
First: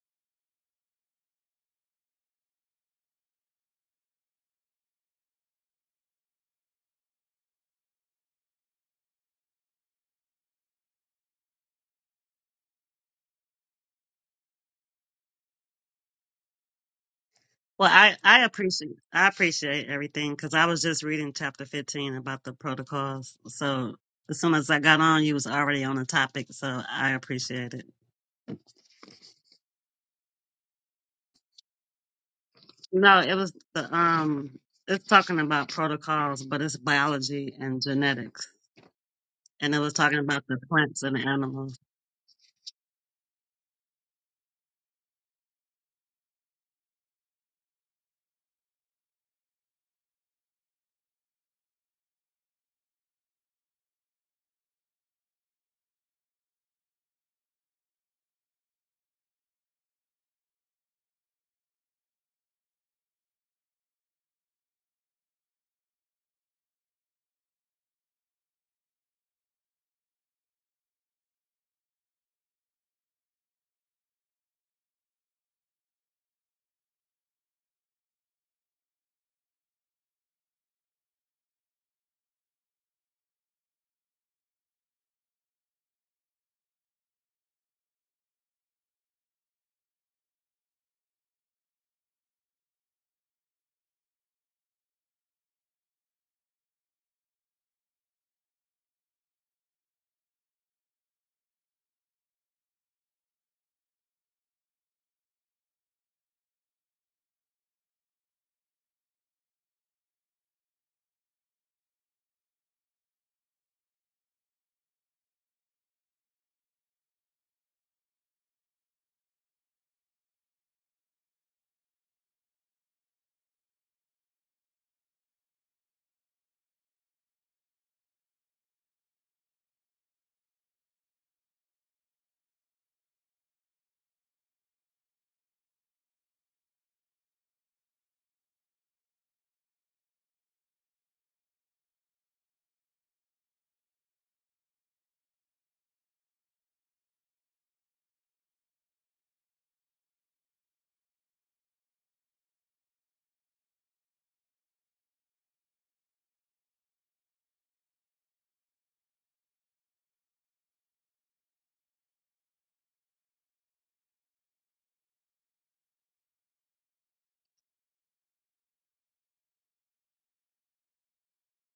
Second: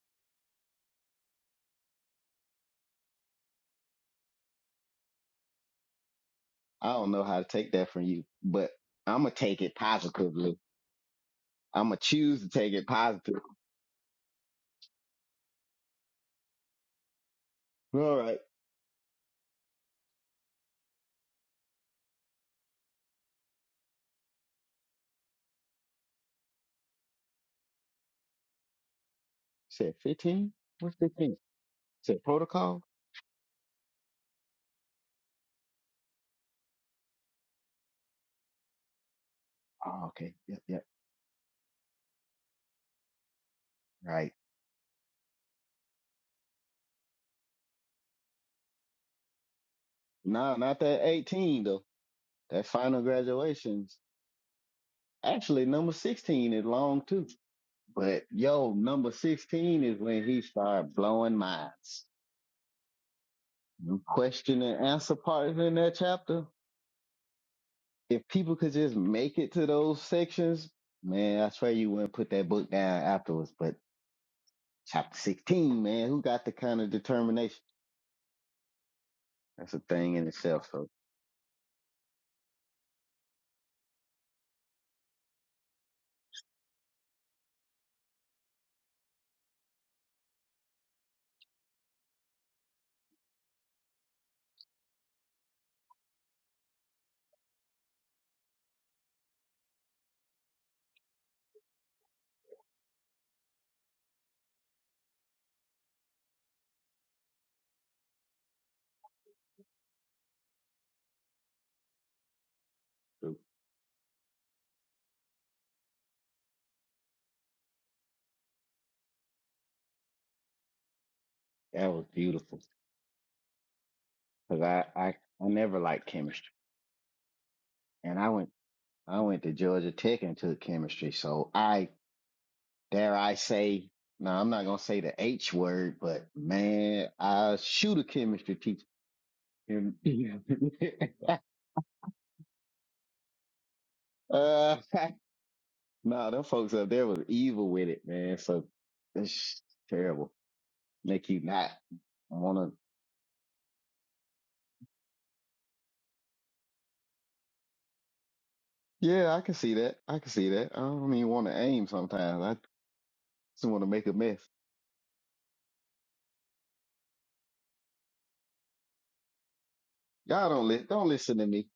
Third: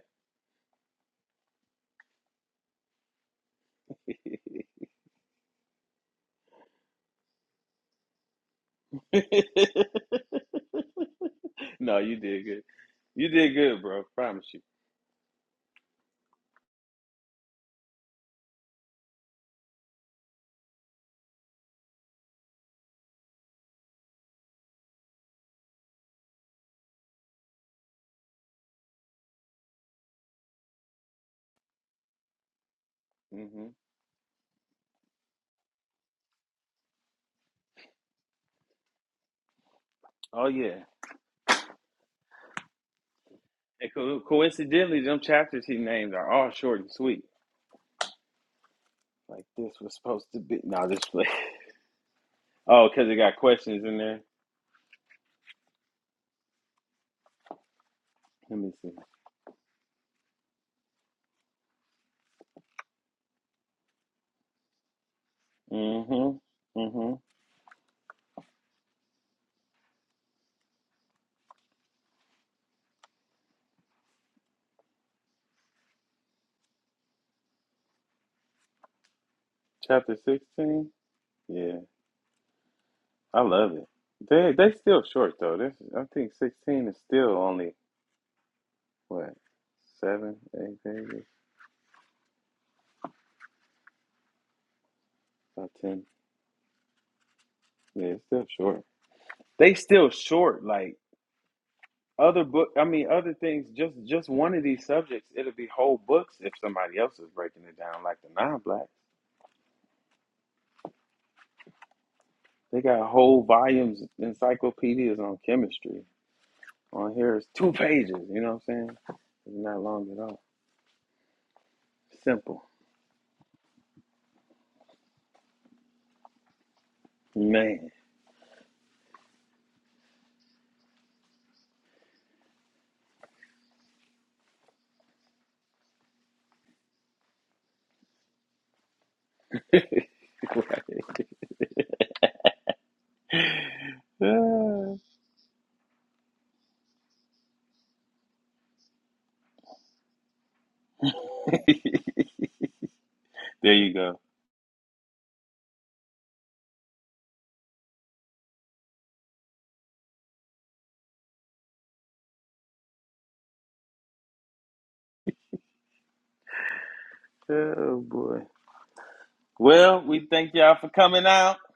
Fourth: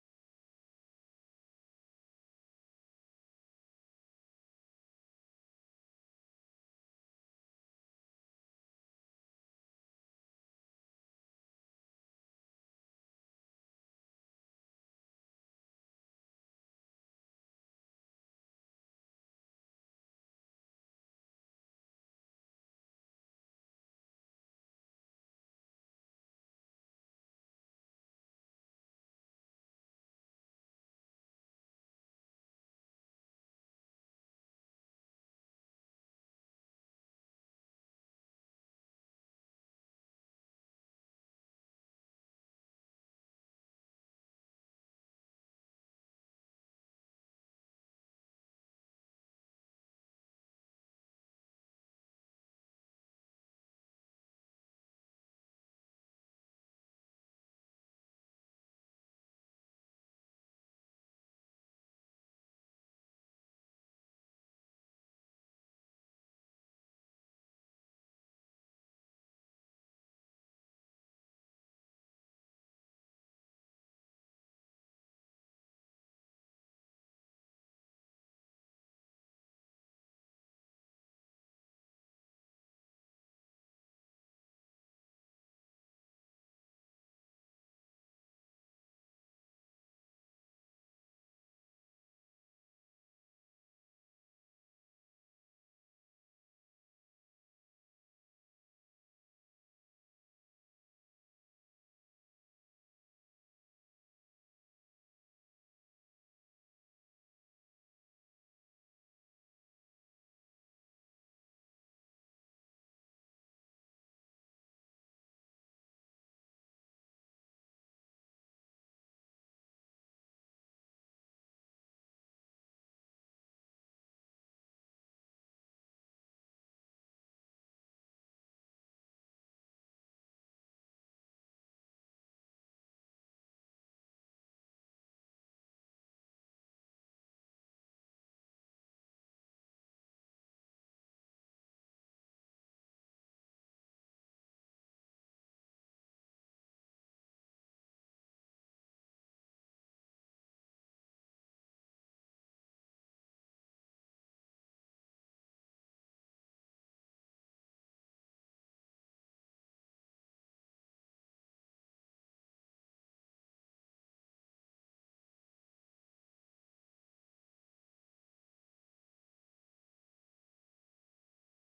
I don't know how to take that from you, but no, I'm gonna take it positively. I'm gonna you choose did to good. take it You positive. did good, bro. Promise you. Well, All I right. I appreciate I appreciate everything because I was just reading chapter 15 about the protocols. So as soon as I got on, you was already on the topic, so I appreciate it. Said fifteen. What's fifteen? Said protocol. No, it was hmm the um, it's talking about protocols, but it's biology and genetics, and it was Oh, talking okay. about Oh the Yep. yeah. Yep. plants and animals. And co- Right. coincidentally, them chapters he named are all short and sweet. Like this was supposed to No, be. not No, this that play. eighteen though. That Oh, final because it got questions graduations. in there. Actually, number sixteen is long too. But Let me yo, see. number sixteen is when he started blowing minds the question and answer part in that Mm-hmm. chapter. Mm-hmm. If people could just make it to those sections, man, I swear you wouldn't put that book down afterwards. But chapter 16, man, who got the kind of determination? That's a Chapter thing in itself. So sixteen. Yeah, I love it. They they still short though. This I think sixteen is still only what seven, eight pages, about ten. Yeah, it's still short. They still short. Like other book, I mean, other things. Just just one of these subjects, it'll be whole books if somebody else is breaking it down, like the non-blacks. They got dude, whole volumes, encyclopedias on chemistry. On here is two pages. You know what I'm saying? It's not long at all. that was beautiful Simple, because I, I, I never liked chemistry man. and I went, I went to Georgia Tech and took chemistry. So I, dare I say, no, I'm not going to say the H word, but man, I shoot a chemistry teacher. And- Uh, there nah, them folks up there was evil with it, man. So it's terrible. Make you not wanna. you go. Yeah, I can see that. I can see that. I don't even want to aim sometimes. I just want to make a mess. Oh boy. Well, we Y'all thank don't y'all listen. for Don't coming listen to out. me.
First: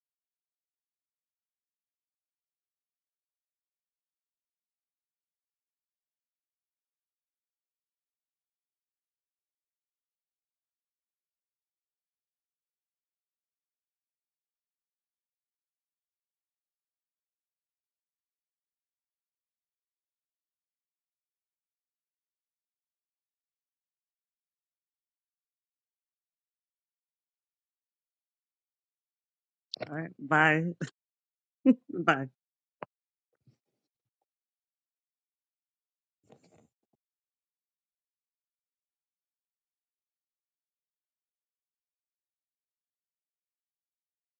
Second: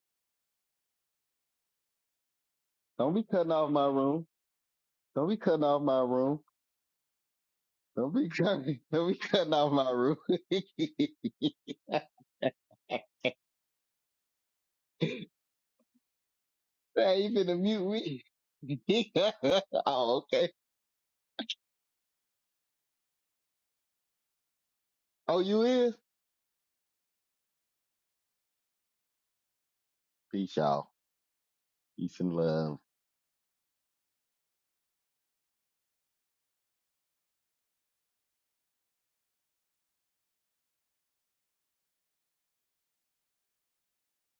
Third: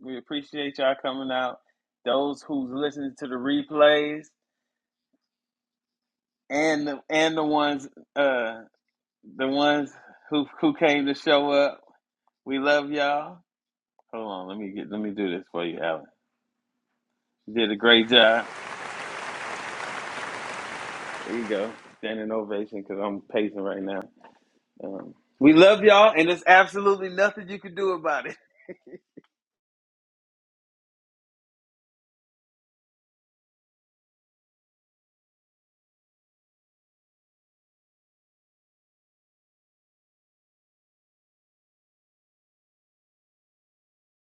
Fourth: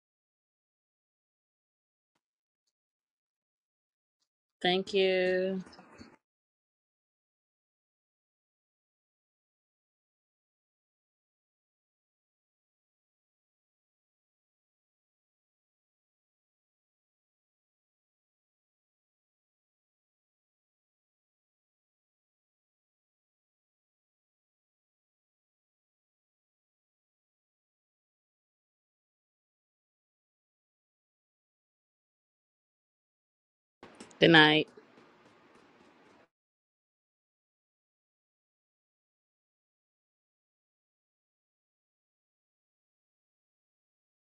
We appreciate y'all coming out. Those who's Don't listening be to the cutting off my replays room. Thank Don't be cutting you. off my room. and the and the ones Don't be uh cutting. Don't be the cutting off my ones room. who Man, who came to show up. We love y'all. Hold on, let me get let me do this for you, Alan. you You finna did a mute great job. me? oh, okay. There you go. Standing ovation because I'm pacing right now. Um, Oh, we you love is. y'all, and there's absolutely nothing you can do about it. All right, Peace, bye y'all. Peace bye. and love. Good night.